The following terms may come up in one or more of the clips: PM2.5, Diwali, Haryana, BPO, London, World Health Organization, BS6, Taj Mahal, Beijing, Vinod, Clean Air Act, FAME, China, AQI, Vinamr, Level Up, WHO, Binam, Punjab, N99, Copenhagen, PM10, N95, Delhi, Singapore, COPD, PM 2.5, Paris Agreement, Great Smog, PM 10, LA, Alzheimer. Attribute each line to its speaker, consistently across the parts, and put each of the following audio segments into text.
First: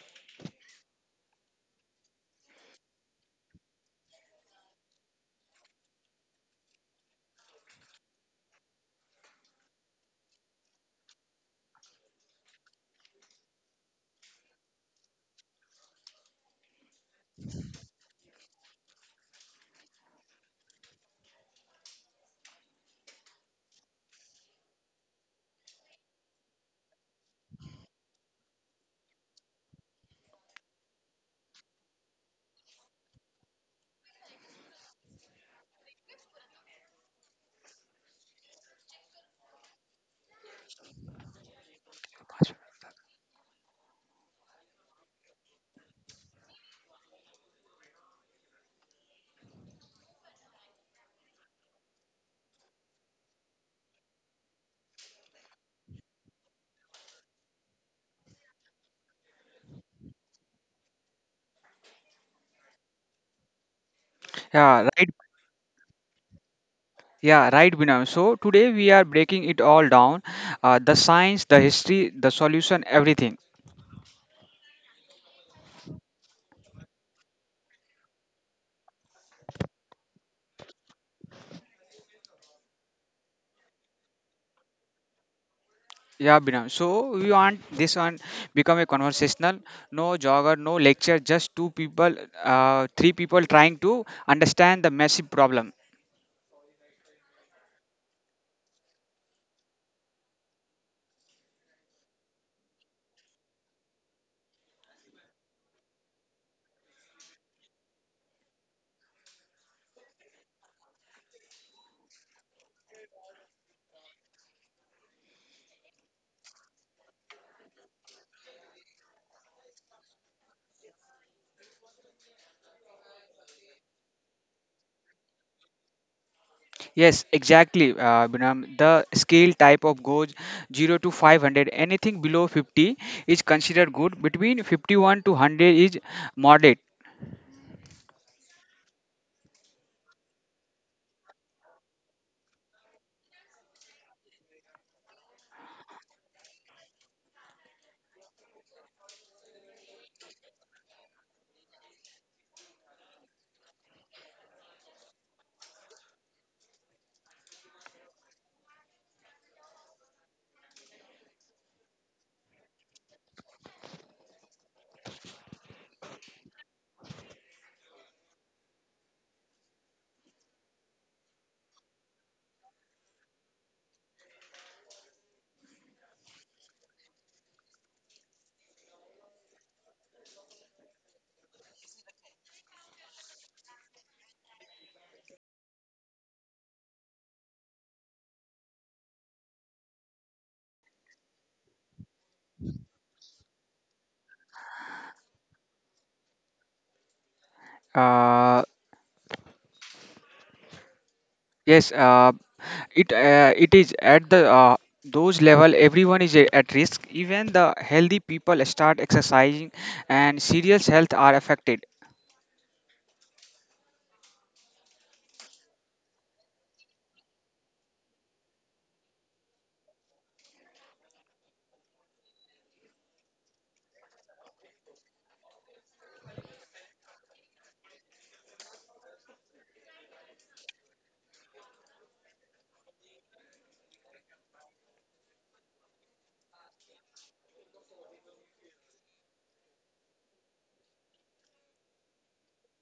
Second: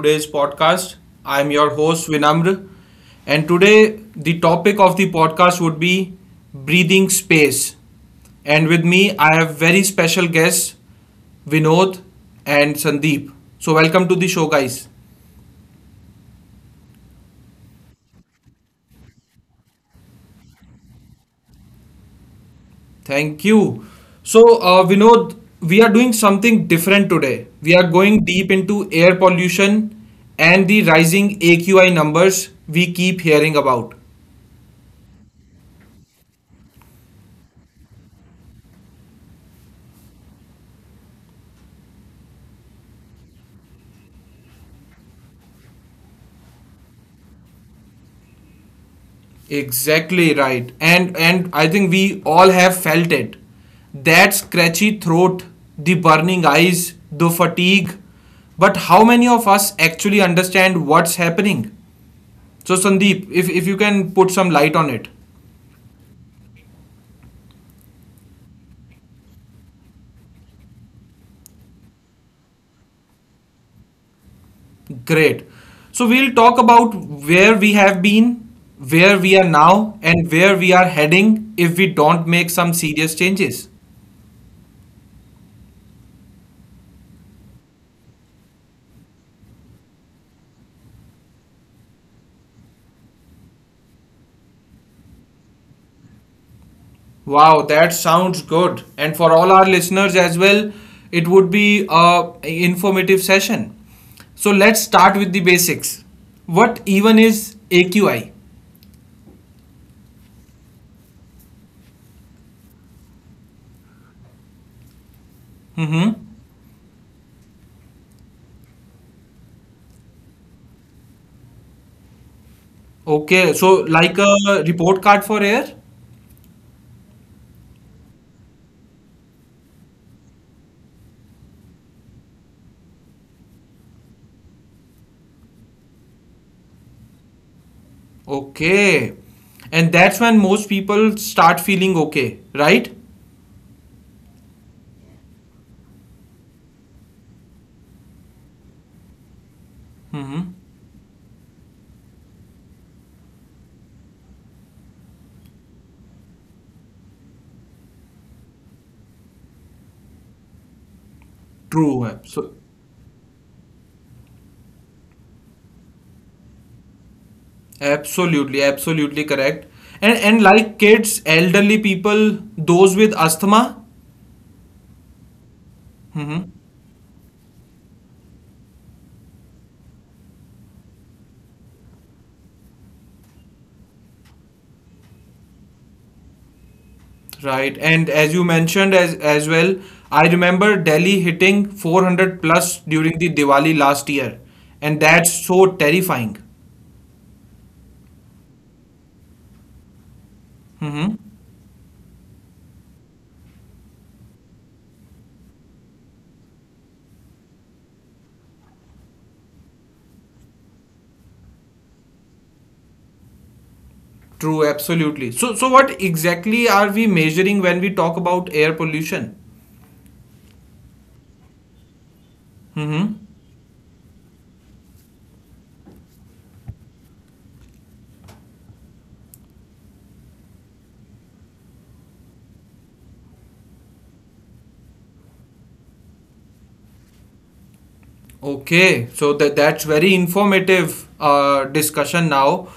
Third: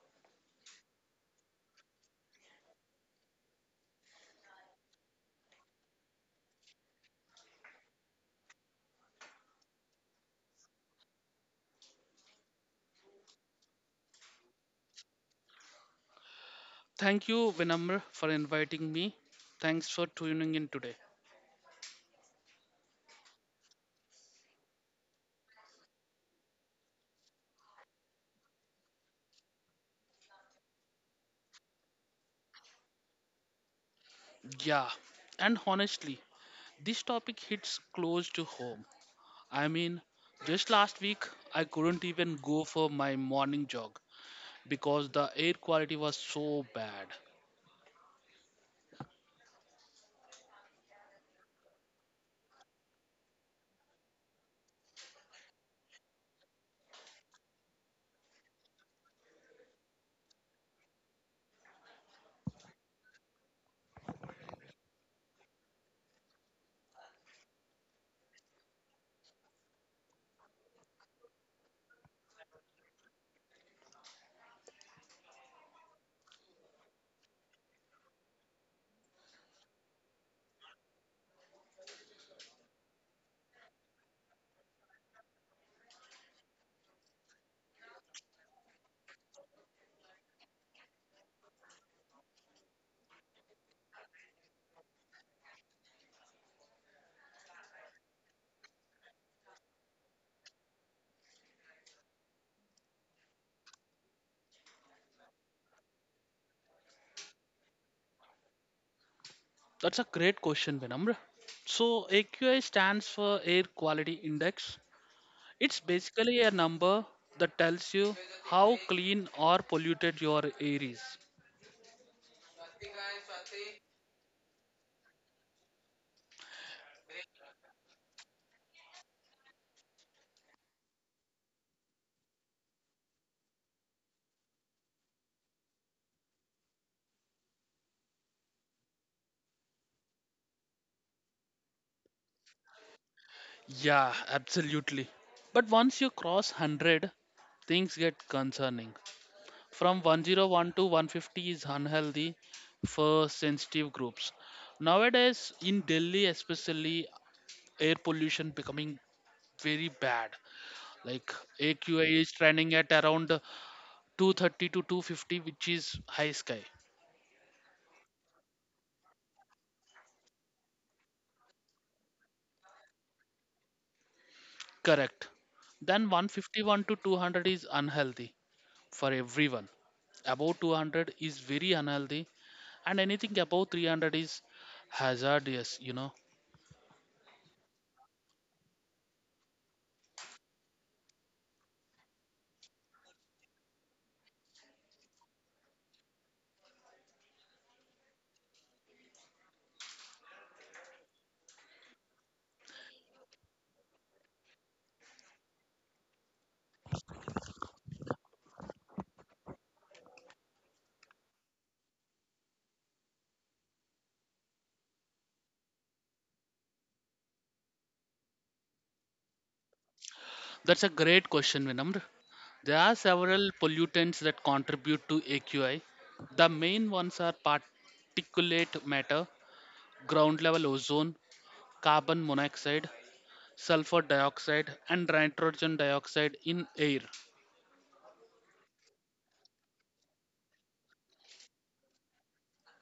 Speaker 1: today's podcast. I'm your host, Vinamr, and today the topic of the podcast would be breathing space. And with me, I have very special guests, Vinod and Sandeep. So, welcome to the show, guys.
Speaker 2: Thank you, Vinamr, for inviting me. Thanks for tuning in today.
Speaker 1: Thank you. So, Vinod, we are doing something different today. We are going deep into air pollution and the rising AQI numbers we keep hearing about.
Speaker 2: Yeah, and honestly, this topic hits close to home. I mean, just last week, I couldn't even go for my morning jog because the air quality was so bad.
Speaker 1: Exactly right. And I think we all have felt it. That scratchy throat, the burning eyes, the fatigue. But how many of us actually understand what's happening? So Sandeep, if you can put some light
Speaker 3: Yeah,
Speaker 1: on
Speaker 3: right.
Speaker 1: it.
Speaker 3: Yeah, right, Binam. So today we are breaking it all down, the science, the history, the solution, everything.
Speaker 1: Great. So we'll talk about where we have been, where we are now, and where we are heading if we don't make some serious changes.
Speaker 3: Yeah, Binam. So we want this one become a conversational, no jogger, no lecture, just three people trying to understand the massive problem.
Speaker 1: Wow, that sounds good. And for all our listeners as well, it would be a informative session. So let's start with the basics. What even is AQI?
Speaker 2: That's a great question, Vinamr. So, AQI stands for Air Quality Index. It's
Speaker 1: Mm-hmm.
Speaker 2: basically a number that tells you how clean or polluted your air is.
Speaker 1: Okay, so like a report card for air?
Speaker 3: Yes, exactly, Binam. The scale type of goes 0 to 500. Anything below 50 is considered good. Between 51 to 100 is moderate.
Speaker 1: Okay. And that's when most people start feeling okay, right?
Speaker 2: Yeah, absolutely. But once you cross 100, things get concerning. From
Speaker 1: Mm-hmm.
Speaker 2: 101 to 150 is unhealthy for sensitive groups. Nowadays, in Delhi especially, air pollution becoming very bad. Like AQI
Speaker 1: True.
Speaker 2: is
Speaker 1: So
Speaker 2: trending at around 230 to 250, which is high sky.
Speaker 1: Absolutely, absolutely correct. And like kids, elderly people, those with asthma.
Speaker 2: Correct. Then
Speaker 1: Mm-hmm.
Speaker 2: 151 to 200 is unhealthy for everyone. Above 200 is very unhealthy, and anything above 300 is hazardous, you know.
Speaker 1: Right. And as you mentioned as well, I remember Delhi hitting 400 plus during the Diwali last year. And that's so terrifying.
Speaker 3: Uh,
Speaker 1: Hmm.
Speaker 3: yes. It is at the those level, everyone is at risk, even the healthy people start exercising and serious health are affected.
Speaker 1: True, absolutely. So what exactly are we measuring when we talk about air pollution?
Speaker 2: That's a great question, Vinamr. There are
Speaker 1: Hmm.
Speaker 2: several pollutants that contribute to AQI. The main ones are particulate matter, ground level ozone, carbon monoxide, sulfur dioxide, and nitrogen dioxide in air.
Speaker 1: Okay, so that's very informative discussion now.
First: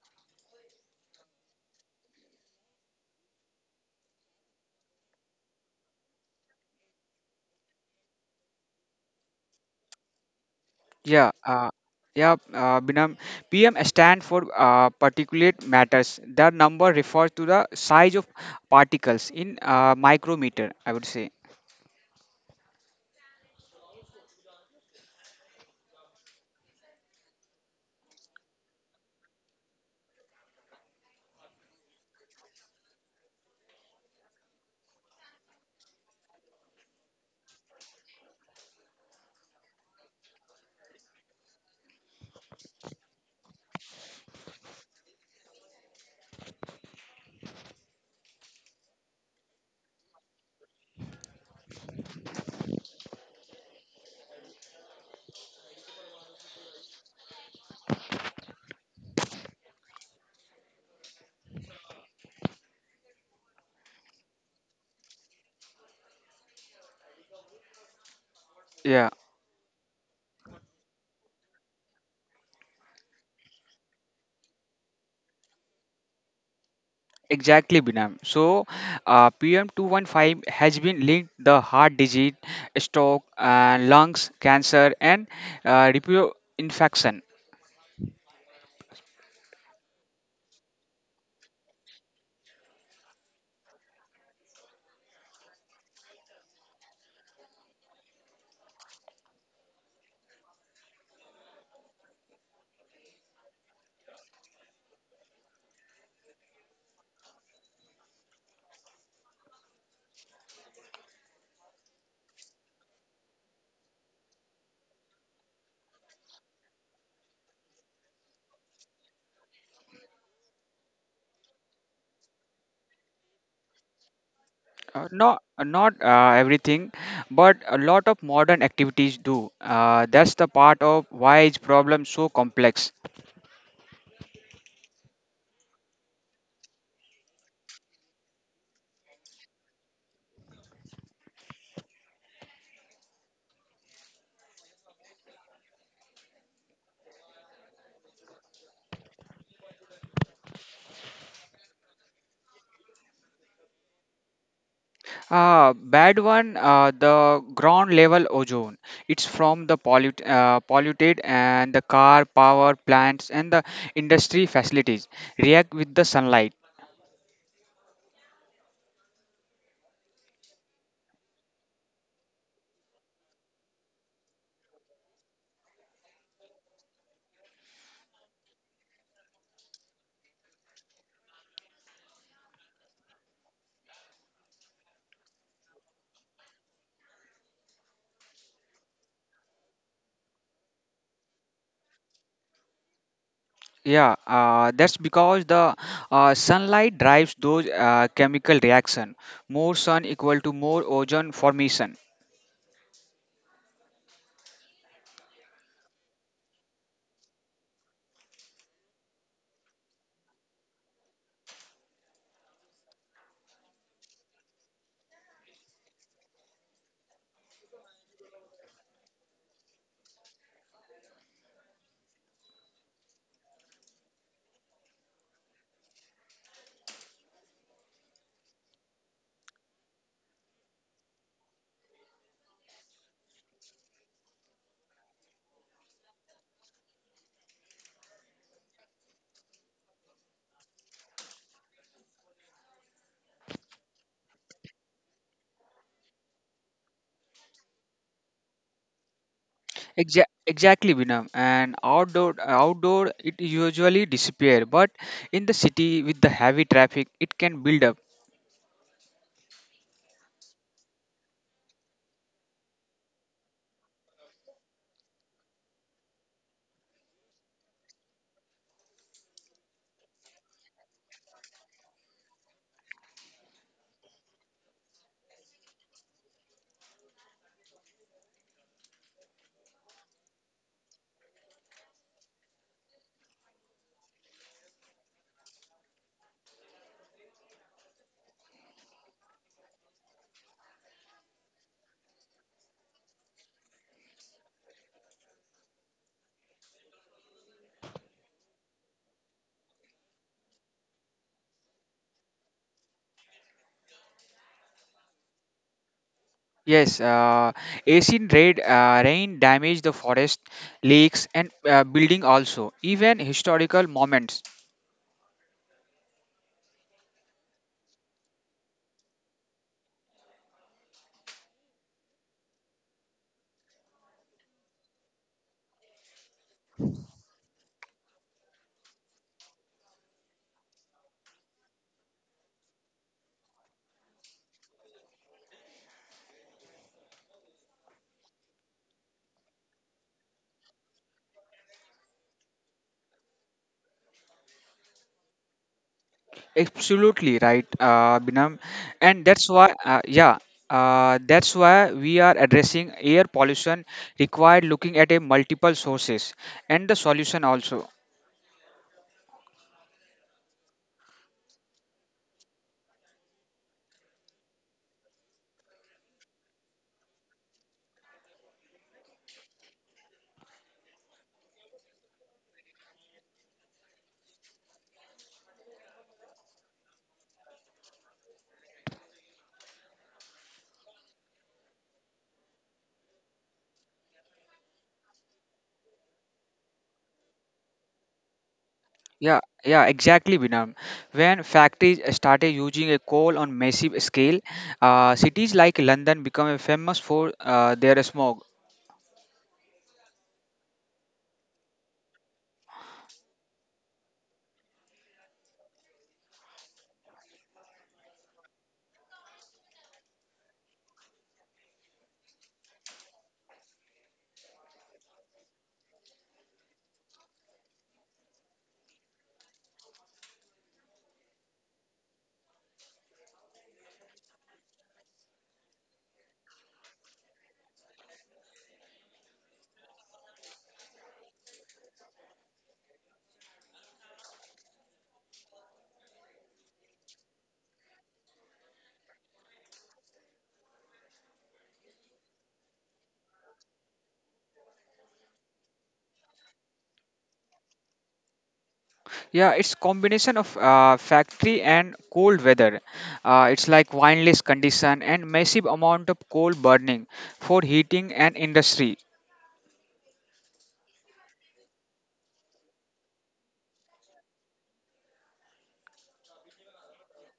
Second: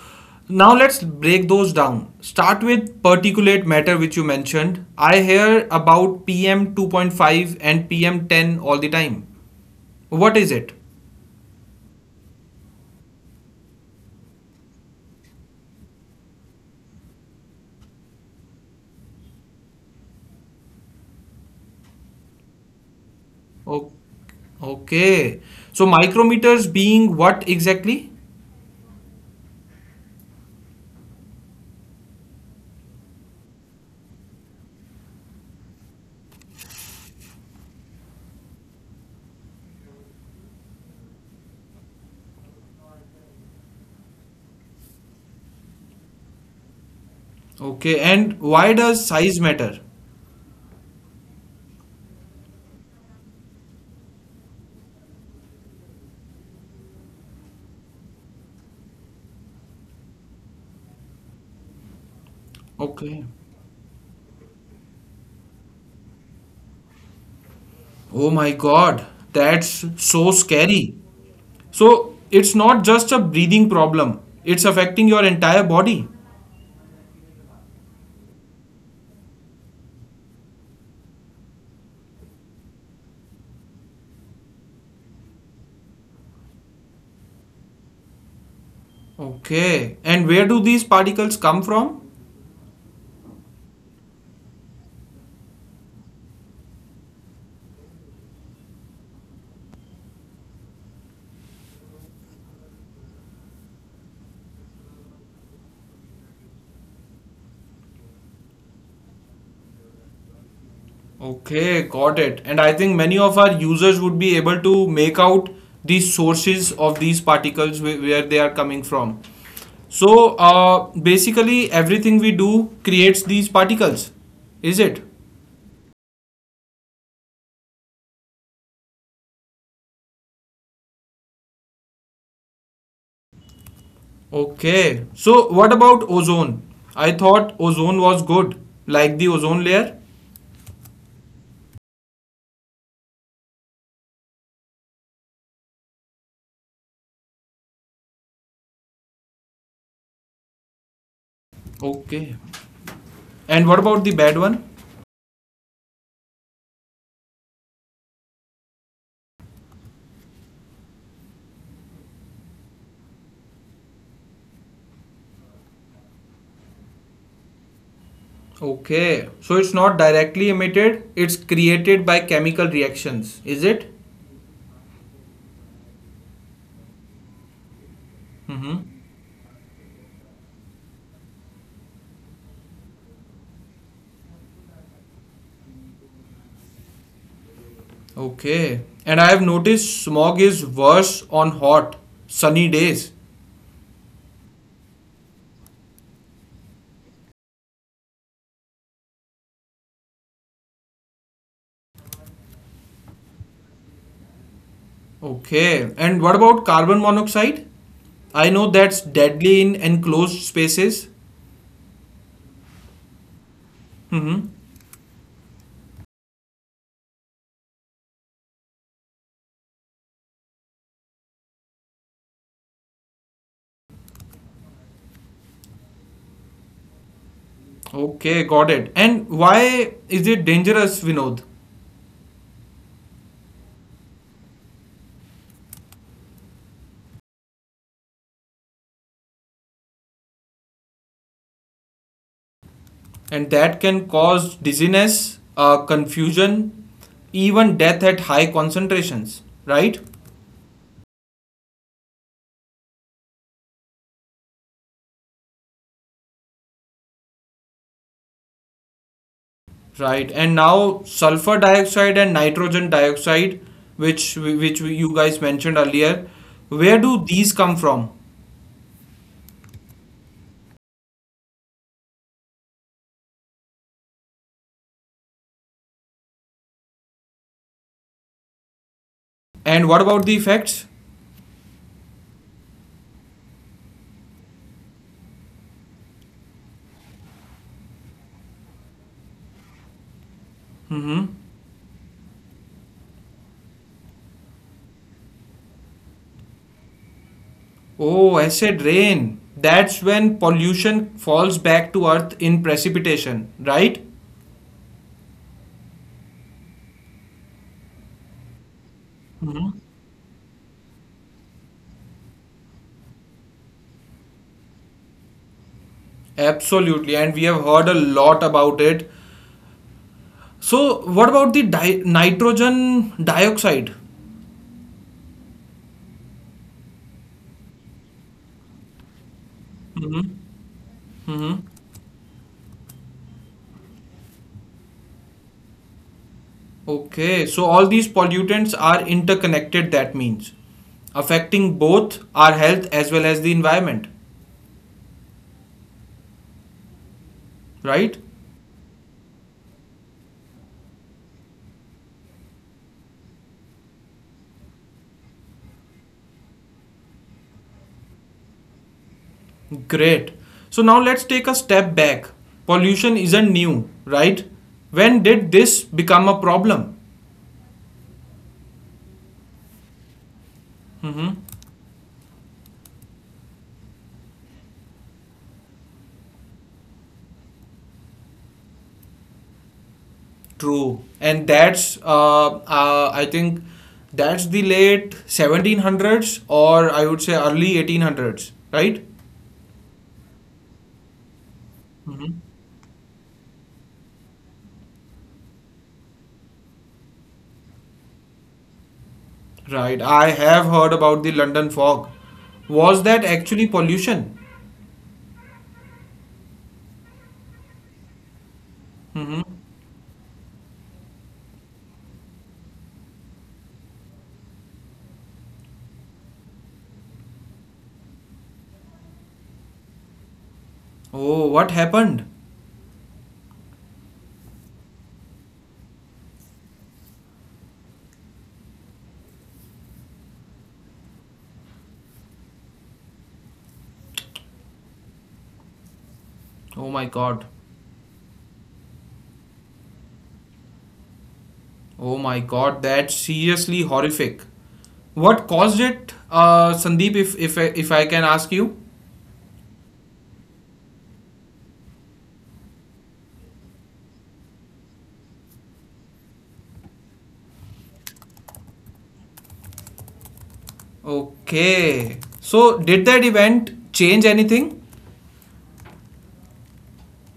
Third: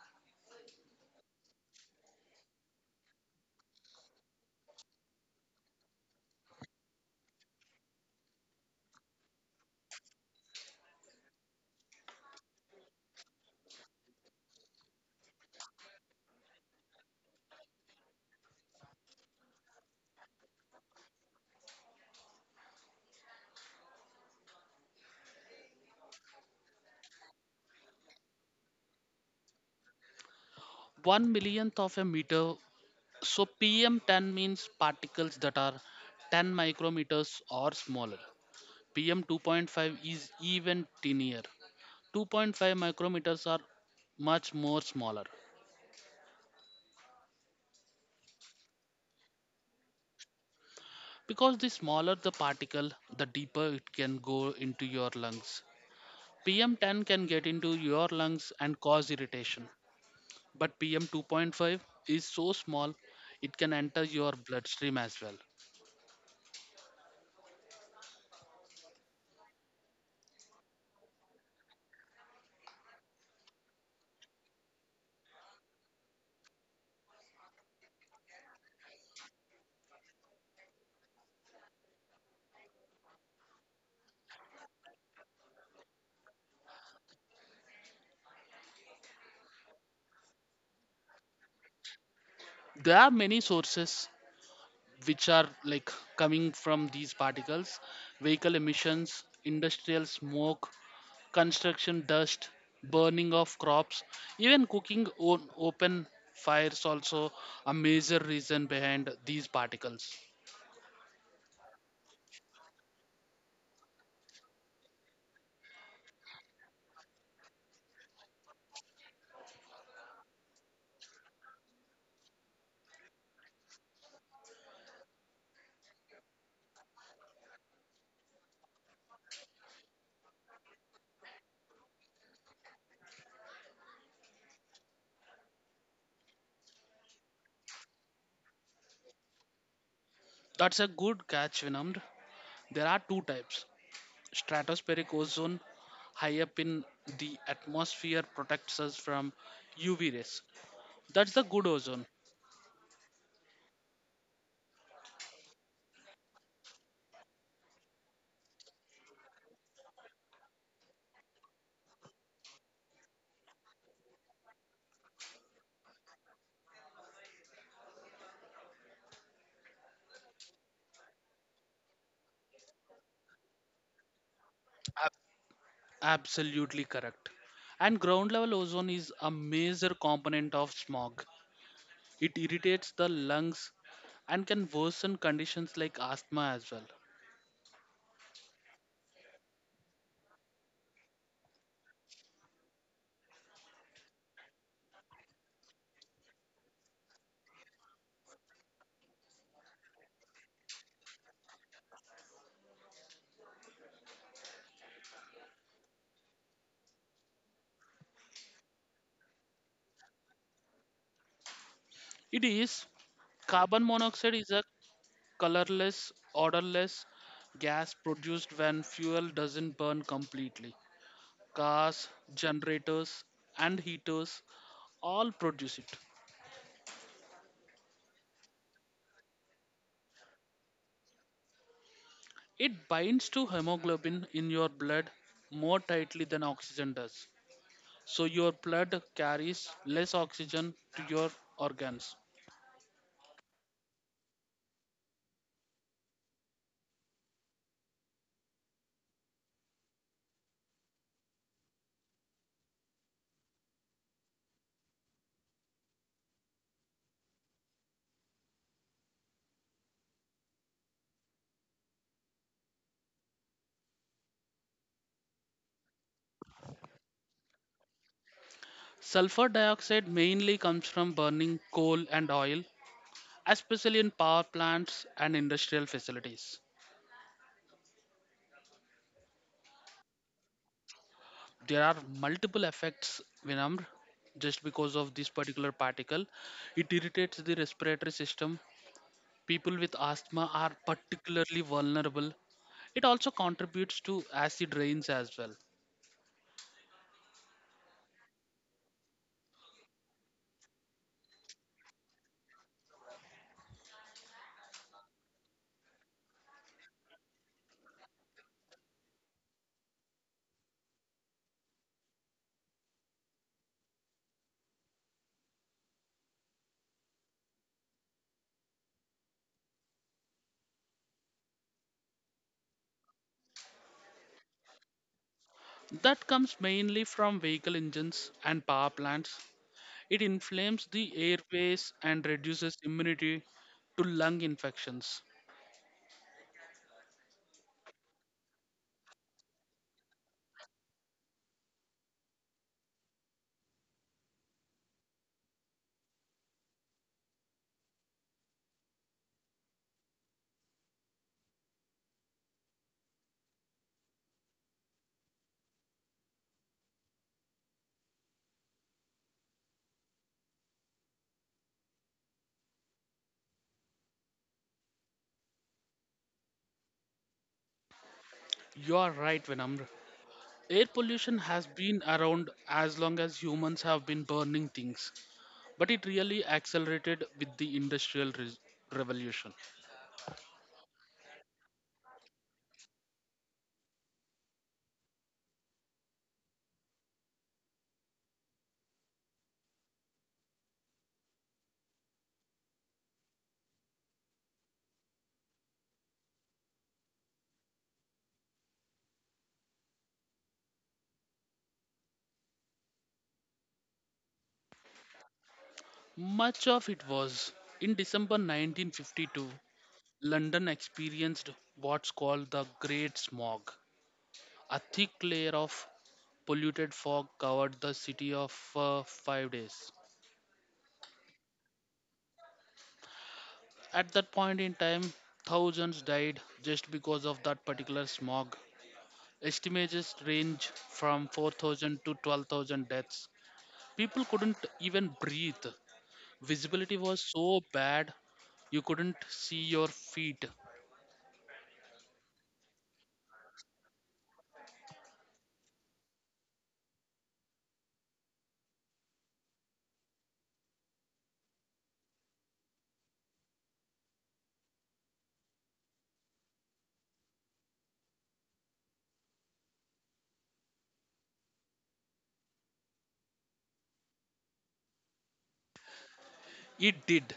Speaker 1: Now let's break those down. Start with particulate matter, which you mentioned. I hear about PM 2.5 and PM 10 all the time. What is it?
Speaker 3: Yeah uh, yeah uh, Binam, pm stand for particulate matters, the number refers to the size of particles in micrometer, I would say.
Speaker 1: O- Okay, so micrometers being what exactly?
Speaker 2: One millionth of a meter. So PM10 means particles that are 10 micrometers or smaller. PM 2.5 is even tinier. 2.5 micrometers are much more smaller.
Speaker 1: Okay, and why does size matter?
Speaker 2: Because the smaller the particle, the deeper it can go into your lungs. PM 10 can get into your lungs and cause irritation. But PM 2.5 is so small,
Speaker 1: Okay.
Speaker 2: it can enter your bloodstream as well.
Speaker 1: Oh my
Speaker 3: Yeah.
Speaker 1: God, that's so scary. So it's not just a breathing problem, it's affecting your entire body.
Speaker 3: Exactly, Binam. So, PM215 has been linked the heart disease, stroke, lungs cancer, and repeat infection.
Speaker 1: Okay, and where do these particles come from?
Speaker 2: There are many sources which are like coming from these particles: vehicle emissions, industrial smoke, construction dust, burning of crops, even cooking on open fires, also a major reason behind these particles.
Speaker 1: Okay, got it. And I think many of our users would be able to make out the sources of these particles where they are coming from. So basically, everything we do creates these particles, is it?
Speaker 3: No, not everything, but a lot of modern activities do. That's the part of why is problem so complex.
Speaker 1: Okay. So what about ozone? I thought ozone was good, like the ozone layer.
Speaker 2: That's a good catch, Vinamr. There are two types. Stratospheric ozone high up in the atmosphere protects us from UV rays. That's the good ozone.
Speaker 1: Okay. And what about the bad one?
Speaker 3: Bad one, the ground level ozone. It's from the polluted and the car, power plants, and the industry facilities react with the sunlight.
Speaker 1: Okay, so it's not directly emitted, it's created by chemical reactions, is it?
Speaker 2: Absolutely correct. And ground level
Speaker 1: Mm-hmm.
Speaker 2: ozone is a major component of smog. It irritates the lungs and can worsen conditions like asthma as well.
Speaker 1: Okay, and I have noticed smog is worse on hot, sunny days.
Speaker 3: Yeah, that's because the sunlight drives those chemical reaction. More sun equal to more ozone formation.
Speaker 1: Okay, and what about carbon monoxide? I know that's deadly in enclosed spaces.
Speaker 2: It is. Carbon monoxide is
Speaker 1: Mm-hmm.
Speaker 2: a colorless, odorless gas produced when fuel doesn't burn completely. Cars, generators, and heaters all produce it.
Speaker 1: Okay, got it. And why is it dangerous, Vinod?
Speaker 2: It binds to hemoglobin in your blood more tightly than oxygen does, so your blood carries less oxygen to your organs.
Speaker 1: And that can cause dizziness, confusion, even death at high concentrations, right?
Speaker 3: Exactly, Vinam. And outdoor it usually disappear, but in the city with the heavy traffic, it can build up.
Speaker 1: Right. And now sulfur dioxide and nitrogen dioxide, which you guys mentioned earlier, where do these come from?
Speaker 2: Sulfur dioxide mainly comes from burning coal and oil, especially in power plants and industrial facilities.
Speaker 1: And what about the effects?
Speaker 2: There are multiple effects, Vinamr, just because of this particular particle. It irritates the respiratory system. People with asthma are
Speaker 1: Mm-hmm.
Speaker 2: particularly vulnerable. It also contributes to acid rains as well.
Speaker 1: Oh, acid rain. That's when pollution falls back to earth in precipitation, right?
Speaker 3: Yes, acid rain, rain
Speaker 1: Mhm.
Speaker 3: damage the forest, lakes, and building also. Even historical moments.
Speaker 1: Absolutely, and we have heard a lot about it. So, what about the di nitrogen dioxide?
Speaker 2: That comes mainly from vehicle engines and power plants. It
Speaker 1: Hmm.
Speaker 2: inflames the
Speaker 1: Hmm.
Speaker 2: airways and reduces immunity to lung infections.
Speaker 1: Okay, so all these pollutants are interconnected, that means affecting both our health as well as the environment,
Speaker 3: Absolutely right,
Speaker 1: right?
Speaker 3: Binam, and that's why we are addressing air pollution required looking at a multiple sources and the solution also.
Speaker 1: Great. So, now let's take a step back. Pollution isn't new, right? When did this become a problem?
Speaker 2: You are right, Vinamr. Air pollution
Speaker 1: Hmm.
Speaker 2: has been around as long as humans have been burning things, but it really accelerated with the Industrial Revolution.
Speaker 1: True, and that's I think that's the late 1700s or I would say early 1800s, right?
Speaker 3: Yeah, yeah, exactly, Binam. When factories started
Speaker 1: Mhm.
Speaker 3: using a coal on massive scale, cities like London become famous for their smog.
Speaker 1: Right. I have heard about the London fog. Was that actually pollution?
Speaker 2: Much of it was. In December 1952,
Speaker 1: Mhm.
Speaker 2: London experienced what's called the Great Smog. A thick layer of polluted fog covered the city of 5 days.
Speaker 1: Oh, what happened?
Speaker 2: At that point in time, thousands died just because of that particular smog. Estimates range from 4,000 to 12,000 deaths. People couldn't even breathe.
Speaker 1: Oh
Speaker 2: Visibility
Speaker 1: my
Speaker 2: was
Speaker 1: God.
Speaker 2: so bad, you couldn't see your feet.
Speaker 1: Oh my God, that's seriously horrific. What caused it, Sandeep, if I can ask you?
Speaker 3: Yeah, it's combination of factory and cold weather. It's like windless condition and massive amount of coal burning for heating and industry.
Speaker 1: Okay. So, did that event change anything?
Speaker 2: It did.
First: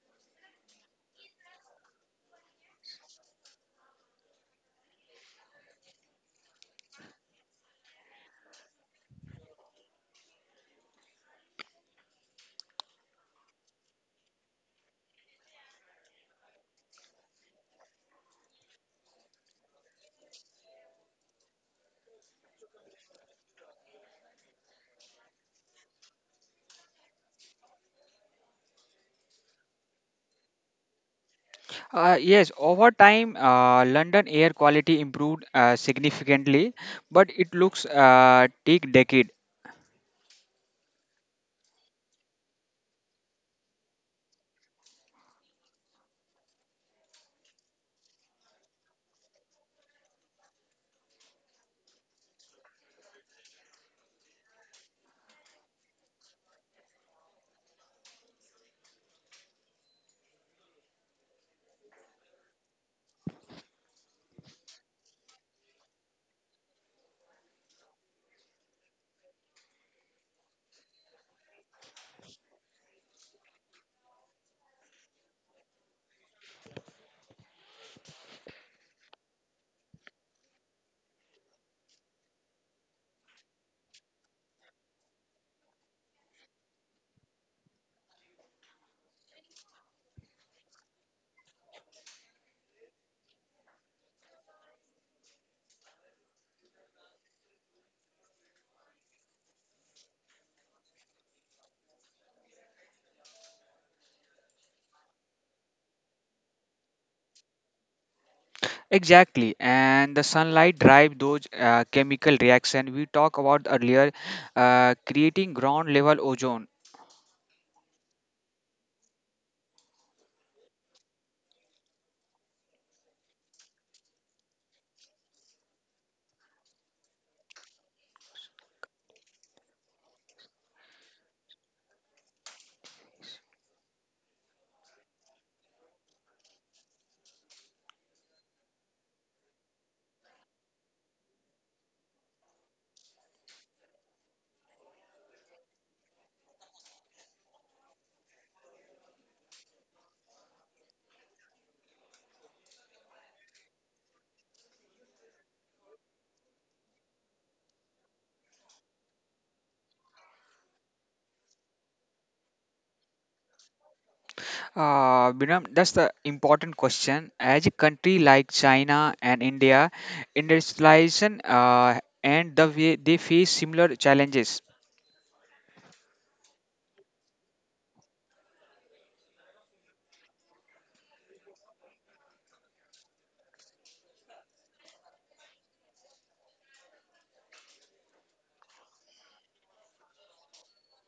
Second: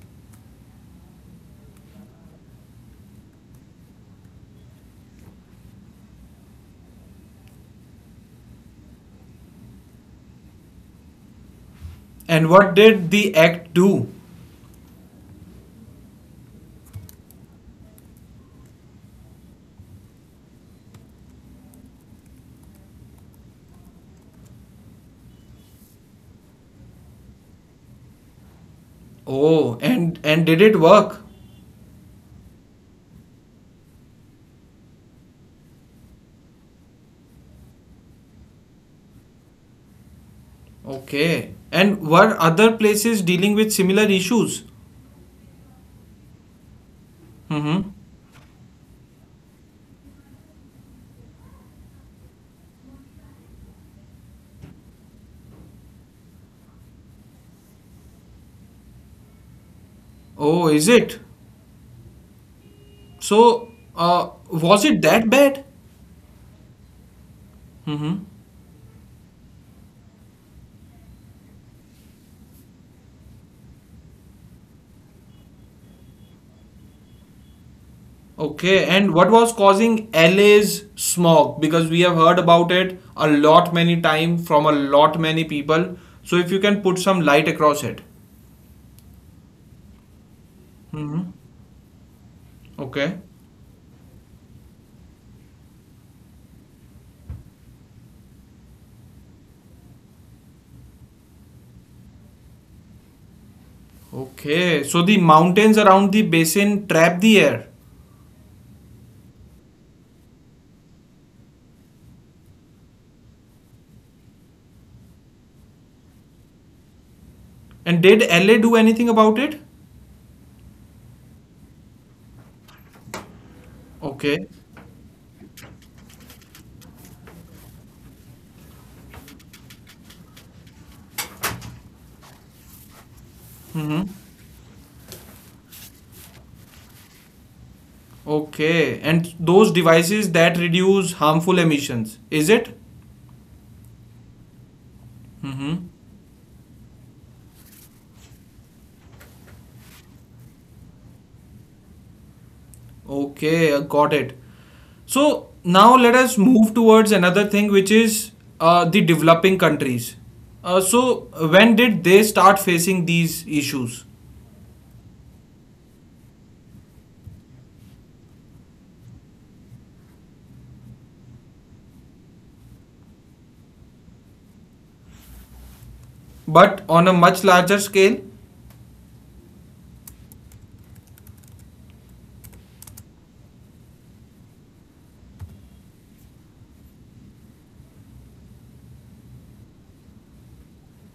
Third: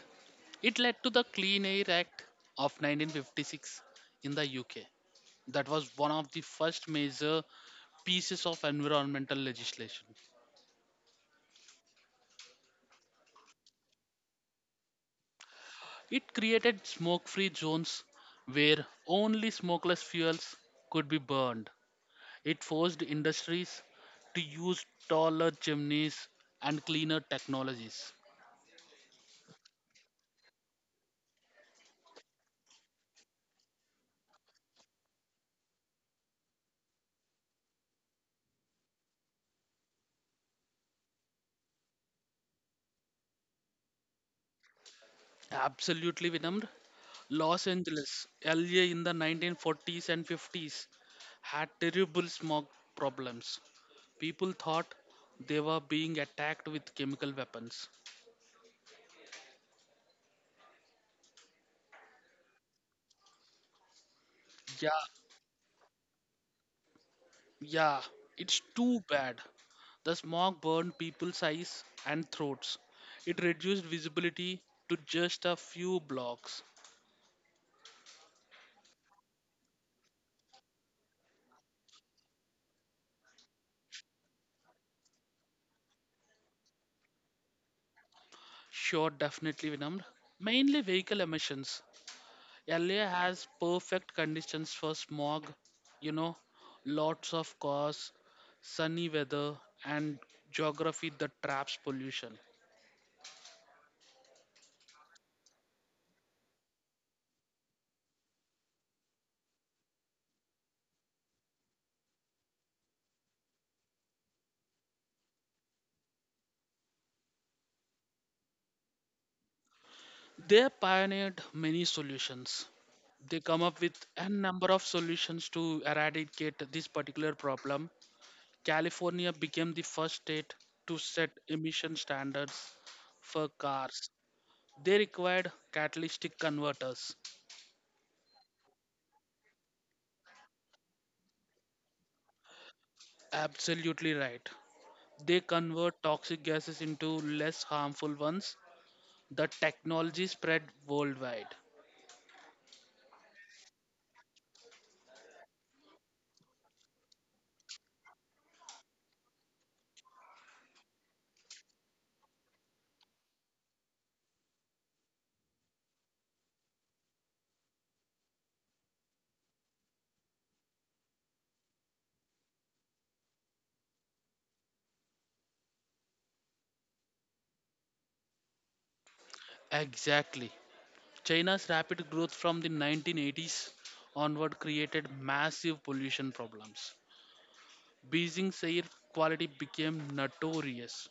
Speaker 2: It led to the Clean Air Act of 1956 in the UK. That was one of the first major pieces of environmental legislation.
Speaker 1: And what did the act do?
Speaker 2: It created smoke free zones where only smokeless fuels could be burned. It forced industries to use taller chimneys and cleaner technologies.
Speaker 1: Oh, and did it work?
Speaker 3: Yes, over time, London air quality improved significantly, but it looks take decade.
Speaker 1: Okay. And were other places dealing with similar issues?
Speaker 2: Absolutely, Vinamr. Los
Speaker 1: Mm-hmm.
Speaker 2: Angeles, LA in the 1940s and 50s had terrible smog problems. People thought they were being attacked with chemical weapons.
Speaker 1: Oh, is it? So, was
Speaker 2: Yeah,
Speaker 1: it that bad?
Speaker 2: yeah,
Speaker 1: Mm-hmm.
Speaker 2: it's too bad. The smog burned people's eyes and throats. It reduced visibility to just a few blocks.
Speaker 1: Okay. And what was causing LA's smog? Because we have heard about it a lot many time from a lot many people. So if you can put some light across it.
Speaker 2: Sure, definitely Vinamr. Mainly vehicle
Speaker 1: Mm-hmm.
Speaker 2: emissions. LA
Speaker 1: Okay.
Speaker 2: has perfect conditions for smog, you know, lots of cars, sunny weather, and geography that traps pollution.
Speaker 1: Okay. So the mountains around the basin trap the air.
Speaker 3: Exactly, and the sunlight drive those chemical reaction we talked about earlier, creating ground level ozone.
Speaker 1: And did LA do anything about it?
Speaker 2: They pioneered many solutions. They come up with a
Speaker 1: Okay.
Speaker 2: number of solutions to eradicate this particular problem. California became the first state to set emission standards for
Speaker 1: Hmm.
Speaker 2: cars. They required catalytic converters.
Speaker 1: Okay. And those devices that reduce harmful emissions, is it?
Speaker 2: Absolutely right. They
Speaker 1: Hmm.
Speaker 2: convert toxic gases into less harmful ones. The technology spread worldwide.
Speaker 1: Okay, got it. So now let us move towards another thing, which is the developing countries. So when did they start facing these issues?
Speaker 3: Binam, that's the important question. As a country like China and India, industrialization and the way they face similar challenges.
Speaker 1: But on a much larger scale,
Speaker 2: Exactly. China's rapid growth from the 1980s onward created massive pollution problems. Beijing's air quality became notorious.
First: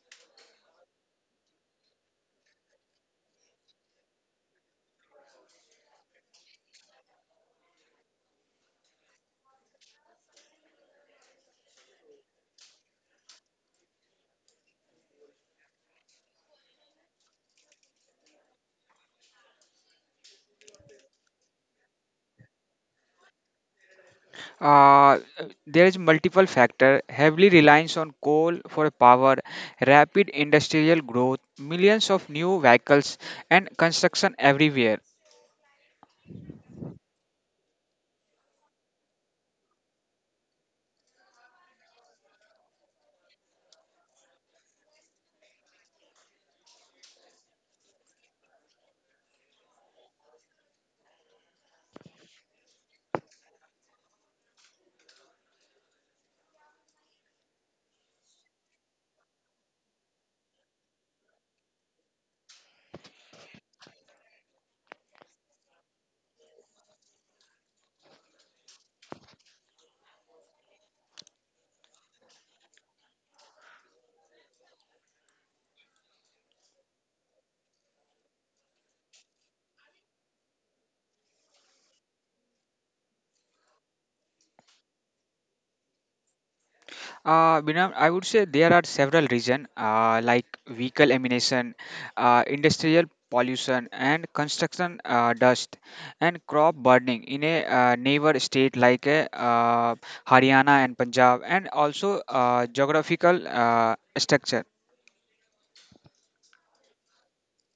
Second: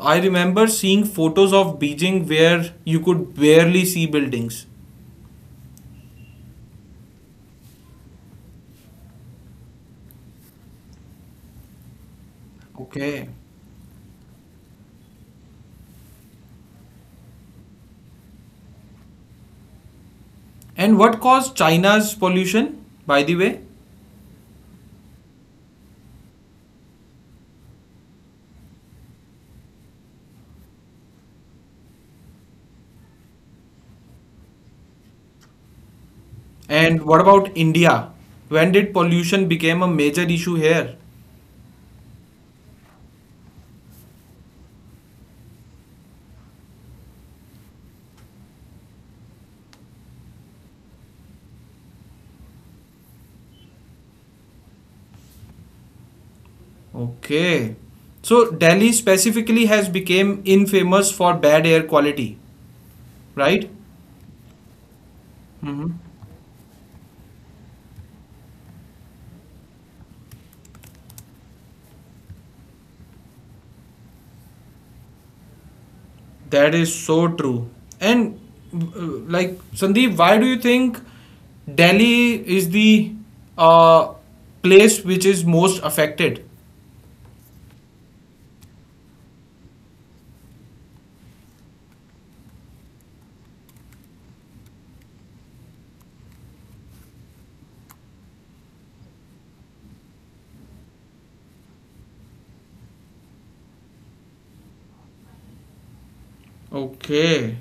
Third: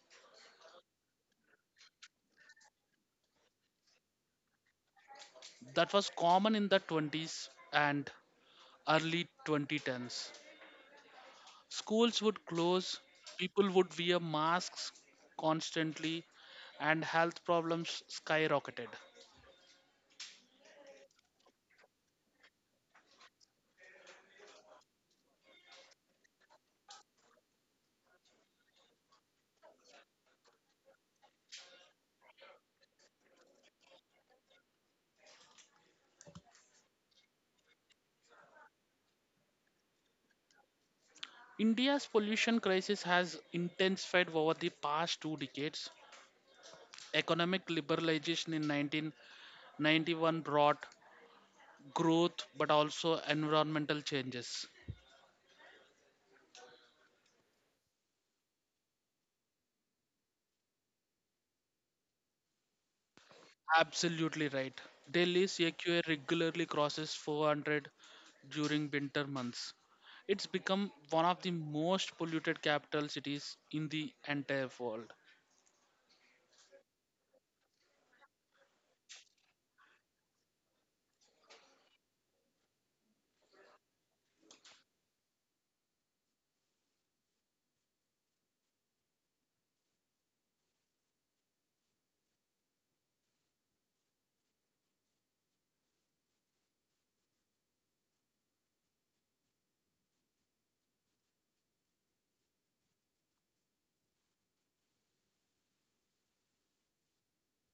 Speaker 1: I remember seeing photos of Beijing where you could barely see buildings.
Speaker 2: That was common in the 20s and early 2010s. Schools would close,
Speaker 1: Okay.
Speaker 2: people would wear masks constantly, and health problems skyrocketed.
Speaker 1: And what caused China's pollution, by the way?
Speaker 3: Uh, there is multiple factor, heavily reliance on coal for power, rapid industrial growth, millions of new vehicles, and construction everywhere.
Speaker 1: And what about India? When did pollution became a major issue here?
Speaker 2: India's pollution crisis has intensified over the past two decades. Economic liberalization in 1991 brought growth but also environmental changes.
Speaker 1: Okay. So Delhi specifically has become infamous for bad air quality, right?
Speaker 2: Absolutely right. Delhi's
Speaker 1: Mm-hmm.
Speaker 2: AQA regularly crosses 400 during winter months. It's become one of the most polluted capital cities in the entire world.
Speaker 1: That is so true. And uh, like Sandeep, why do you think Delhi is the uh, place which is most affected?
Speaker 3: Binam, I would say there are several reasons like vehicle emission, industrial pollution, and construction dust, and crop burning in a neighbor state like Haryana and Punjab, and also geographical structure.
Speaker 1: Okay.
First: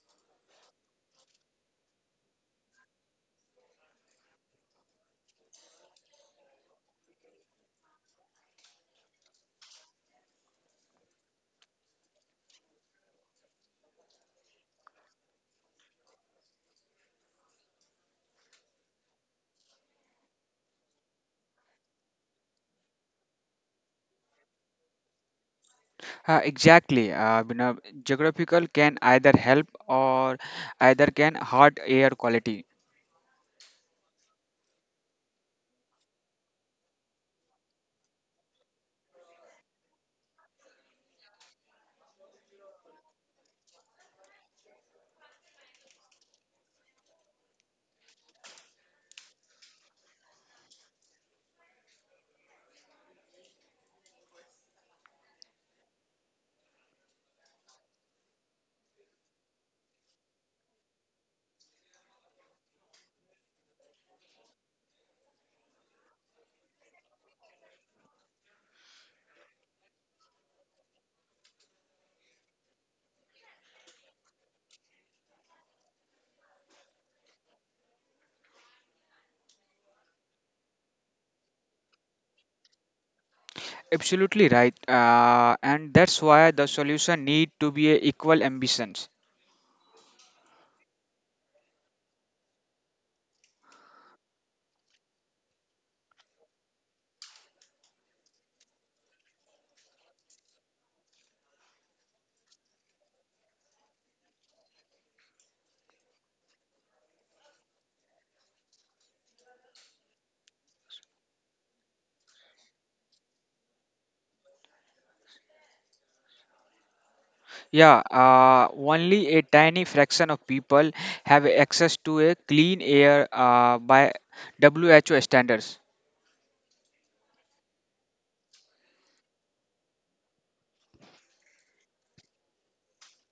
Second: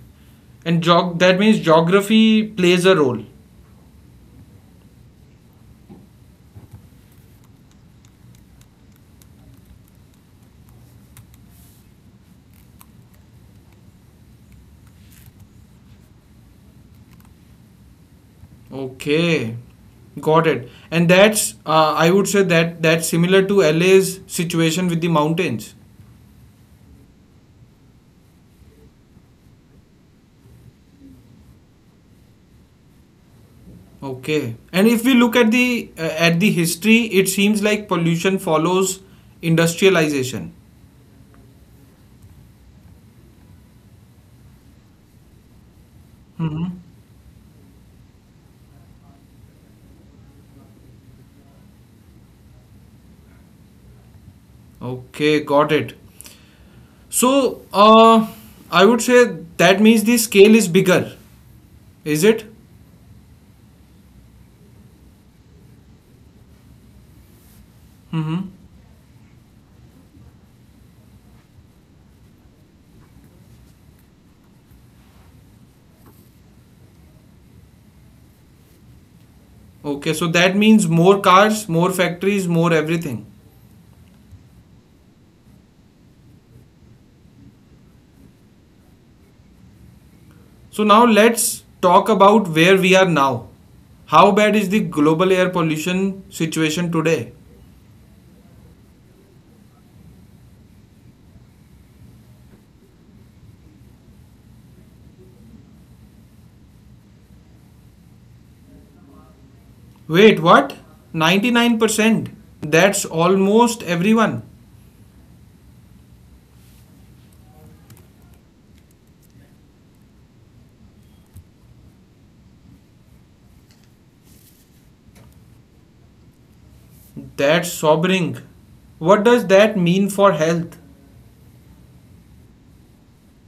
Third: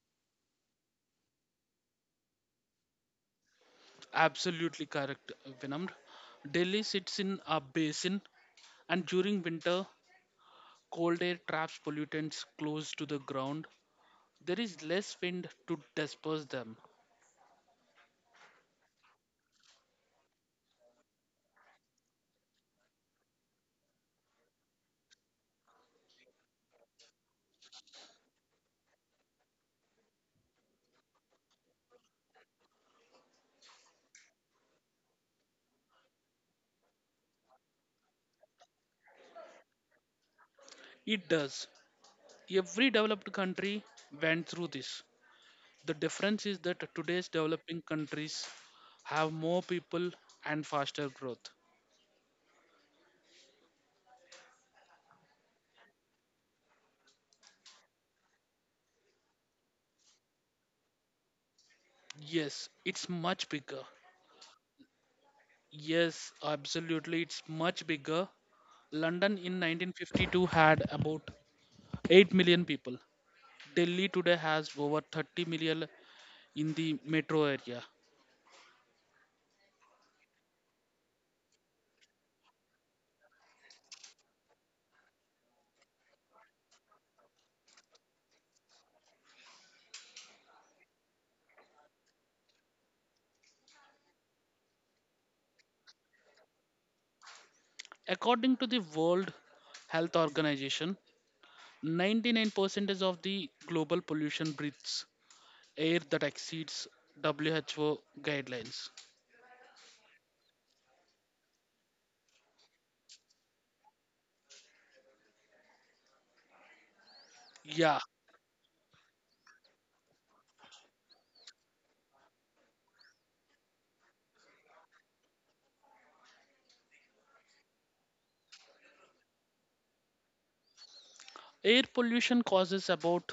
Speaker 1: And geog that means geography plays a role.
Speaker 2: Absolutely correct, Vinamr. Delhi sits in a basin, and during winter, cold air traps pollutants close to the ground. There is less wind to disperse them.
Speaker 1: Okay. Got it. And that's I would say that's similar to LA's situation with the mountains.
Speaker 3: Exactly, Binam, geographical can either help or either can hurt air quality.
Speaker 1: Okay. And if we look at the history, it seems like pollution follows industrialization.
Speaker 2: It does. Every developed country went through this. The difference
Speaker 1: Hmm.
Speaker 2: is that today's developing countries have more people and faster growth.
Speaker 1: Okay, got it. So, I would say that means the scale is bigger, is it?
Speaker 2: Yes, it's much bigger. Yes, absolutely, it's much
Speaker 1: Mm-hmm.
Speaker 2: bigger. London in 1952 had about 8 million people. Delhi today has over 30 million in the metro area.
Speaker 1: Okay, so that means more cars, more factories, more everything.
Speaker 3: Absolutely right, and that's why the solution need to be a equal ambition.
Speaker 1: So now let's talk about where we are now. How bad is the global air pollution situation today?
Speaker 2: According to the World Health Organization, 99% of the global pollution breathes air that exceeds WHO guidelines.
Speaker 1: Wait, what? 99%? That's almost everyone.
Speaker 2: Yeah,
Speaker 3: Yeah, only a tiny fraction of people have access to a clean air by WHO standards.
Speaker 1: That's sobering. What does that mean for health?
Speaker 2: air pollution causes about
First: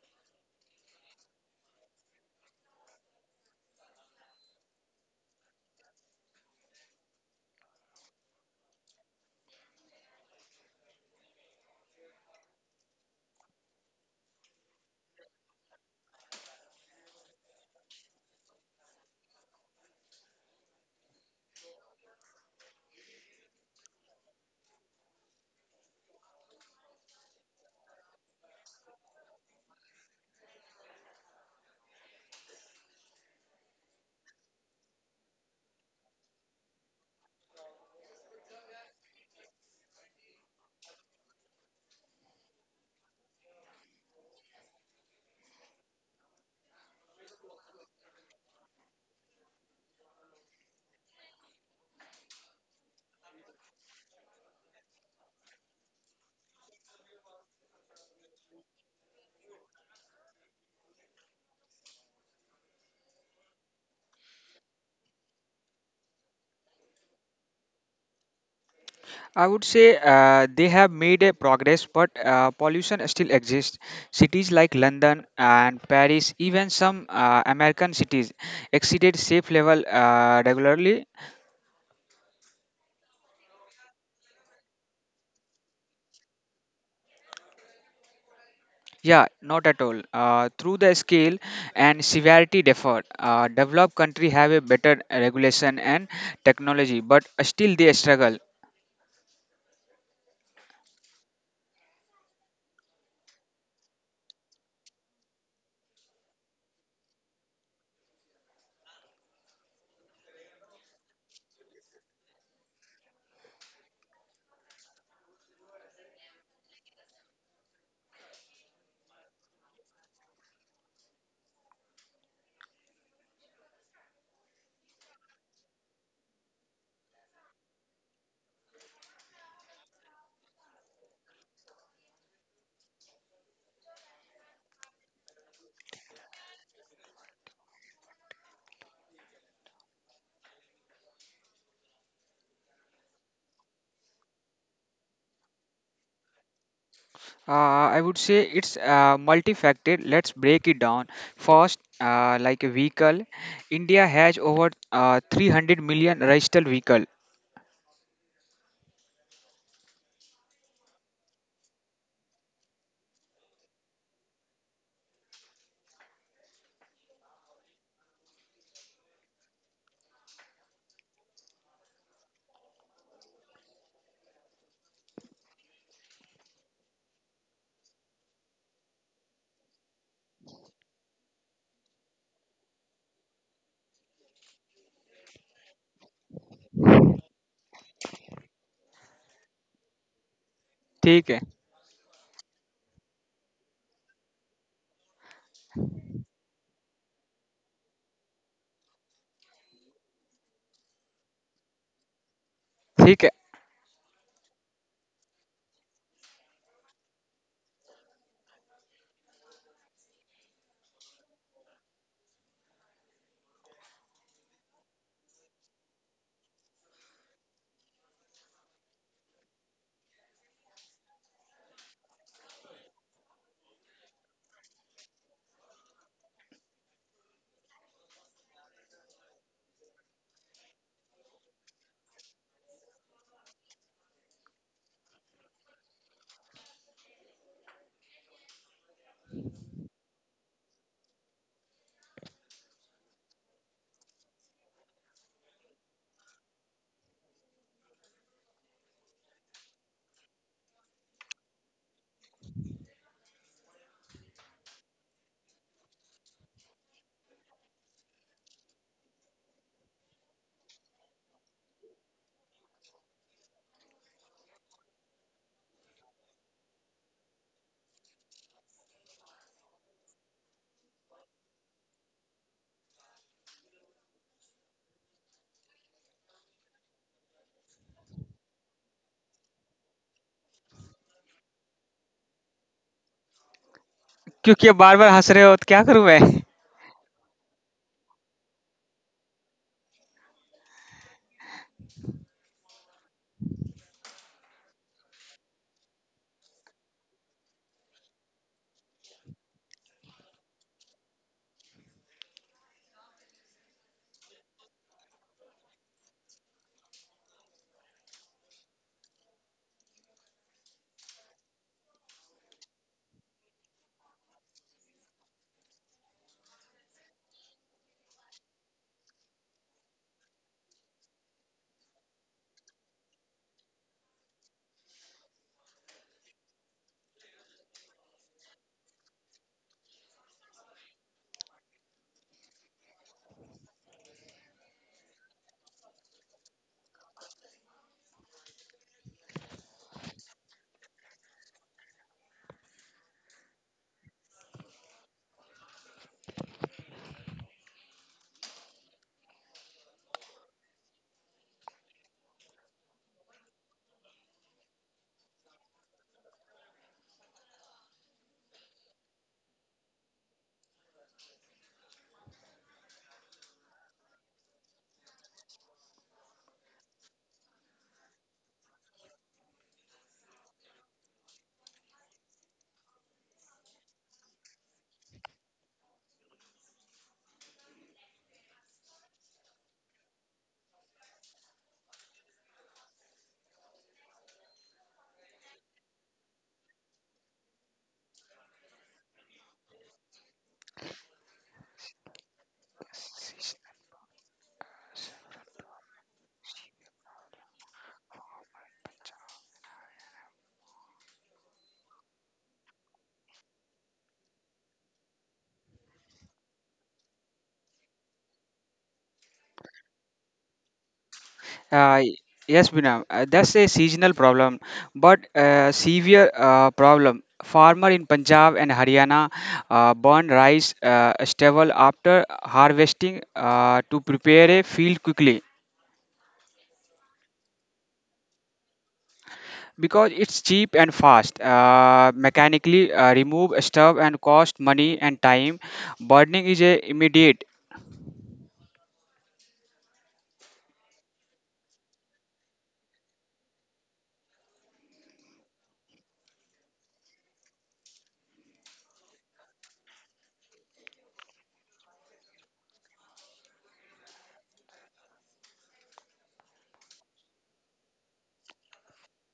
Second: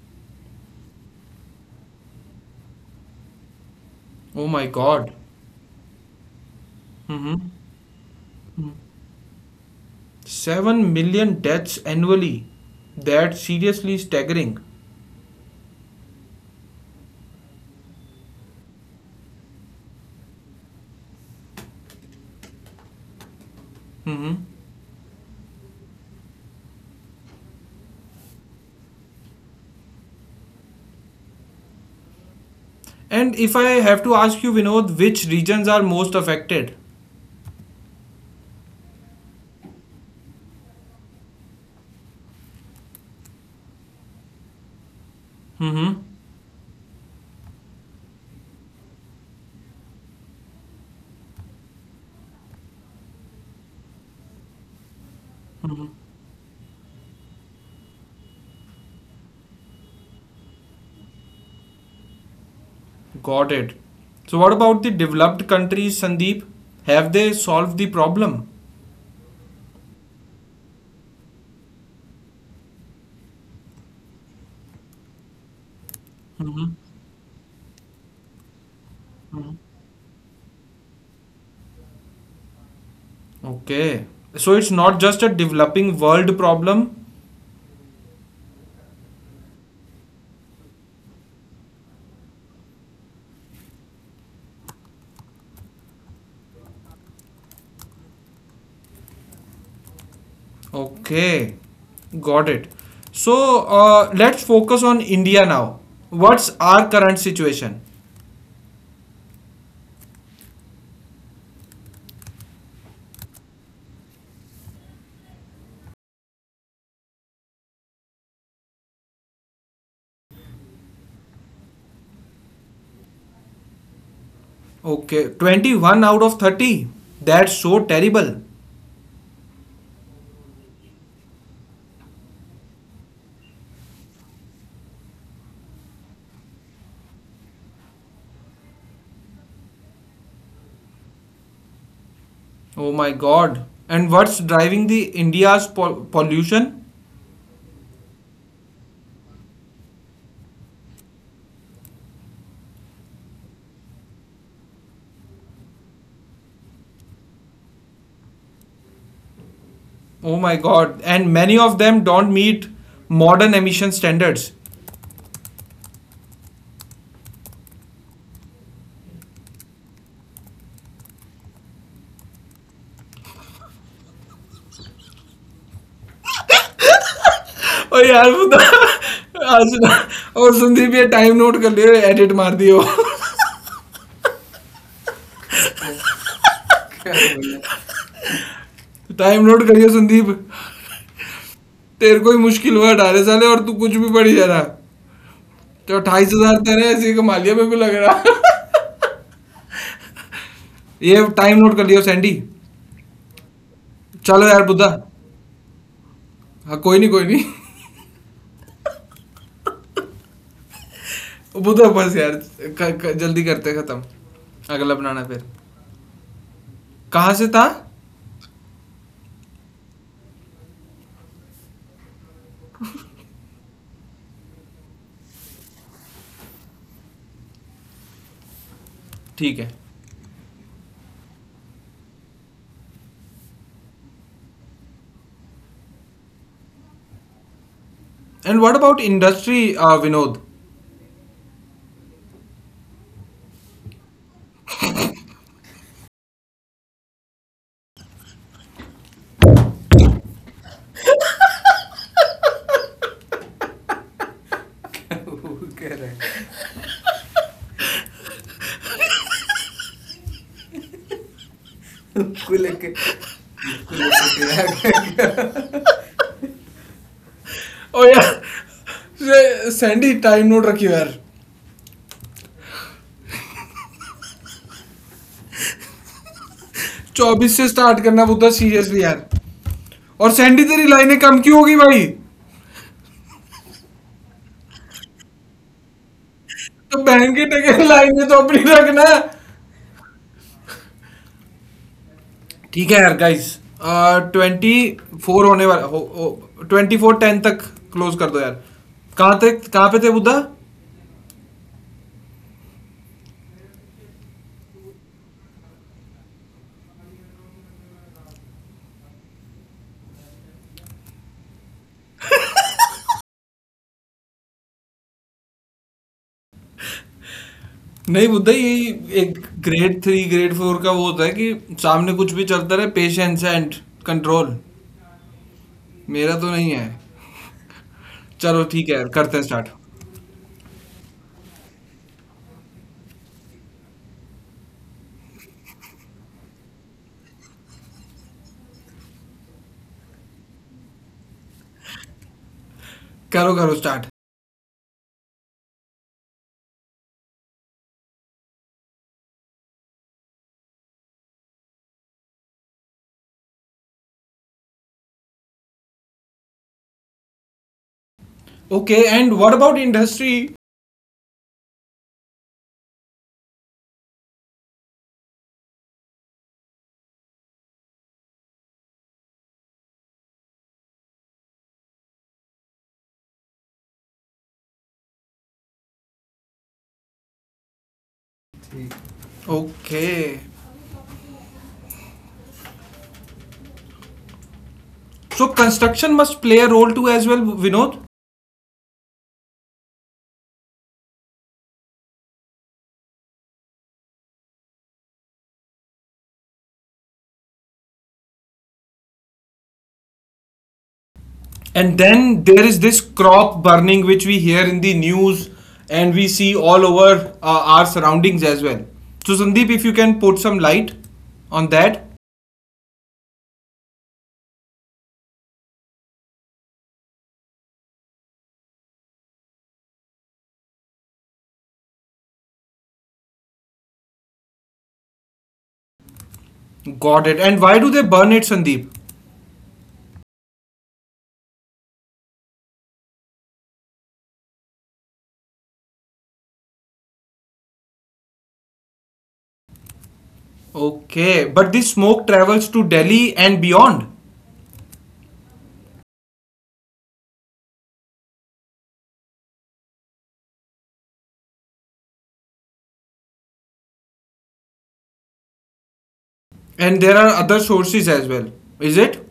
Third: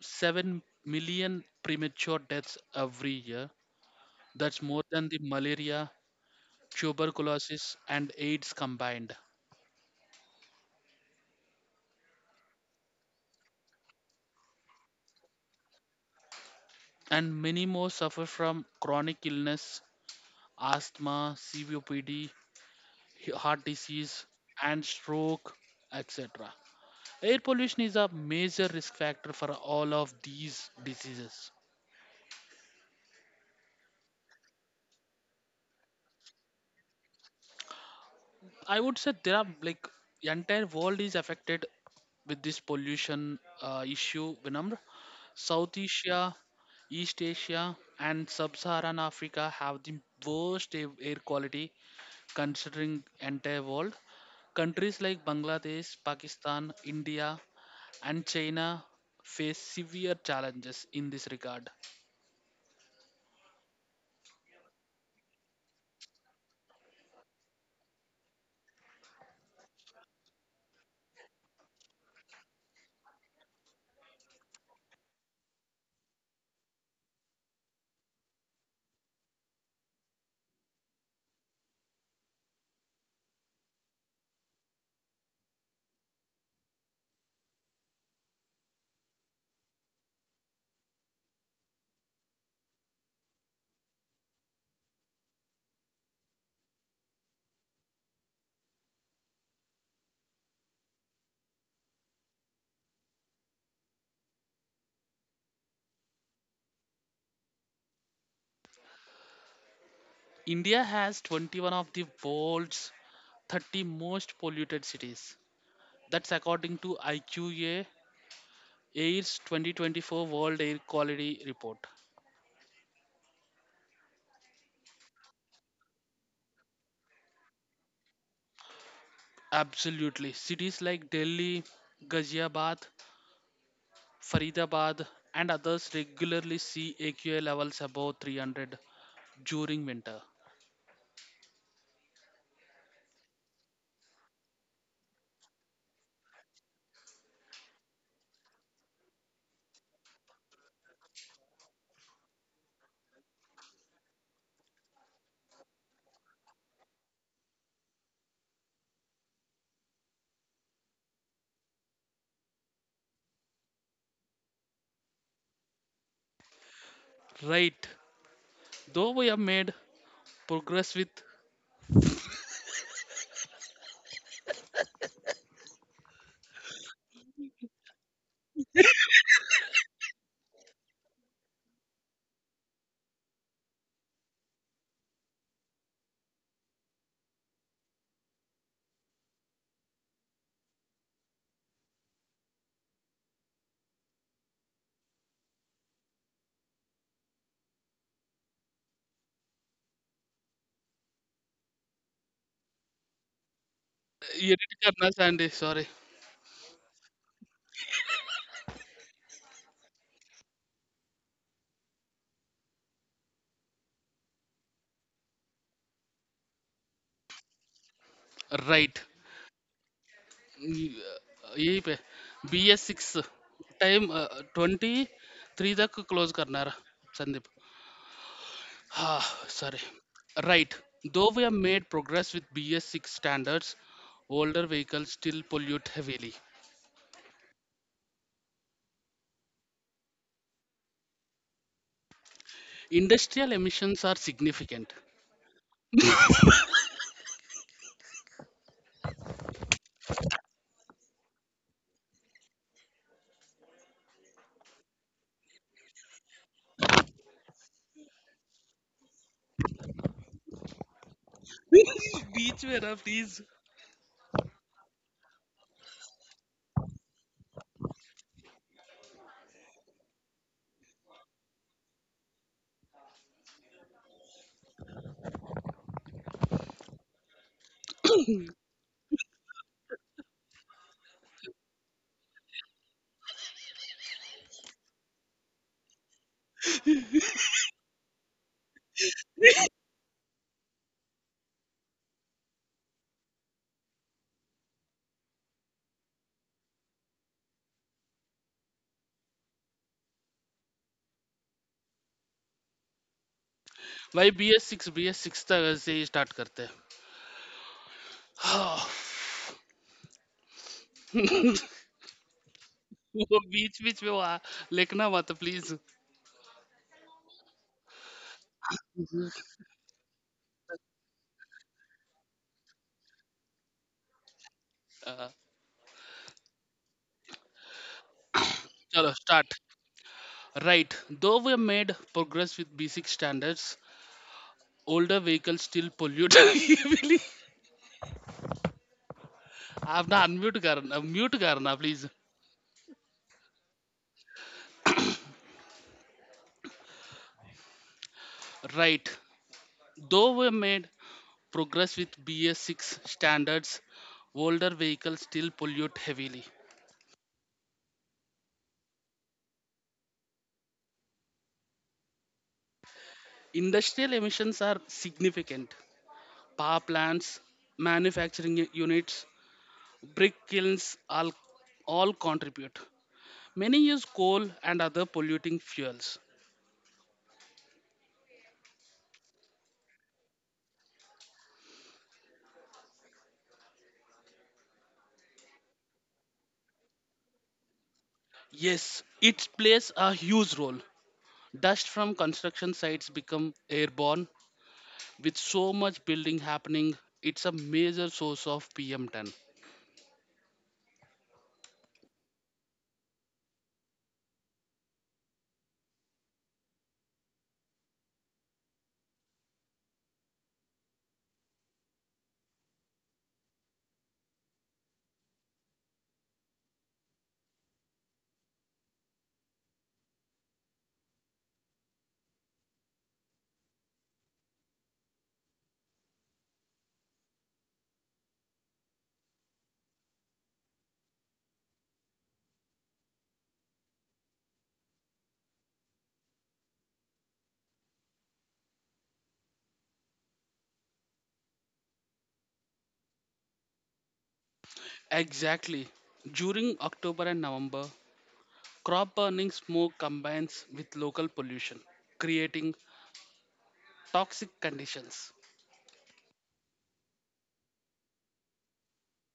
Speaker 2: 7 million premature deaths every year.
Speaker 1: Oh
Speaker 2: That's
Speaker 1: my
Speaker 2: more than
Speaker 1: god.
Speaker 2: the malaria,
Speaker 1: Mhm.
Speaker 2: tuberculosis, and AIDS combined.
Speaker 1: 7 million deaths annually. That's seriously staggering.
Speaker 2: And many more suffer from chronic illness, asthma, COPD, heart disease,
Speaker 1: Mhm.
Speaker 2: and stroke, etc. Air pollution is a major risk factor for all of these diseases.
Speaker 1: And if I have to ask you, Vinod, which regions are most affected?
Speaker 2: I would say there are like the entire world is affected with this pollution issue. Vinamr, South
Speaker 1: Mm-hmm.
Speaker 2: Asia, East Asia, and Sub-Saharan Africa have the worst air quality considering entire world. Countries like Bangladesh, Pakistan, India, and China face severe challenges in this regard.
Speaker 1: Got it. So, what about the developed countries, Sandeep? Have they solved the problem?
Speaker 3: I would say they have made a progress, but pollution still exists. Cities like London and Paris, even some American cities, exceeded safe level regularly.
Speaker 1: Okay. So, it's not just a developing world problem?
Speaker 3: Yeah, not at all. Through the scale and severity differ. Developed country have a better regulation and technology, but still they struggle.
Speaker 1: Okay. Got it. So, let's focus on India now. What's our current situation?
Speaker 2: India has 21 of the world's 30 most polluted cities. That's according to IQA AIR's 2024 World Air Quality Report.
Speaker 1: Okay. 21 out of 30. That's so terrible.
Speaker 2: Absolutely. Cities like Delhi, Ghaziabad, Faridabad, and others regularly see AQA levels above 300 during winter.
Speaker 1: Oh my god. And what's driving the India's pollution?
Speaker 3: I would say it's multifaceted. Let's break it down. First, like a vehicle, India has over three hundred million registered vehicle
Speaker 1: Oh my god. And many of them don't meet modern emission standards.
Speaker 2: Right. Though we have made progress with.
Speaker 1: ओ यार बता आज ना और संदीप ये time note कर लियो edit मार दियो टाइम नोट करियो संदीप
Speaker 3: ठीक है
Speaker 1: तेरे को ही मुश्किल हुआ अठारह साले और तू कुछ भी पढ़ी जा रहा तो अट्ठाईस हजार तेरे ऐसे ही कमा लिया मेरे को लग रहा ये टाइम नोट कर लियो सैंडी
Speaker 3: ठीक है
Speaker 1: चलो यार
Speaker 2: Edit
Speaker 1: बुद्धा
Speaker 2: करना Sandy, sorry.
Speaker 1: हाँ कोई नहीं वो तो बस यार क, क, जल्दी करते हैं खत्म अगला बनाना फिर कहाँ से था
Speaker 2: Right. अ, यही पे B S six time twenty three तक क्लोज करणार संदीप. Ah, sorry.
Speaker 1: ठीक है
Speaker 2: Right. Though we have made progress with BS6 standards, older vehicles still pollute heavily.
Speaker 1: And what about industry Vinod
Speaker 2: Industrial emissions are significant. बीच में ना please
Speaker 1: ओ यार Sandy time note रखियो यार चौबीस से स्टार्ट करना बुद्धा सीरियसली यार और सैंडी तेरी लाइनें कम क्यों होगी भाई
Speaker 3: क्योंकि आप बार बार हंस रहे हो तो क्या करूँ मैं
Speaker 1: तो बहन के टके लाइनें तो अपनी रखना ठीक है यार गाइस ट्वेंटी फोर होने वाला हो ट्वेंटी फोर टेन तक क्लोज कर दो यार कहाँ तक कहाँ पे थे बुद्धा
Speaker 2: भाई बी एस सिक्स तक से ही स्टार्ट करते हैं हाँ, वो बीच बीच में वहाँ लिखना मत प्लीज
Speaker 1: नहीं मुद्दा यही एक ग्रेड थ्री ग्रेड फोर का वो होता है कि सामने कुछ भी चलता रहे पेशेंस एंड कंट्रोल मेरा तो नहीं है चलो ठीक है यार
Speaker 2: चलो
Speaker 1: करते हैं
Speaker 2: start
Speaker 1: start
Speaker 2: right though we made progress with B six standards older vehicle still pollute आप ना अनम्यूट करना म्यूट करना प्लीज.
Speaker 1: करो करो start
Speaker 2: right Though we made progress with BS6 standards, older vehicles still pollute heavily.
Speaker 1: Okay and what about industry
Speaker 2: Industrial emissions are significant. Power plants, manufacturing units, brick kilns all contribute. Many use coal and other polluting fuels.
Speaker 1: Okay so construction must play a role too as well Vinod
Speaker 2: Yes, it plays a huge role. Dust from construction sites become airborne. With so much building happening, it's a major source of PM10.
Speaker 1: And then there is this crop burning which we hear in the news and we see all over our surroundings as well so Sandeep if you can put some light on that.
Speaker 3: Yes बिना that's a seasonal problem but severe problem farmer in Punjab and Haryana burn rice stubble after harvesting to prepare a field quickly.
Speaker 1: Got it. And why do they burn it, Sandeep?
Speaker 3: Because it's cheap and fast, mechanically remove stuff and cost money and time. Burning is a immediate.
Speaker 1: Okay, but this smoke travels to Delhi and beyond,
Speaker 2: Exactly. During October and November, crop burning smoke combines with local pollution, creating toxic conditions.
Speaker 1: and there are other sources as well, is it?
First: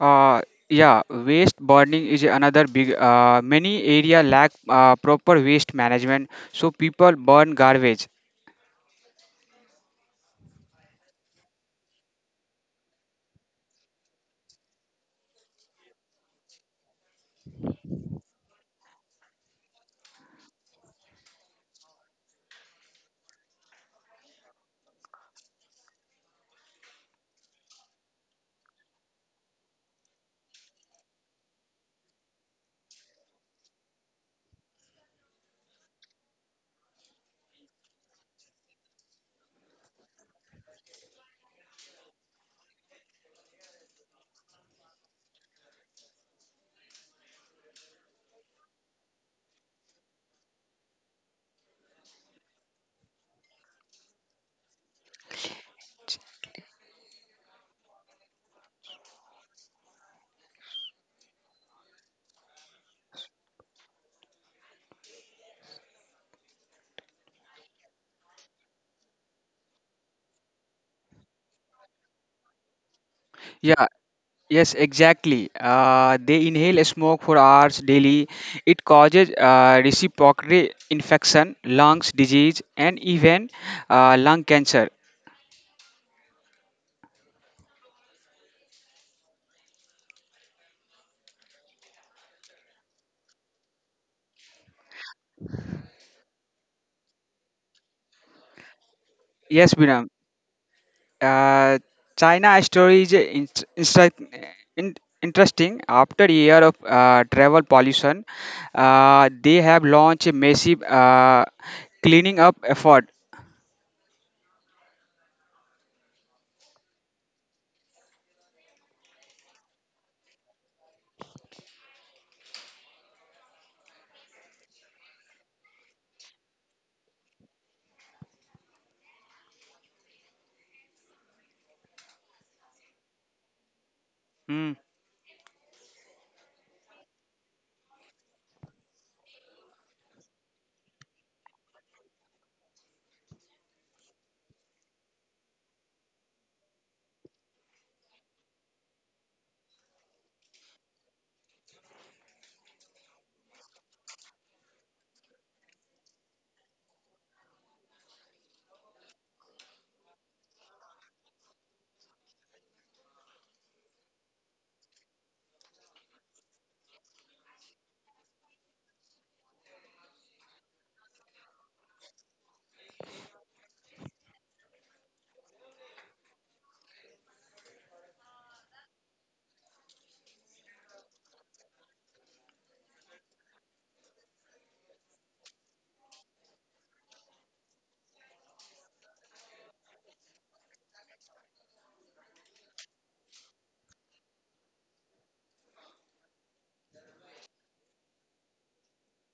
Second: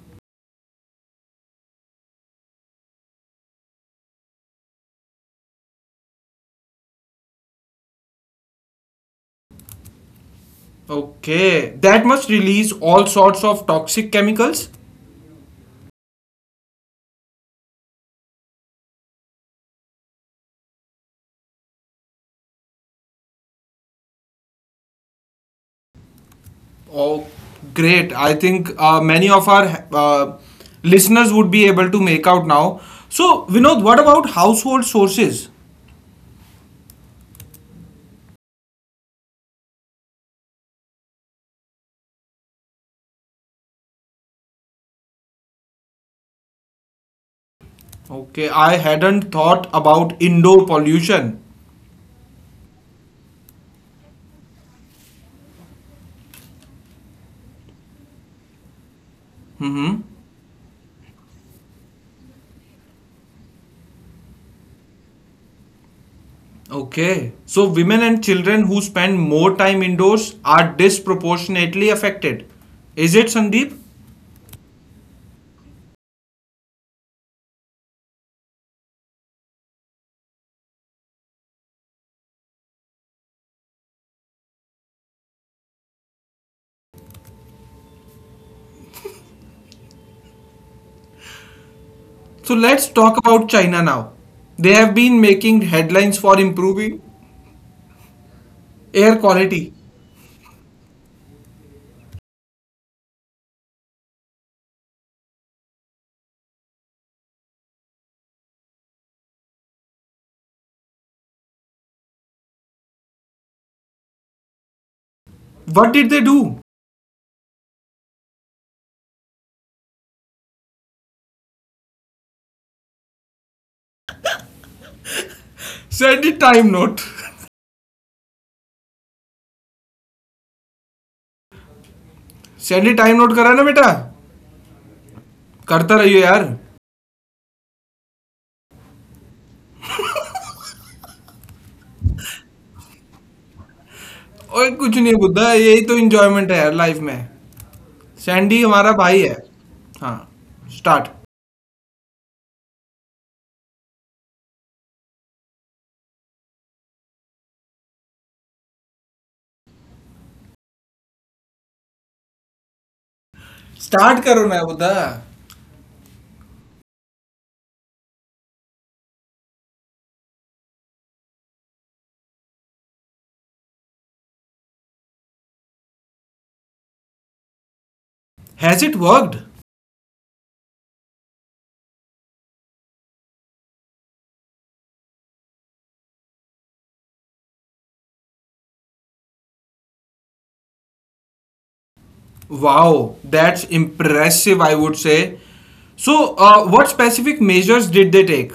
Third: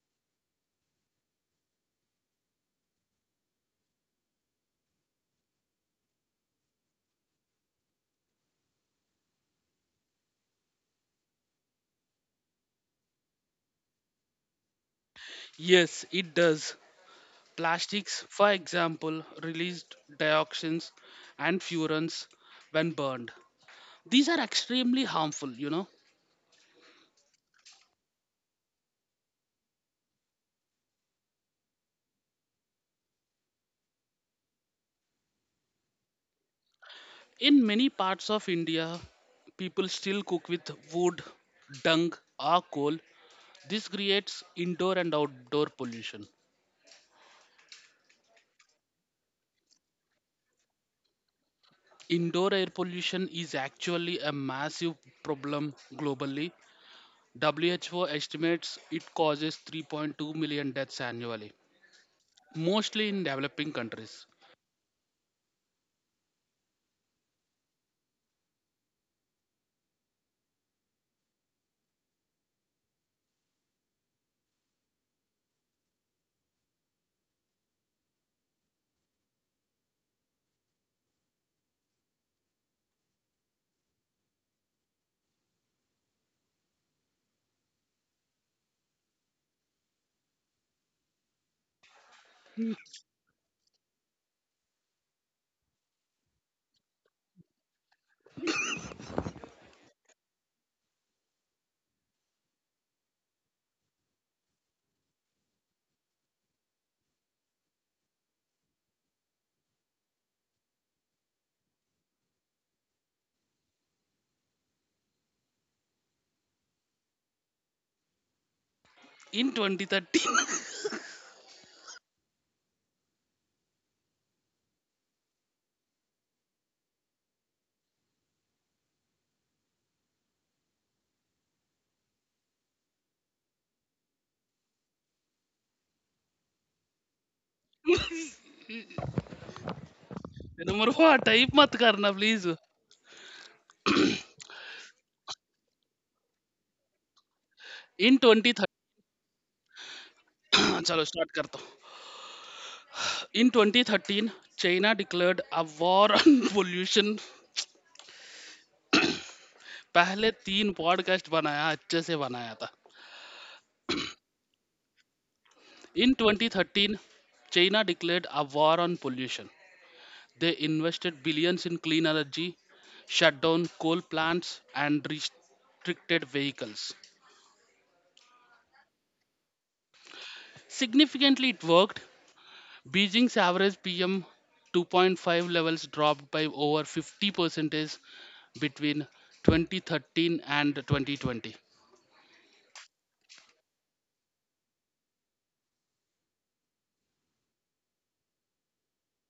Speaker 3: uh, yeah, waste burning is another big, many area lack proper waste management, so people burn garbage.
Speaker 1: Okay, that must release all sorts of toxic chemicals.
Speaker 2: Yes, it does. Plastics, for example, released dioxins and furans when burned. These are extremely harmful, you know.
Speaker 1: Oh, great. I think many of our listeners would be able to make out now. So, Vinod, what about household sources?
Speaker 2: In many parts of India, people still cook with wood, dung, or coal. This creates indoor and outdoor pollution.
Speaker 1: Okay, I hadn't thought about indoor pollution.
Speaker 2: Indoor air pollution is actually a massive problem globally. WHO estimates it causes
Speaker 1: Mm-hmm.
Speaker 2: 3.2 million deaths annually, mostly in developing countries.
Speaker 1: Okay. So women and children who spend more time indoors are disproportionately affected. Is it
Speaker 3: Yeah,
Speaker 1: Sandeep?
Speaker 3: yes, exactly, they inhale smoke for hours daily. It causes respiratory infection, lungs disease, and even lung cancer.
Speaker 1: So let's talk about China now. They have been making headlines for improving air
Speaker 3: Yes, Binam.
Speaker 1: quality.
Speaker 3: Uh, China story is instru- in, interesting. After a year of travel pollution, they have launched a massive cleaning up effort.
Speaker 1: What did they do?
Speaker 2: In 2013,
Speaker 1: Send it time note. Send it time note करा ना बेटा
Speaker 3: Mm.
Speaker 1: करता रहियो यार
Speaker 2: number हुआ type मत करना please
Speaker 1: ओए कुछ नहीं है बुद्धा यही तो इंजॉयमेंट है यार लाइफ में
Speaker 2: इन
Speaker 1: सैंडी
Speaker 2: 2013
Speaker 1: हमारा भाई है हाँ
Speaker 2: चलो
Speaker 1: स्टार्ट
Speaker 2: स्टार्ट करता हूँ in 2013 China declared a war on pollution पहले तीन पॉडकास्ट बनाया अच्छे से बनाया था
Speaker 1: स्टार्ट करो ना Buddha
Speaker 2: in 2013 China declared a war on pollution. They invested billions in clean energy, shut down coal plants, and restricted vehicles.
Speaker 1: Has it worked.
Speaker 2: Significantly, it worked. Beijing's average PM 2.5 levels dropped by over 50% between 2013 and 2020.
Speaker 1: Wow, that's impressive, I would say. So, what specific measures did they take?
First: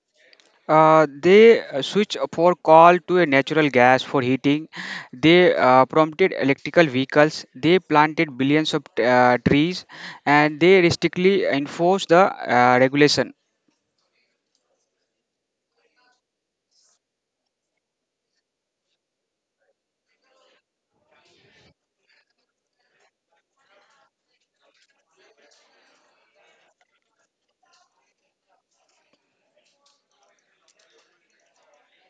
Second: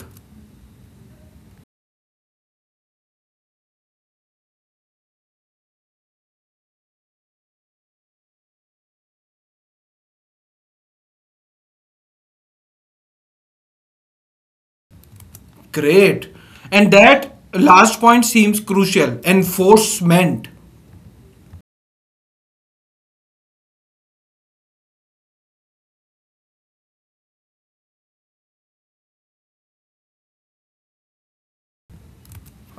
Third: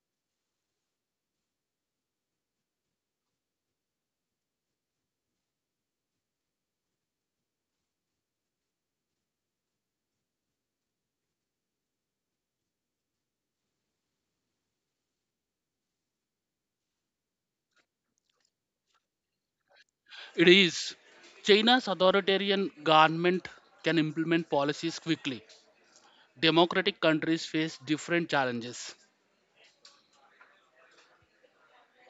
Speaker 3: They switch for coal to a natural gas for heating. They prompted electrical vehicles. They planted billions of trees, and they strictly enforce the regulation.
Speaker 1: Great. And that last point seems crucial enforcement.
Speaker 2: It is. China's authoritarian government can implement policies quickly. Democratic countries face different challenges.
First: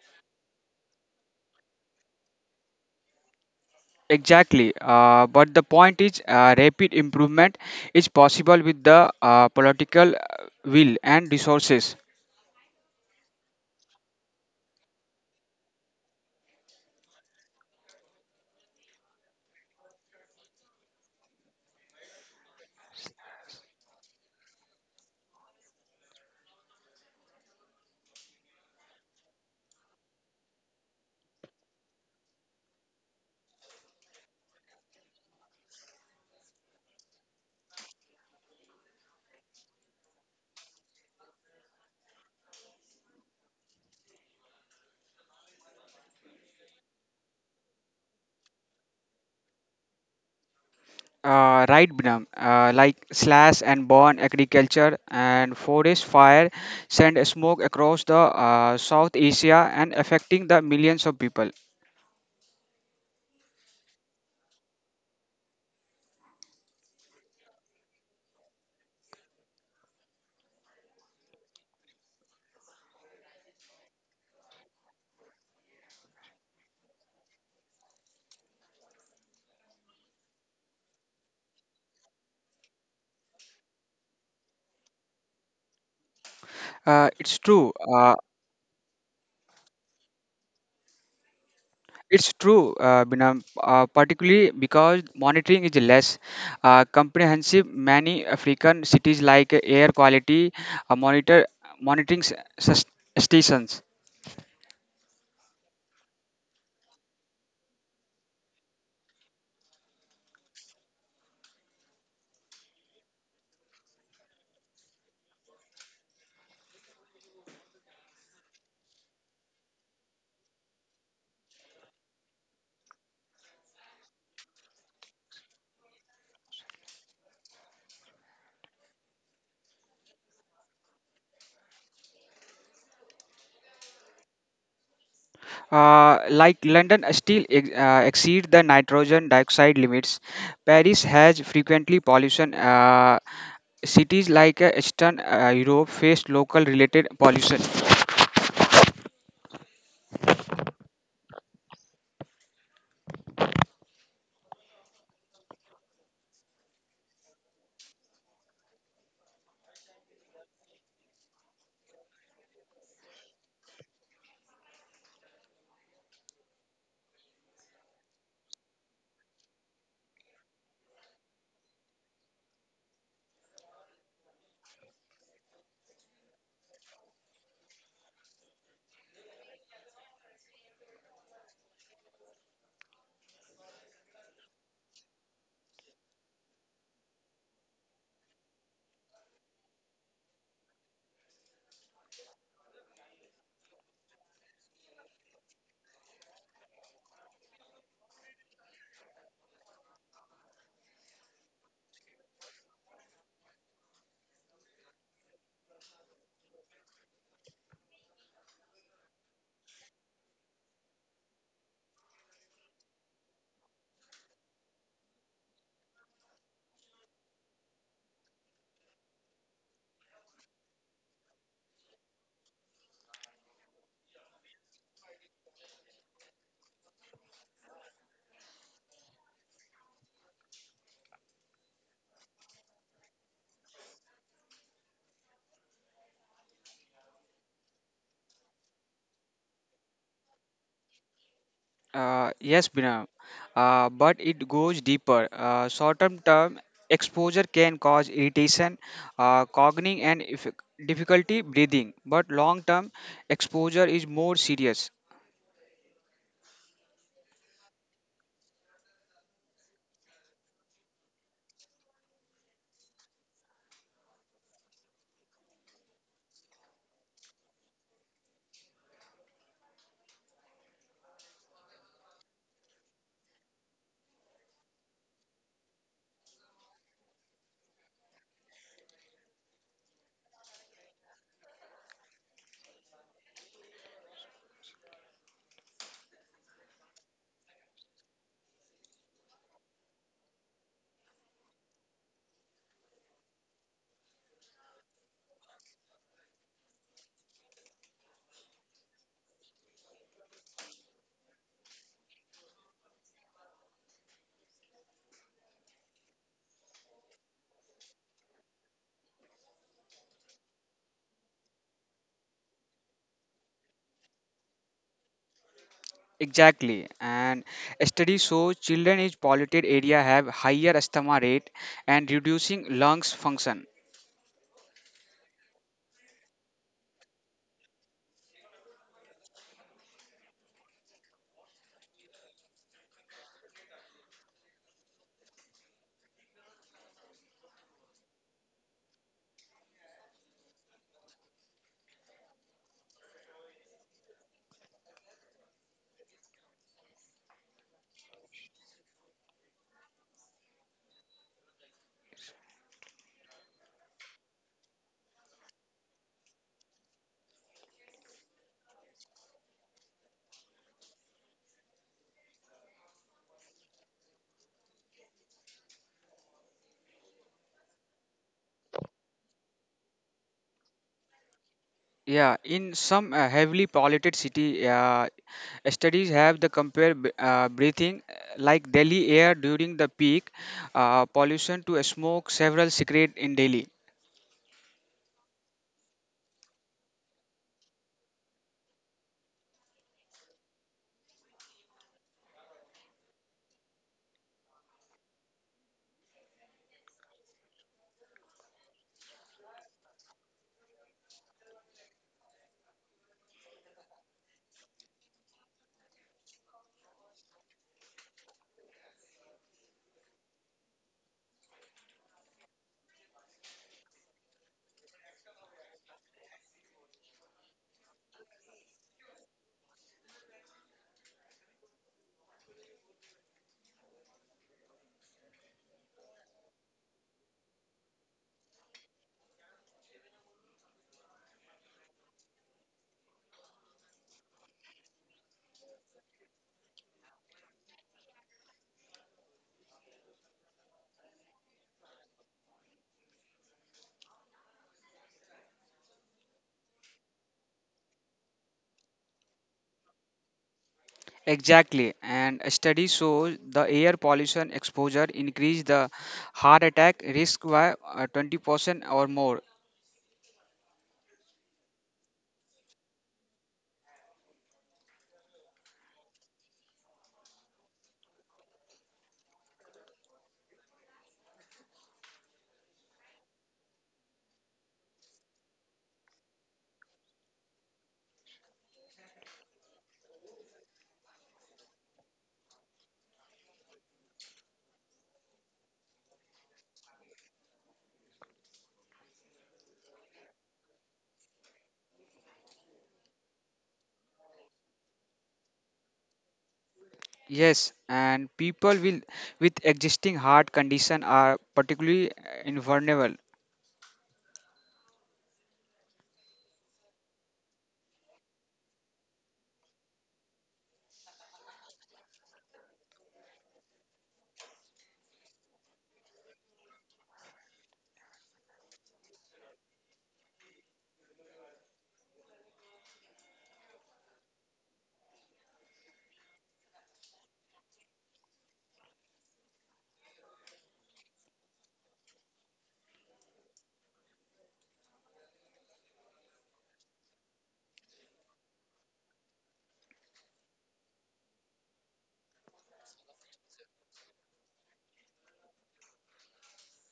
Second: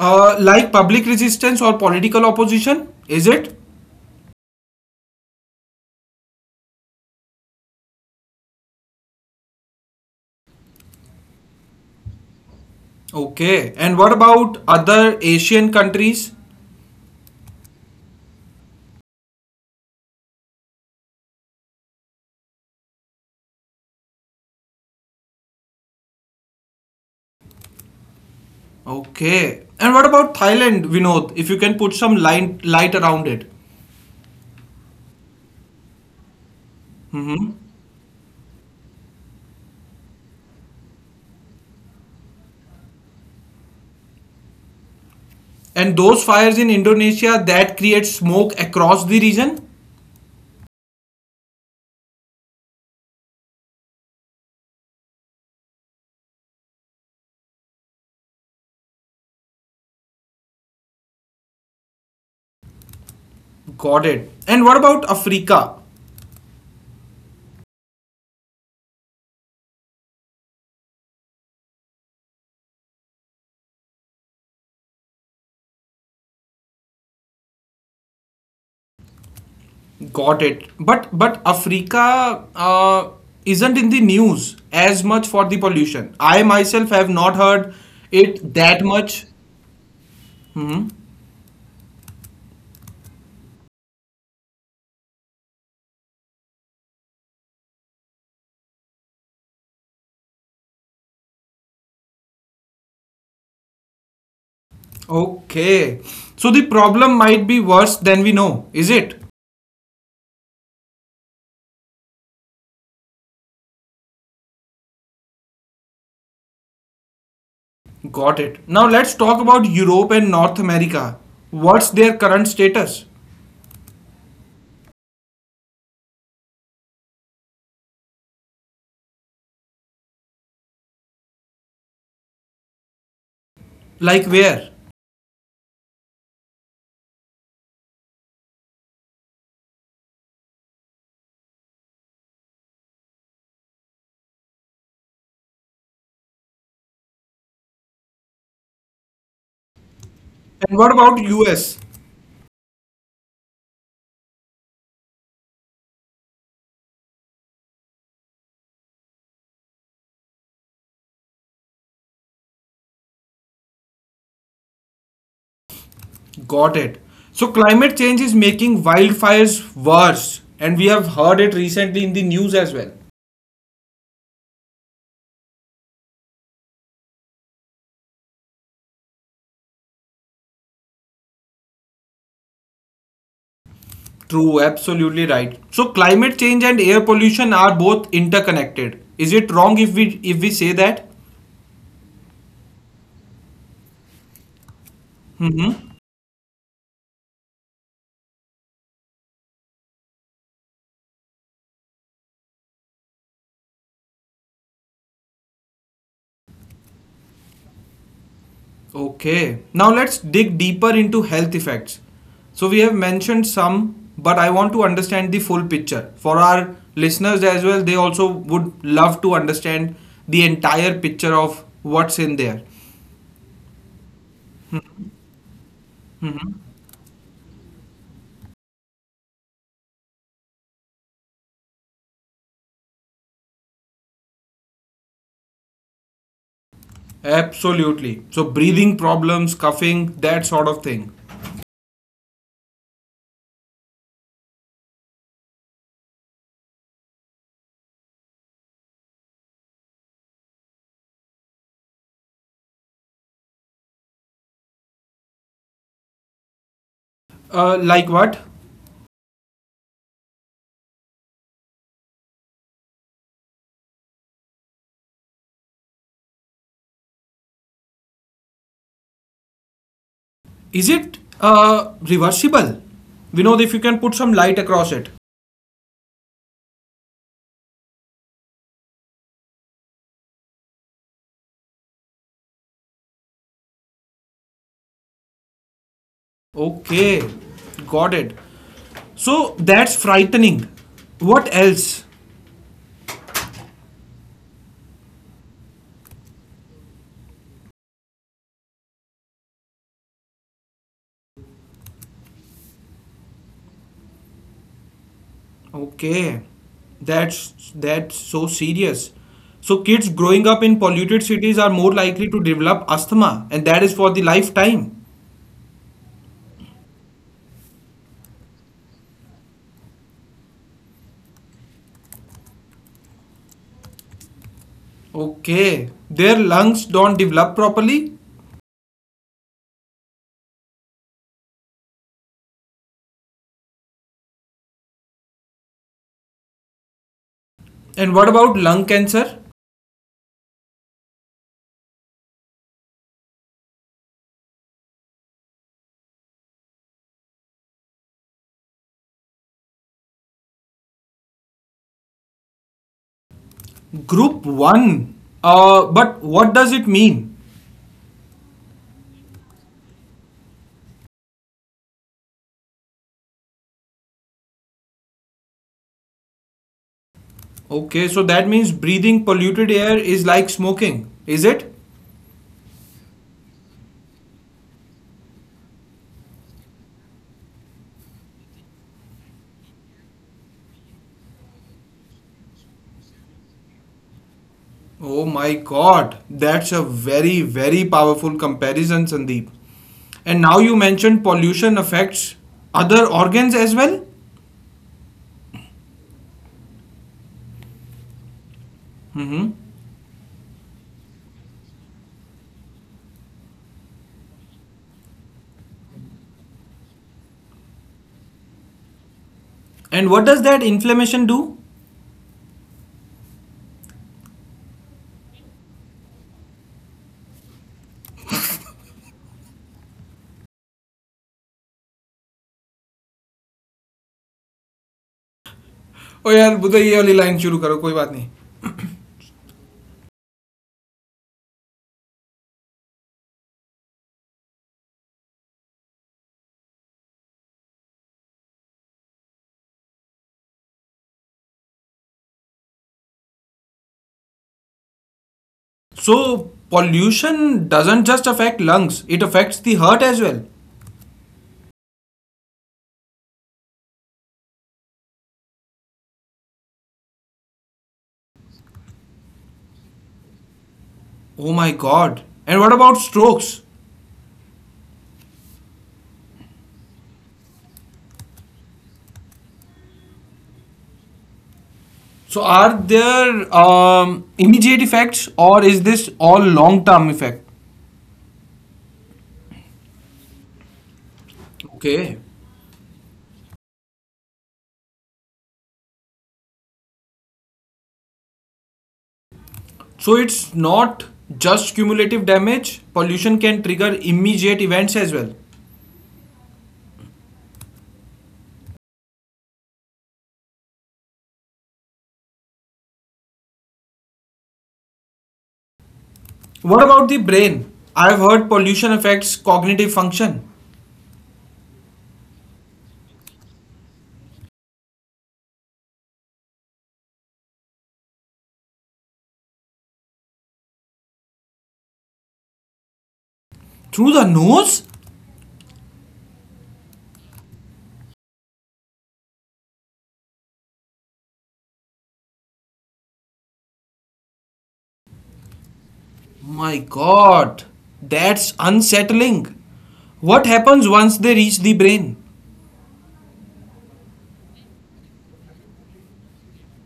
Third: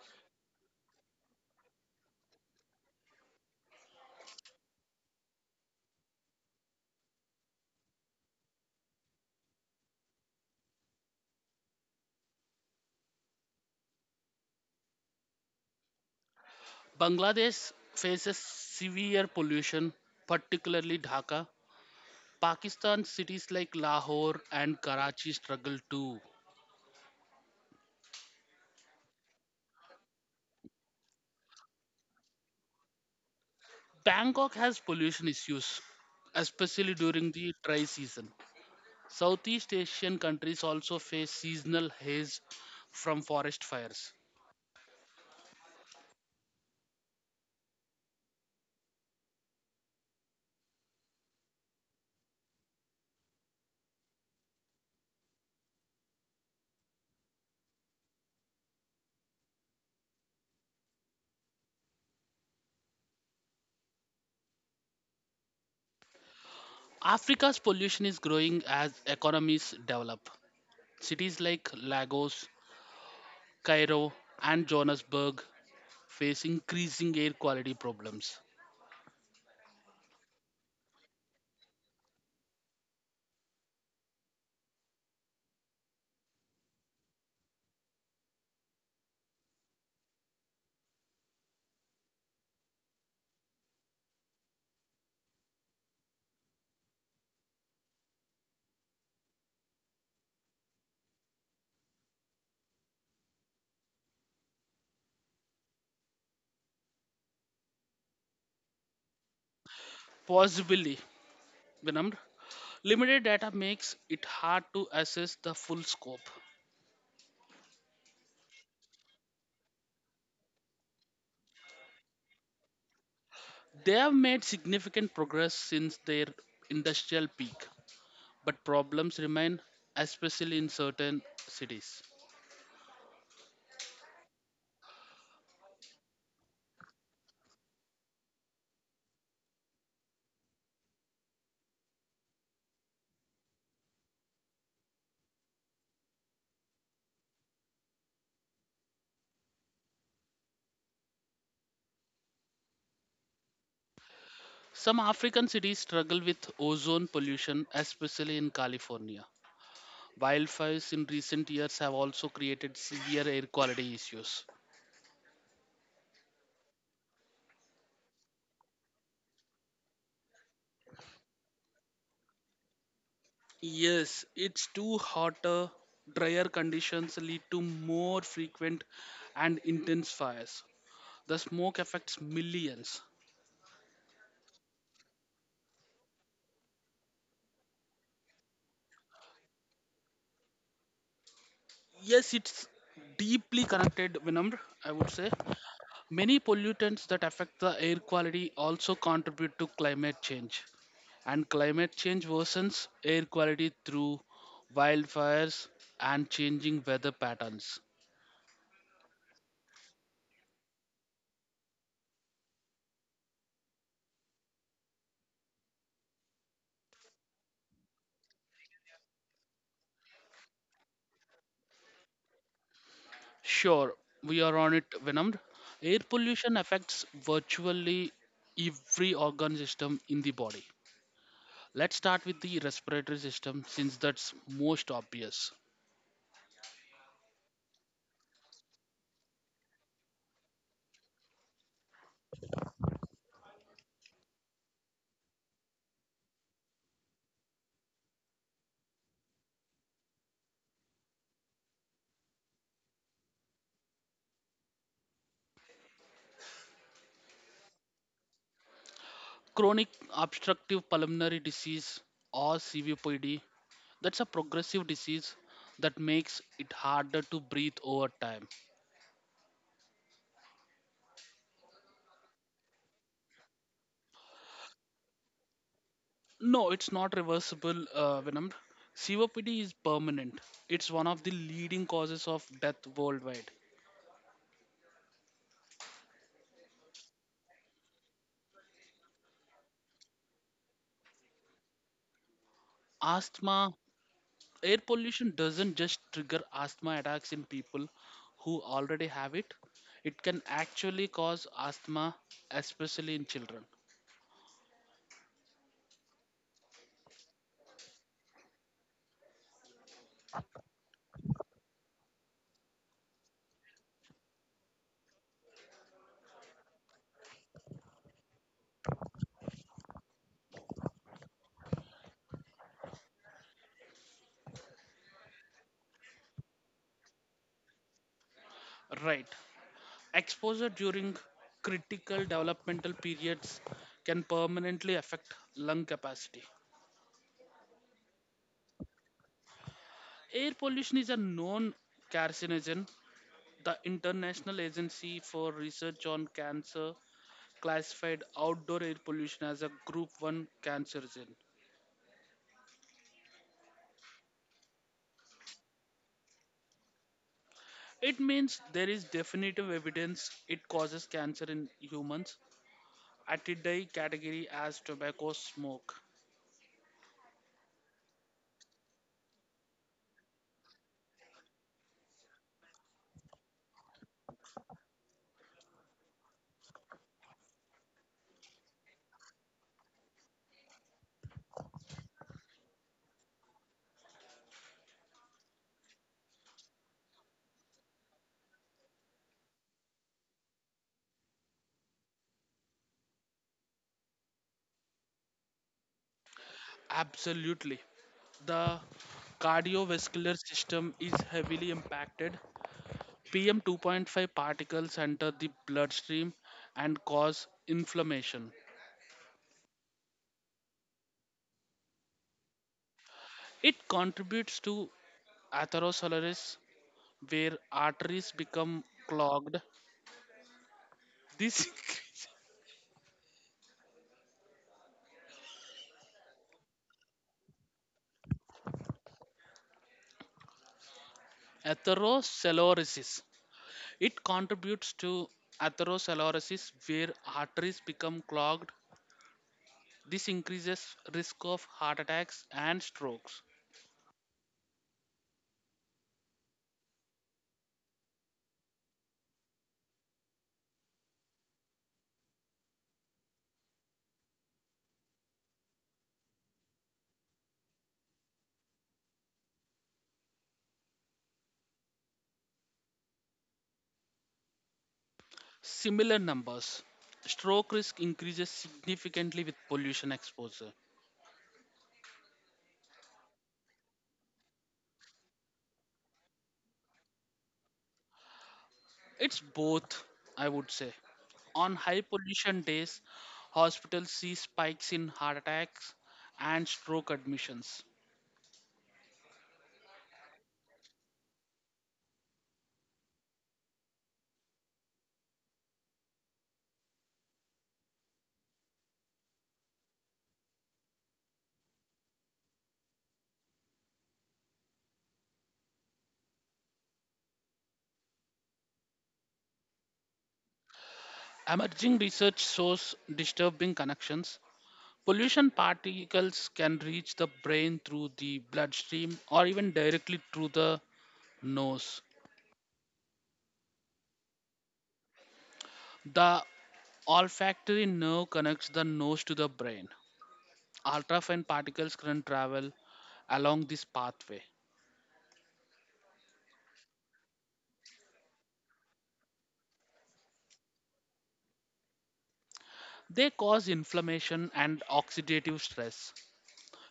Speaker 1: Like public resistance or political opposition, is it?
Speaker 3: Exactly. But the point is, rapid improvement is possible with the political will and resources.
Speaker 1: Okay. And what about other Asian countries?
Speaker 2: Bangladesh faces severe pollution, particularly Dhaka. Pakistan cities like Lahore and Karachi struggle too.
Speaker 1: Okay. And what about Thailand, Vinod? If you can put some light around it.
Speaker 2: Bangkok has pollution issues, especially during the
Speaker 1: Hmm.
Speaker 2: dry season. Southeast Asian countries also face seasonal haze from forest fires.
Speaker 1: And those fires in Indonesia that create smoke across the region?
Speaker 3: Right, Binam? Like slash and burn agriculture and forest fire send smoke across the South Asia and affecting the millions of people.
Speaker 1: Got it. And what about Africa?
Speaker 2: Africa's pollution is growing as economies develop. Cities like Lagos, Cairo, and Johannesburg face increasing air quality problems.
Speaker 1: Got it. But Africa isn't in the news as much for the pollution. I myself have
Speaker 3: It's
Speaker 1: not
Speaker 3: true.
Speaker 1: heard it that much.
Speaker 3: It's true, Binam, particularly because monitoring is less comprehensive. Many African cities like air quality uh, monitor monitoring s- stations.
Speaker 1: Okay. So the problem might be worse than we know, is it?
Speaker 2: Possibly, Vinamr, limited data makes it hard to assess the full scope.
Speaker 1: Got it. Now let's talk about Europe and North America. What's their current status?
Speaker 2: They have made significant progress since their industrial peak, but problems remain, especially in certain cities.
Speaker 1: Like where?
Speaker 3: Like London still exceed the nitrogen dioxide limits. Paris has frequently pollution. Cities like Eastern Europe face local related pollution.
Speaker 1: And what about US?
Speaker 2: Some African cities struggle with ozone pollution, especially in California. Wildfires in recent years have also created severe air quality issues.
Speaker 1: Got it. So climate change is making wildfires worse, and we have heard it recently in the news as well.
Speaker 2: Yes, it's too hotter, drier conditions lead to more frequent and intense fires. The smoke affects millions.
Speaker 1: True, absolutely right. So climate change and air pollution are both interconnected. Is it wrong if we say that?
Speaker 2: Yes, it's deeply connected, Vinamr, I would say. Many pollutants that affect the air quality also contribute to climate change. And climate change worsens air quality through wildfires and changing weather patterns.
Speaker 1: Okay. Now let's dig deeper into health effects. So we have mentioned some, but I want to understand the full picture. For our listeners as well, they also would love to understand the entire picture of what's in there.
Speaker 2: Sure, we are on it, Vinamr. Air pollution affects virtually every organ system in the body. Let's start with the respiratory system since that's most obvious.
Speaker 1: Absolutely. So breathing problems, coughing, that sort of thing.
Speaker 3: Yes, Bina, but it goes deeper. Short-term term exposure can cause irritation, cognition, and if difficulty breathing. But long-term exposure is more serious.
Speaker 1: Like what?
Speaker 2: Chronic obstructive pulmonary disease or COPD, that's a progressive disease that makes it harder to breathe over time.
Speaker 1: Is it reversible? We know if you can put some light across it.
Speaker 2: No, it's not reversible, Venom. COPD is permanent. It's one of the leading causes of death worldwide.
Speaker 1: Okay, got it. So that's frightening. What else?
Speaker 2: Asthma, air pollution doesn't just trigger asthma attacks in people who already have it. It can actually cause asthma, especially in children.
Speaker 1: Okay, that's so serious. So kids growing up in polluted cities are more likely to develop asthma, and that is for the lifetime.
Speaker 3: Exactly, and studies show children in polluted area have higher asthma rate and reducing lungs function.
Speaker 1: Okay, their lungs don't develop properly.
Speaker 2: Right. Exposure during critical developmental periods can permanently affect lung capacity.
Speaker 1: And what about lung cancer?
Speaker 2: Air pollution is a known carcinogen. The International Agency for Research on Cancer classified outdoor air pollution as a group 1 carcinogen.
Speaker 1: Group 1. But what does it mean?
Speaker 2: It means there is definitive evidence it causes cancer in humans, at its category as tobacco smoke.
Speaker 1: Okay, so that means breathing polluted air is like smoking, is it?
Speaker 3: Yeah, in some heavily polluted city, studies have the compare breathing like Delhi air during the peak pollution to smoke several cigarette in Delhi.
Speaker 1: Oh my god, that's a very, very powerful comparison, Sandeep. And now you mentioned pollution affects other organs as well?
Speaker 2: Absolutely. The
Speaker 1: Mm-hmm.
Speaker 2: cardiovascular system is heavily impacted. PM 2.5 particles enter the bloodstream and cause inflammation.
Speaker 1: And what does that inflammation do?
Speaker 2: It contributes to atherosclerosis, where arteries become clogged. This
Speaker 1: ओ यार बुधा ये वाली line शुरू करो कोई बात नहीं.
Speaker 2: atherosclerosis. It contributes to atherosclerosis, where arteries become clogged. This increases risk of heart attacks and strokes.
Speaker 1: Pollution doesn't just affect lungs; it affects the heart as well.
Speaker 3: Exactly, and studies show the air pollution exposure increase the heart attack risk by 20% or more.
Speaker 1: Oh my god. And what about strokes?
Speaker 2: Similar numbers. Stroke risk increases significantly with pollution exposure.
Speaker 1: So are there immediate effects, or is this all long term effect?
Speaker 2: It's both, I would say. On high
Speaker 1: Okay.
Speaker 2: pollution days, hospitals see spikes in heart attacks and stroke admissions.
Speaker 1: So it's not just cumulative damage. Pollution can trigger immediate events as well.
Speaker 3: Yes, and people will with existing heart condition are particularly invulnerable.
Speaker 1: What about the brain? I've heard pollution affects cognitive function.
Speaker 2: Emerging research shows disturbing connections. Pollution particles can reach the brain through the bloodstream or even directly through the nose.
Speaker 1: Through the nose?
Speaker 2: The olfactory nerve connects the nose to the brain. Ultrafine particles can travel along this pathway.
Speaker 1: My god. That's unsettling. What happens once they reach the brain?
Speaker 2: They cause inflammation and oxidative stress.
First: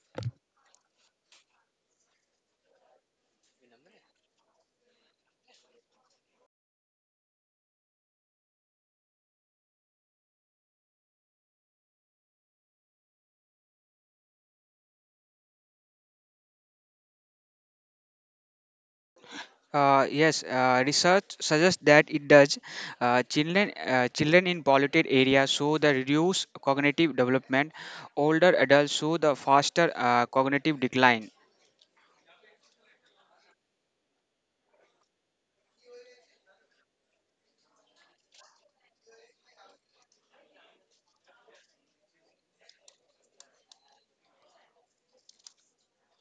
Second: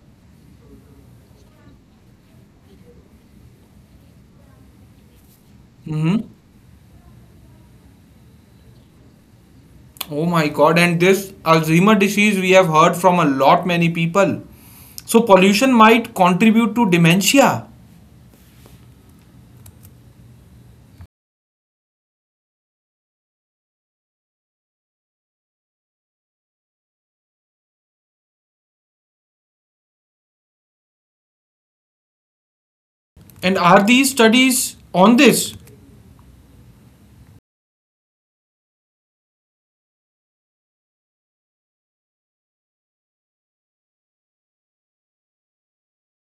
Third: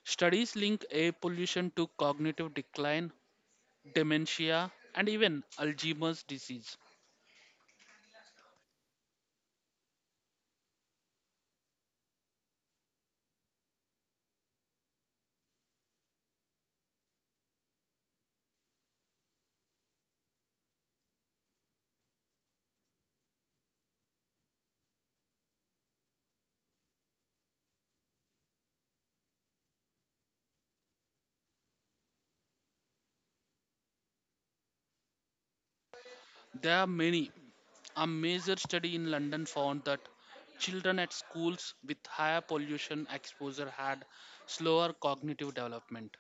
Speaker 2: Studies link air pollution to cognitive decline, dementia, and even
Speaker 1: Hmm.
Speaker 2: Alzheimer's disease.
Speaker 1: Oh my god, and this Alzheimer disease we have heard from a lot many people. So pollution might contribute to dementia.
Speaker 3: Yes, research suggests that it does. Children in polluted areas show the reduced cognitive development. Older adults show the faster cognitive decline.
Speaker 1: And are these studies on this?
Speaker 2: There are many. A major study in London found that children at schools with higher pollution exposure had slower cognitive development.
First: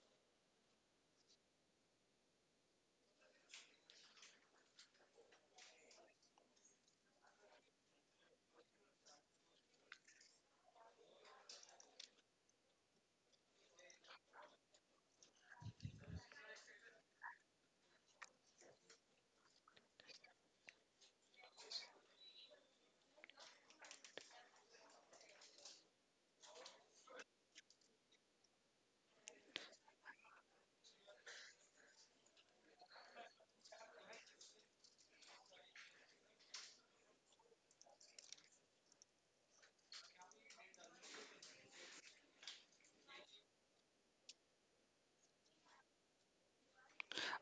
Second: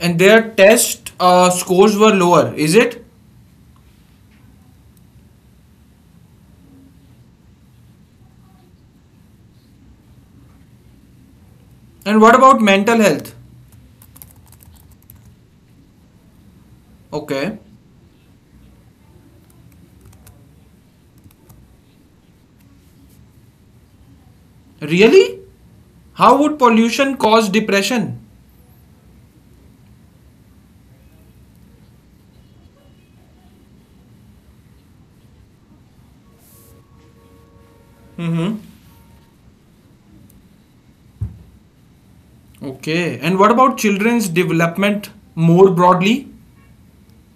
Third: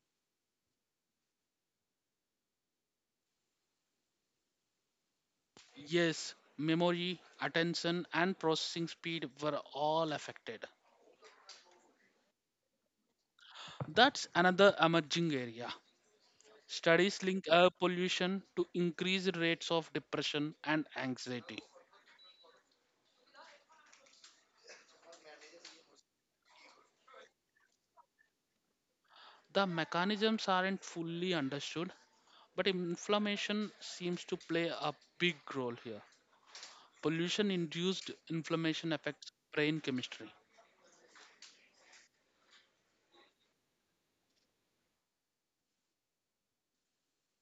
Speaker 1: And their test scores were lower, is it?
Speaker 2: Yes, memory, attention, and processing speed were all affected.
Speaker 1: And what about mental health?
Speaker 2: That's another emerging area. Studies link
Speaker 1: Okay.
Speaker 2: air pollution to increased rates of depression and anxiety.
Speaker 1: Really? How would pollution cause depression?
Speaker 2: The mechanisms aren't fully understood, but inflammation seems to play a big role here. Pollution induced
Speaker 1: Mm-hmm.
Speaker 2: inflammation affects brain chemistry.
Speaker 1: Okay. And what about children's development more broadly?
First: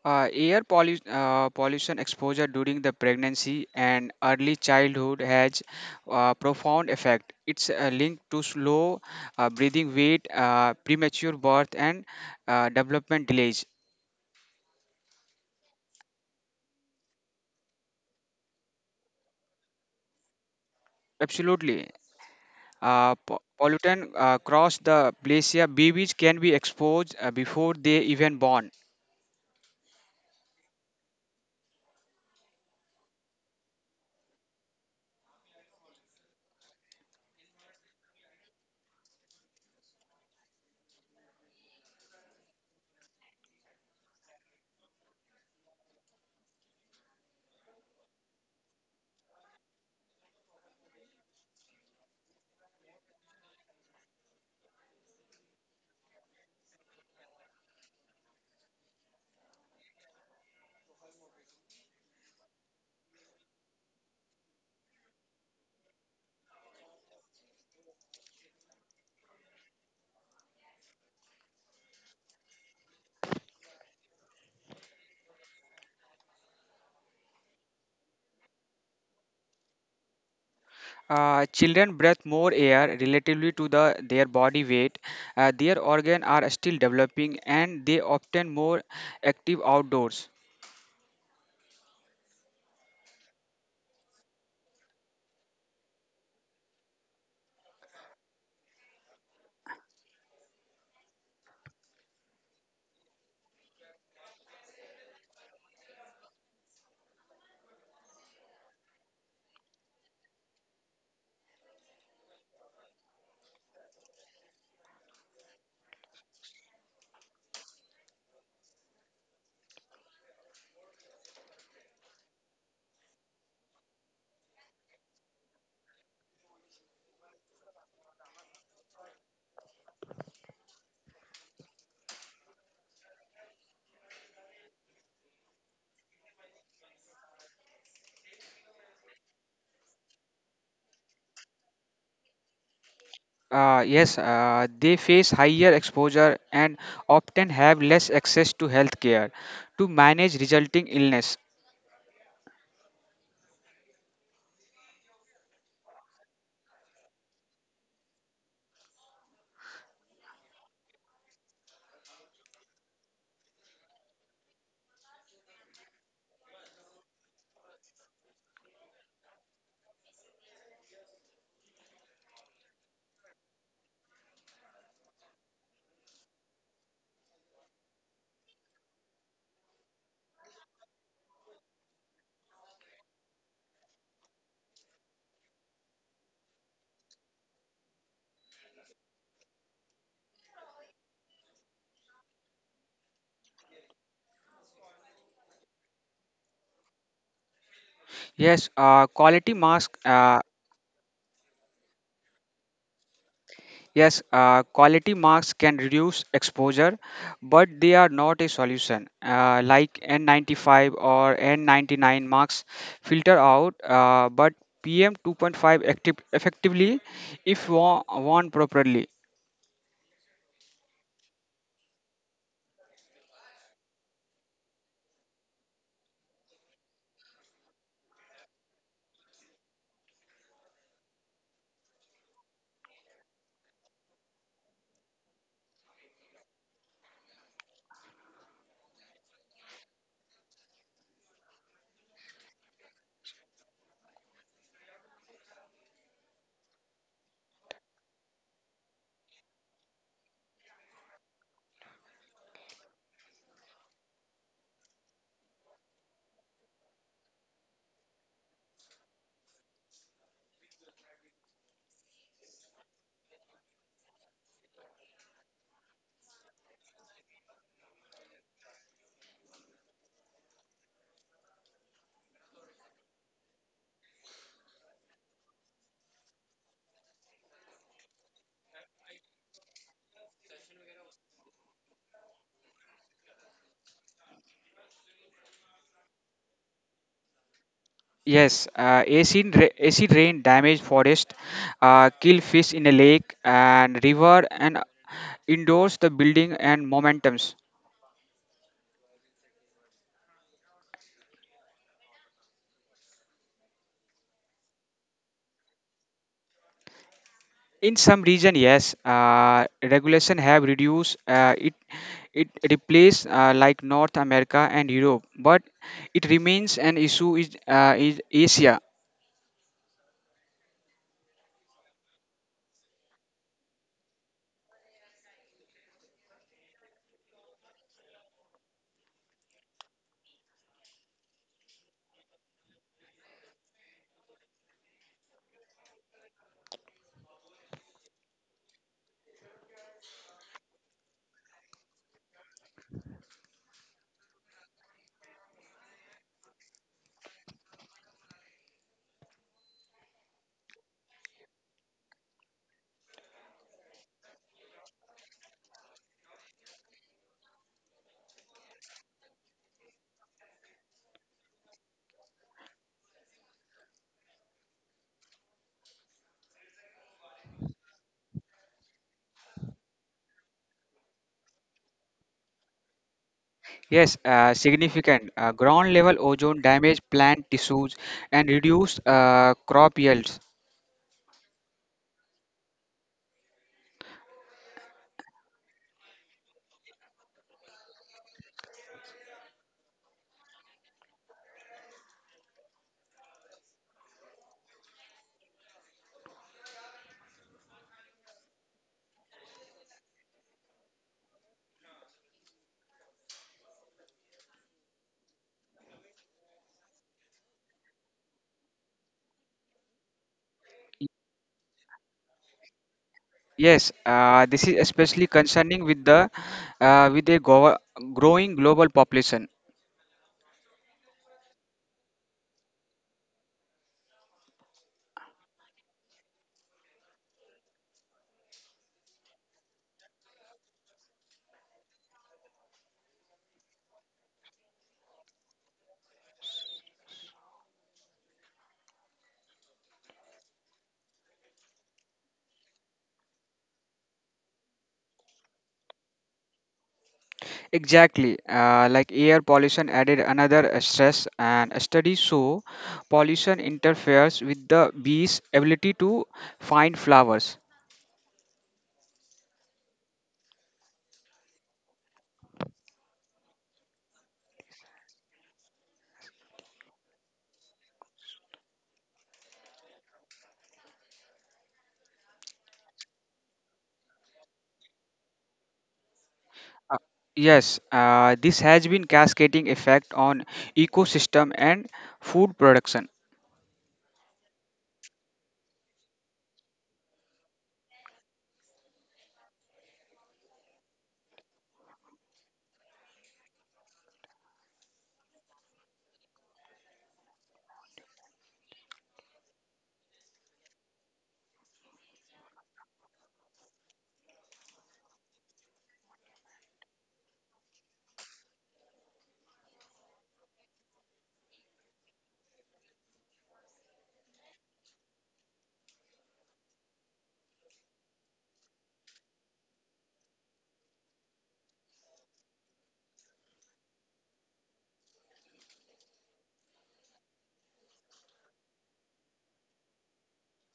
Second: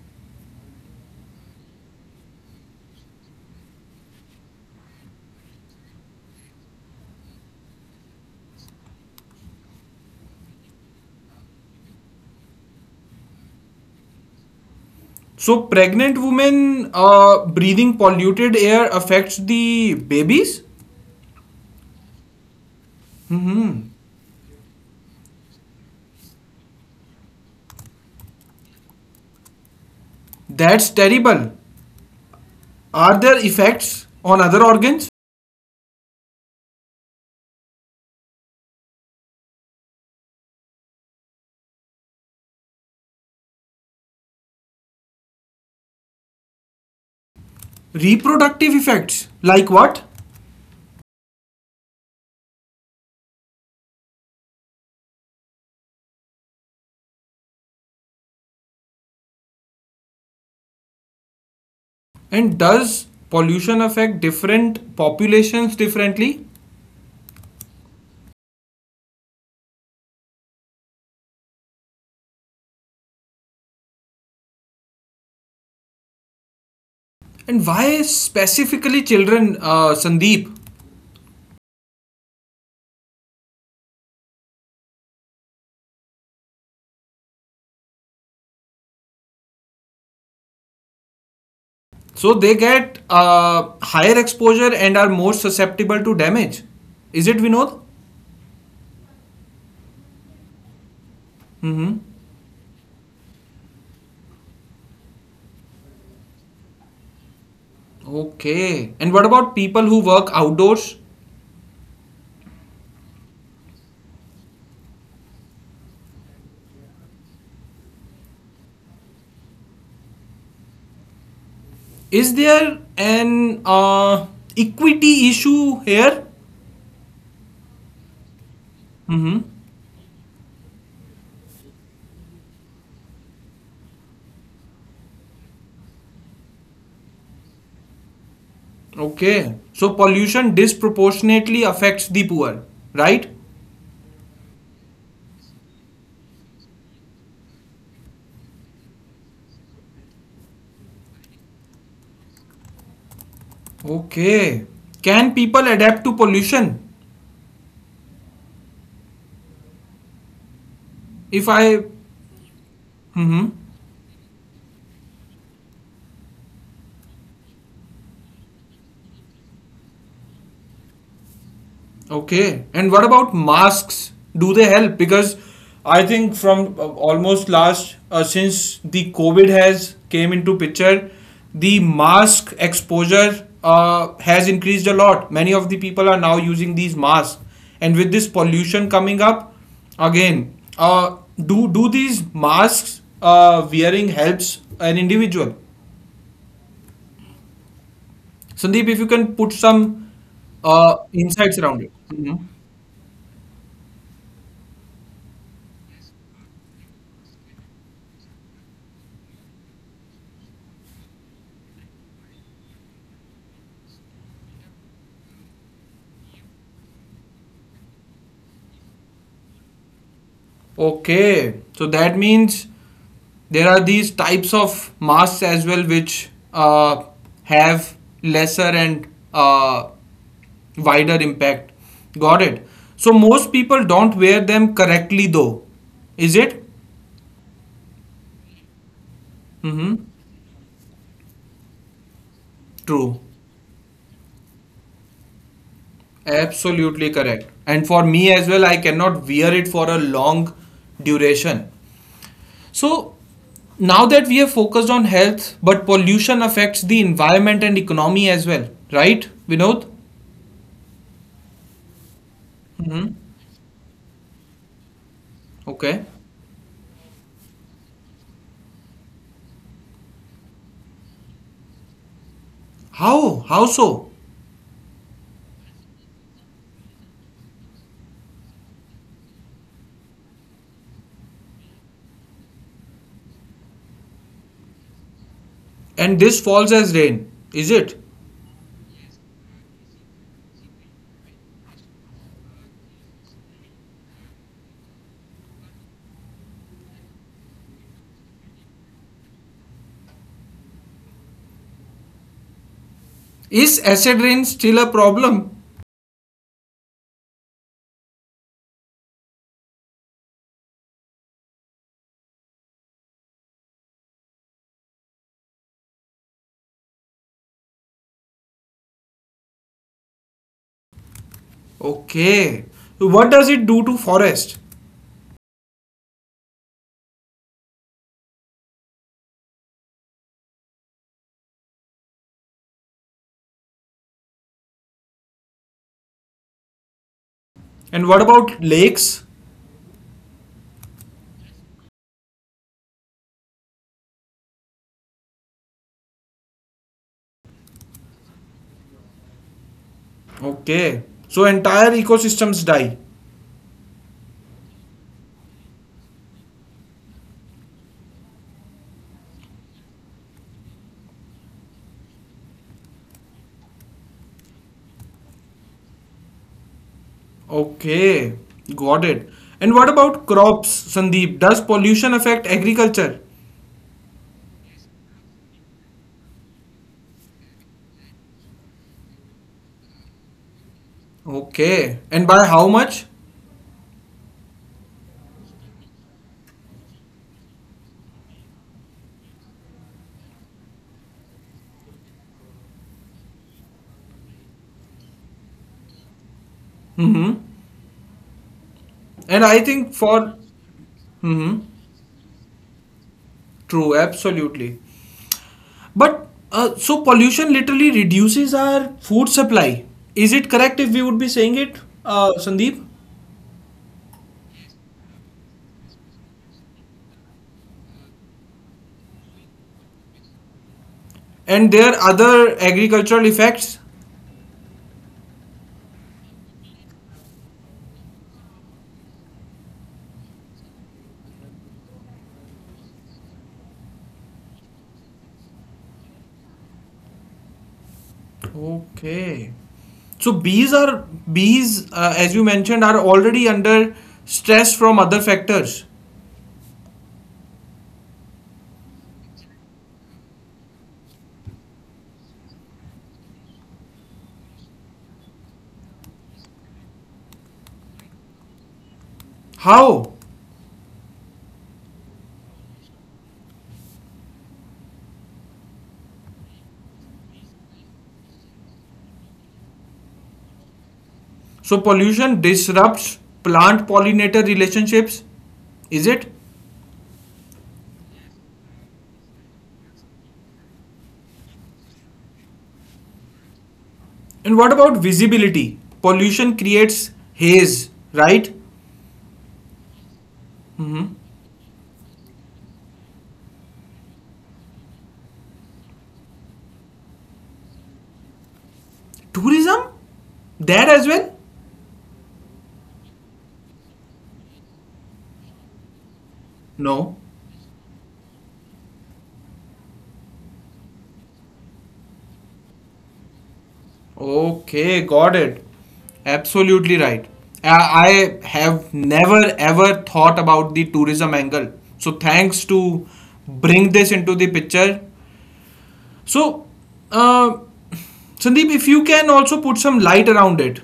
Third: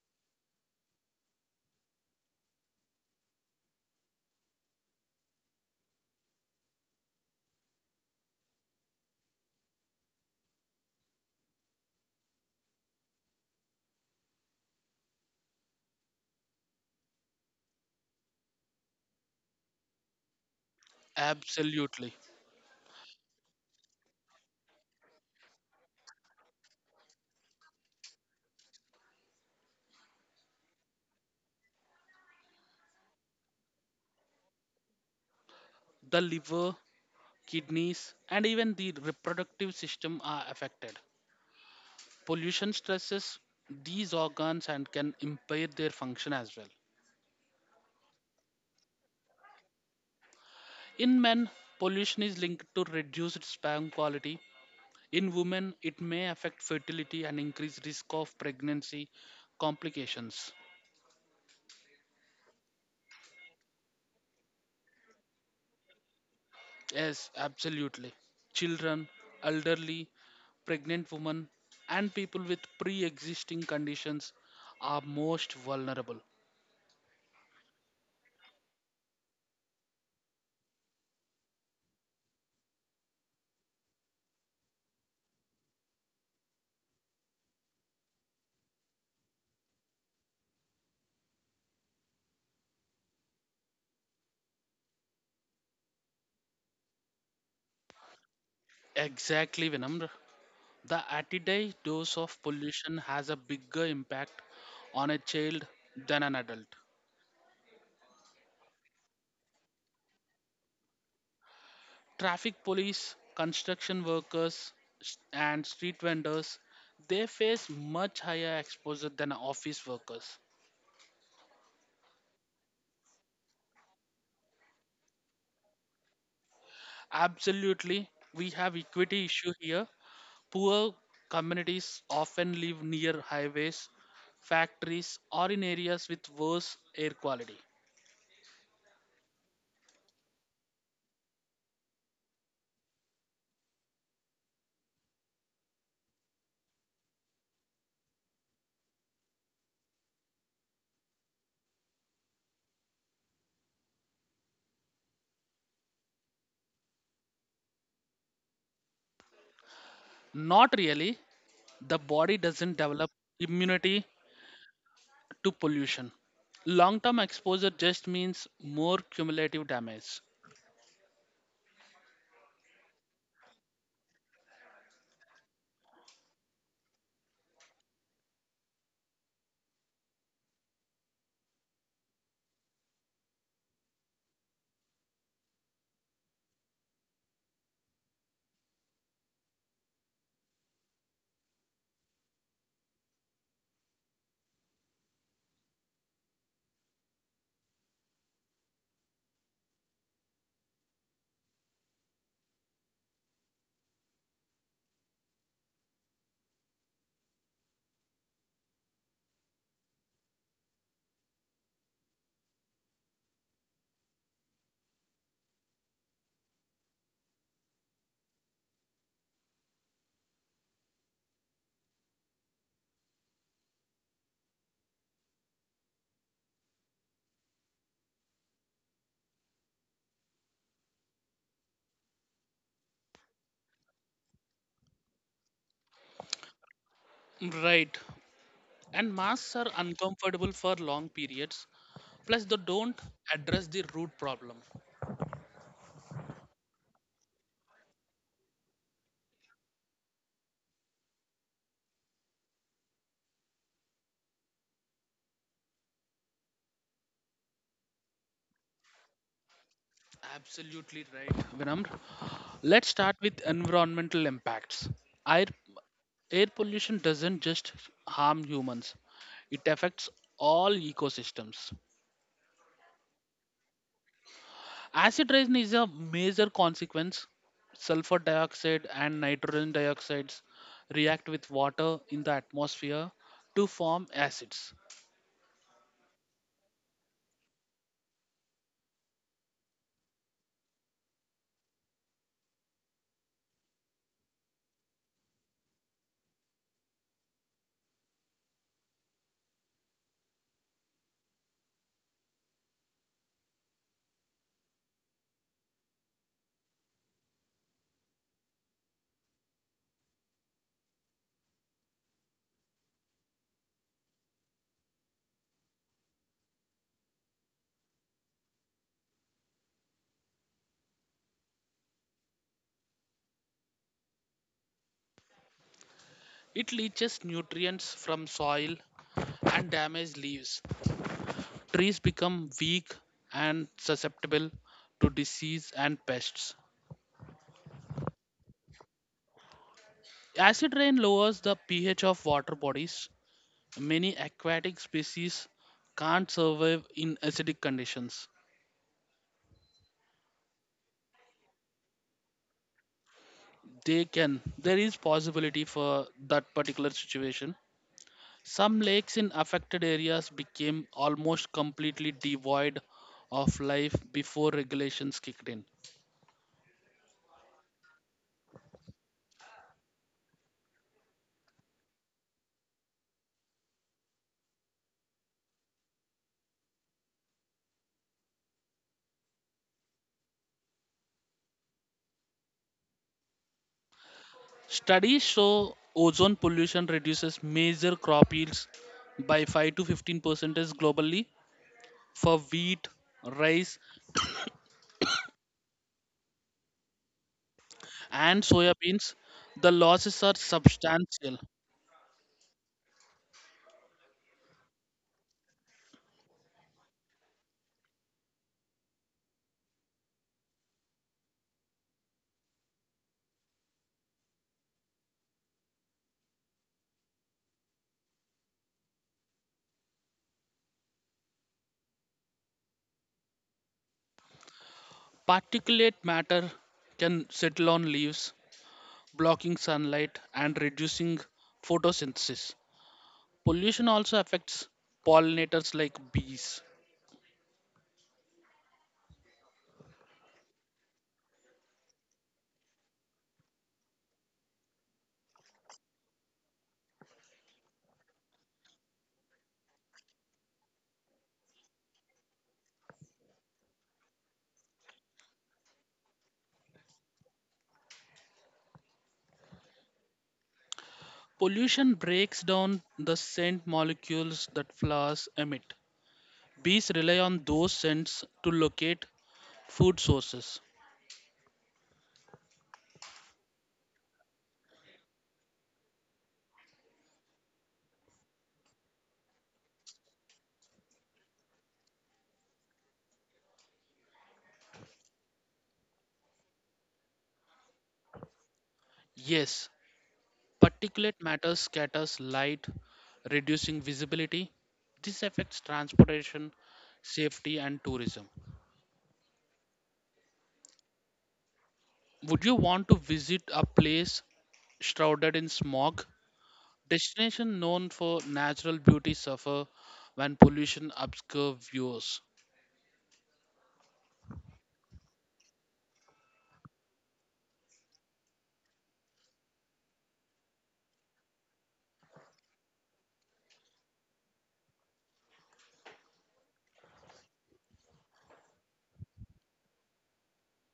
Speaker 3: Air pollution exposure during the pregnancy and early childhood has profound effect. It's linked to slow breathing, weight, premature birth, and development delays.
Speaker 1: So, pregnant women breathing polluted air affects the babies?
Speaker 3: Absolutely.
Speaker 2: Absolutely.
Speaker 1: Hmm.
Speaker 3: Pollutant cross the glacier, babies can be exposed before they even born.
Speaker 1: That's terrible. Are there effects on other organs?
Speaker 2: The liver, kidneys, and even the reproductive system are affected. Pollution stresses these organs and can impair their function as well.
Speaker 1: Reproductive effects? Like what?
Speaker 2: In men, pollution is linked to reduced sperm quality. In women, it may affect fertility and increase risk of pregnancy complications.
Speaker 1: And does pollution affect different populations differently?
Speaker 2: Yes, absolutely. Children, elderly, pregnant women, and people with pre existing conditions are most vulnerable.
Speaker 1: And why specifically children, Sandeep?
Speaker 3: Children breathe more air relatively to their body weight. Their organs are still developing and they often more active outdoors.
Speaker 1: So they get higher exposure and are more susceptible to damage. Is it Vinod?
Speaker 2: Exactly, Vinamr. The everyday dose of
Speaker 1: Mm-hmm.
Speaker 2: pollution has a bigger impact on a child than an adult.
Speaker 1: Okay. And what about people who work outdoors?
Speaker 2: Traffic police, construction workers, and street vendors, they face much higher exposure than office workers.
Speaker 1: Is there an equity issue here?
Speaker 2: Absolutely, we have equity
Speaker 1: Mm-hmm.
Speaker 2: issue here. Poor communities often live near highways, factories, or in areas with worse air quality.
Speaker 1: Okay. So pollution disproportionately affects the poor, right?
Speaker 3: Yes, they face higher exposure and often have less access to health care to manage resulting illness.
Speaker 1: Okay. Can people adapt to pollution?
Speaker 2: Not really. The body
Speaker 1: If
Speaker 2: doesn't develop
Speaker 1: I.
Speaker 2: immunity
Speaker 1: Mm-hmm.
Speaker 2: to pollution. Long term exposure just means more cumulative damage.
Speaker 1: Okay. And what about masks? Do they help? Because I think from almost last since the COVID has came into picture, the mask exposure has increased a lot. Many of the people are now using these masks, and with this pollution coming up, again, do these masks wearing helps an individual?
Speaker 3: Yes,
Speaker 1: Sandeep,
Speaker 3: quality
Speaker 1: if you can
Speaker 3: mask.
Speaker 1: put some insights around it. Mhm.
Speaker 3: Yes, quality marks can reduce exposure, but they are not a solution. Like N95 or N99 marks filter out, but PM 2.5 active effectively if worn properly.
Speaker 1: Okay, so that means there are these types of masks as well which have lesser and uh, wider impact. Got it. So most people don't wear them correctly though, is it?
Speaker 2: Right. And masks are
Speaker 1: Mm-hmm.
Speaker 2: uncomfortable for long periods. Plus, they don't
Speaker 1: True.
Speaker 2: address the root problem.
Speaker 1: Absolutely correct. And for me as well, I cannot wear it for a long duration. So now that we have focused on health, but pollution affects the environment and economy as well, right, Vinod?
Speaker 2: Absolutely right, Vinamr. Let's
Speaker 1: Hmm.
Speaker 2: start with environmental impacts. Air,
Speaker 1: Okay.
Speaker 2: air pollution doesn't just harm humans, it affects all ecosystems.
Speaker 1: How? How so?
Speaker 2: Acid rain is a major consequence. Sulfur dioxide and nitrogen dioxides react with water in the atmosphere to form acids.
Speaker 1: And this falls as rain, is it?
Speaker 3: Yes, acid, acid rain damage forest, kill fish in a lake and river, and endorse the building and momentums.
Speaker 1: Is acid rain still a problem?
Speaker 3: In some region, yes, regulation have reduced it. Replaced like North America and Europe, but it remains an issue is Asia.
Speaker 1: Okay. So what does it do to forest?
Speaker 2: It leaches nutrients from soil and damages leaves. Trees become weak and susceptible to disease and pests.
Speaker 1: And what about lakes?
Speaker 2: Acid rain lowers the pH of water bodies. Many aquatic species can't survive in acidic conditions.
Speaker 1: Okay. So entire ecosystems die.
Speaker 2: They can. There is possibility for that particular situation. Some lakes in affected areas became almost completely devoid of life before regulations kicked in.
Speaker 1: Okay. Got it. And what about crops, Sandeep? Does pollution affect agriculture?
Speaker 3: Yes, significant ground level ozone damage plant tissues and reduced crop yields.
Speaker 1: Okay. And by how much?
Speaker 2: Studies show ozone pollution reduces major crop yields by 5 to 15% globally for wheat, rice,
Speaker 1: Mm-hmm.
Speaker 2: and soybeans.
Speaker 1: And I
Speaker 2: The
Speaker 1: think
Speaker 2: losses
Speaker 1: for
Speaker 2: are substantial.
Speaker 1: mm-hmm. True, absolutely. But so pollution literally reduces our food supply. Is it correct if we would be saying it, Sandeep?
Speaker 3: Yes, this is especially concerning with the with a growing global population.
Speaker 1: And there are other agricultural effects.
Speaker 2: Particulate matter can settle on leaves, blocking sunlight and reducing photosynthesis. Pollution also affects pollinators like bees.
Speaker 1: Okay. So bees, as you mentioned, are already under stress from other factors.
Speaker 3: Exactly, like air pollution added another stress, and studies show pollution interferes with the bees' ability to find flowers.
Speaker 1: How?
Speaker 2: Pollution breaks down the scent molecules that flowers emit. Bees rely on those scents to locate food sources.
Speaker 1: So pollution disrupts plant pollinator relationships, is it?
Speaker 3: Uh, yes, this has been cascading effect on ecosystem and food production.
Speaker 1: And what about visibility? Pollution creates haze, right?
Speaker 2: Yes,
Speaker 1: Hmm.
Speaker 2: particulate matter scatters light, reducing visibility. This affects transportation, safety, and tourism.
Speaker 1: Tourism? There as well?
Speaker 2: Would you want to visit a place shrouded in smog?
Speaker 1: No.
Speaker 2: Destination known for natural beauty suffer when pollution obscures views.
Speaker 1: Okay, got it. Absolutely right. I have never ever thought about the tourism angle. So thanks to bring this into the picture. So, uh, Sandeep, if you can also put some light around it.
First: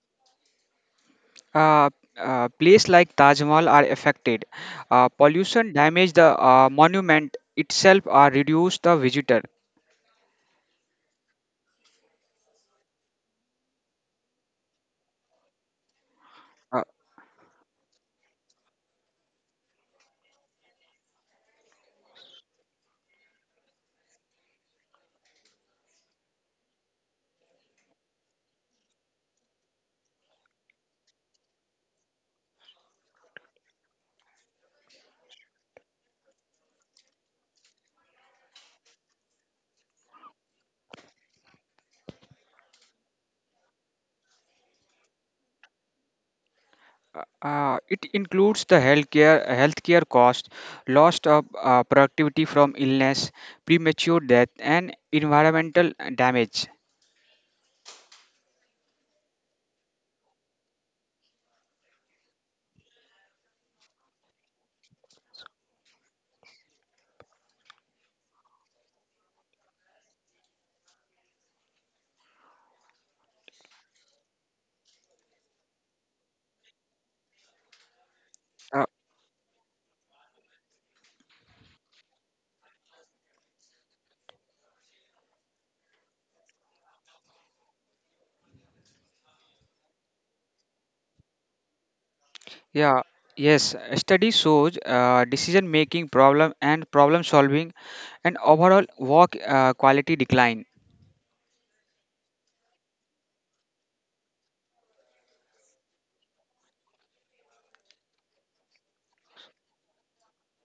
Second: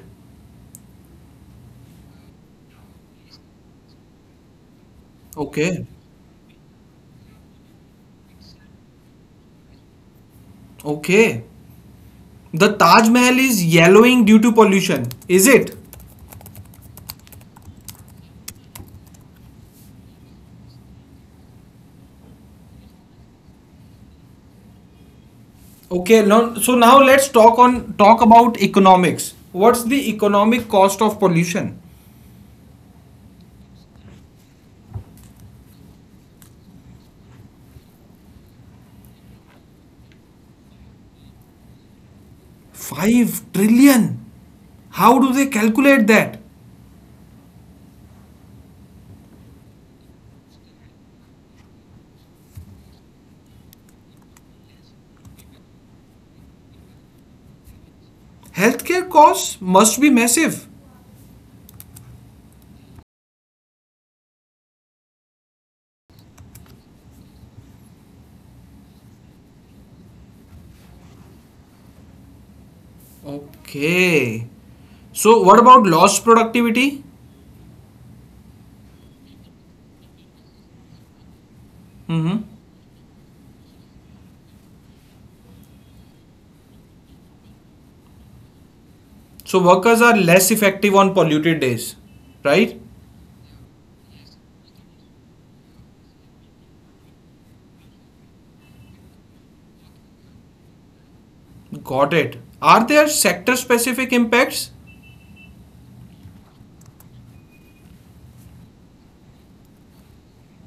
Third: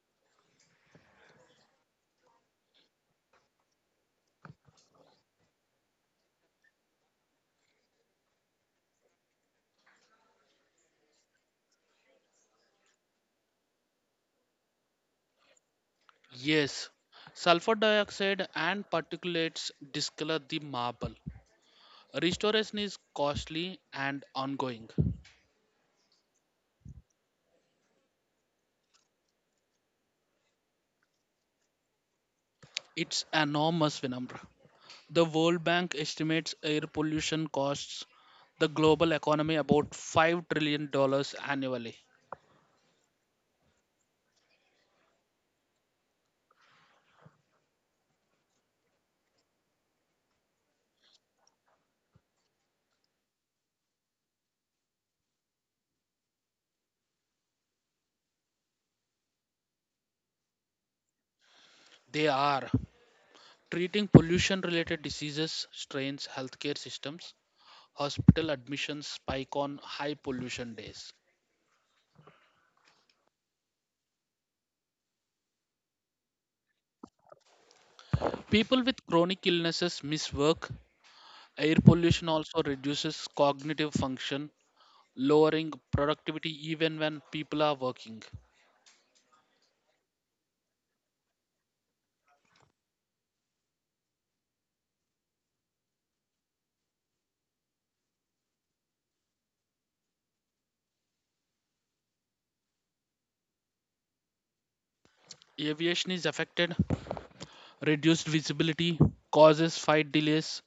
Speaker 3: Uh, Places like Taj Mahal are affected. Pollution
Speaker 1: Okay.
Speaker 3: damage the monument itself or reduce the visitor.
Speaker 1: Okay. The Taj Mahal is yellowing due to pollution. Is it?
Speaker 3: Uh,
Speaker 2: Yes, sulfur dioxide and particulates discolor the marble. Restoration is costly and ongoing.
Speaker 1: Okay, now so now let's talk about economics. What's the economic cost of pollution?
Speaker 2: It's enormous, Vinamra. The World Bank estimates air pollution costs the global economy about $5 trillion annually.
Speaker 1: 5 trillion. How do they calculate that?
Speaker 3: It includes the healthcare cost, loss of productivity from illness, premature death, and environmental damage.
Speaker 1: Healthcare costs must be massive.
Speaker 2: They are treating pollution related diseases, strains healthcare systems, hospital admissions spike on high pollution days.
Speaker 1: Okay. So what about lost productivity?
Speaker 2: People
Speaker 3: Uh,
Speaker 2: with chronic illnesses miss work. Air pollution also
Speaker 1: Hmm.
Speaker 2: reduces cognitive function, lowering productivity even when people are working.
Speaker 1: So workers are less effective on polluted days, right?
Speaker 3: yeah, yes. Study shows decision making problem and problem solving, and overall work quality decline.
Speaker 1: Got it. Are there sector specific impacts?
Speaker 2: Aviation is affected, reduced visibility causes flight delays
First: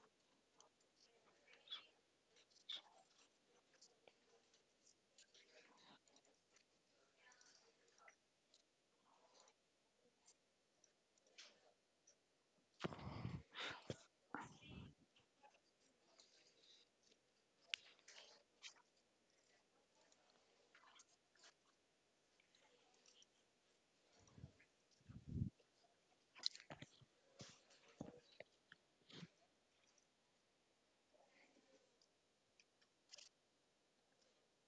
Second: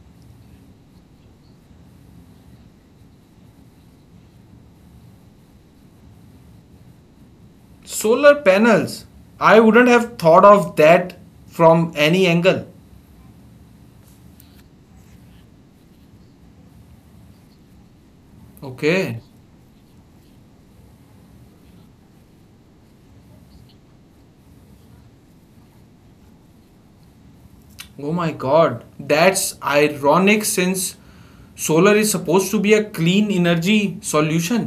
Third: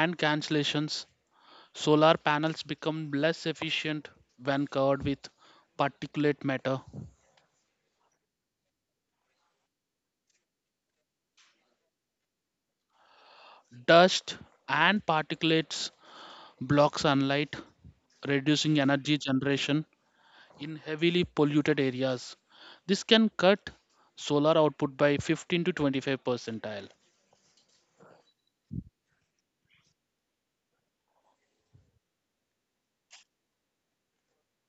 Speaker 2: and cancellations. Solar panels become less efficient when covered with particulate matter.
Speaker 1: Solar panels, I wouldn't have thought of that from any angle.
Speaker 2: Dust and particulates block sunlight, reducing energy
Speaker 1: Okay.
Speaker 2: generation in heavily polluted areas. This can cut solar output by 15 to 25 percentile.
Speaker 1: Oh my god, that's ironic since solar is supposed to be a clean energy solution.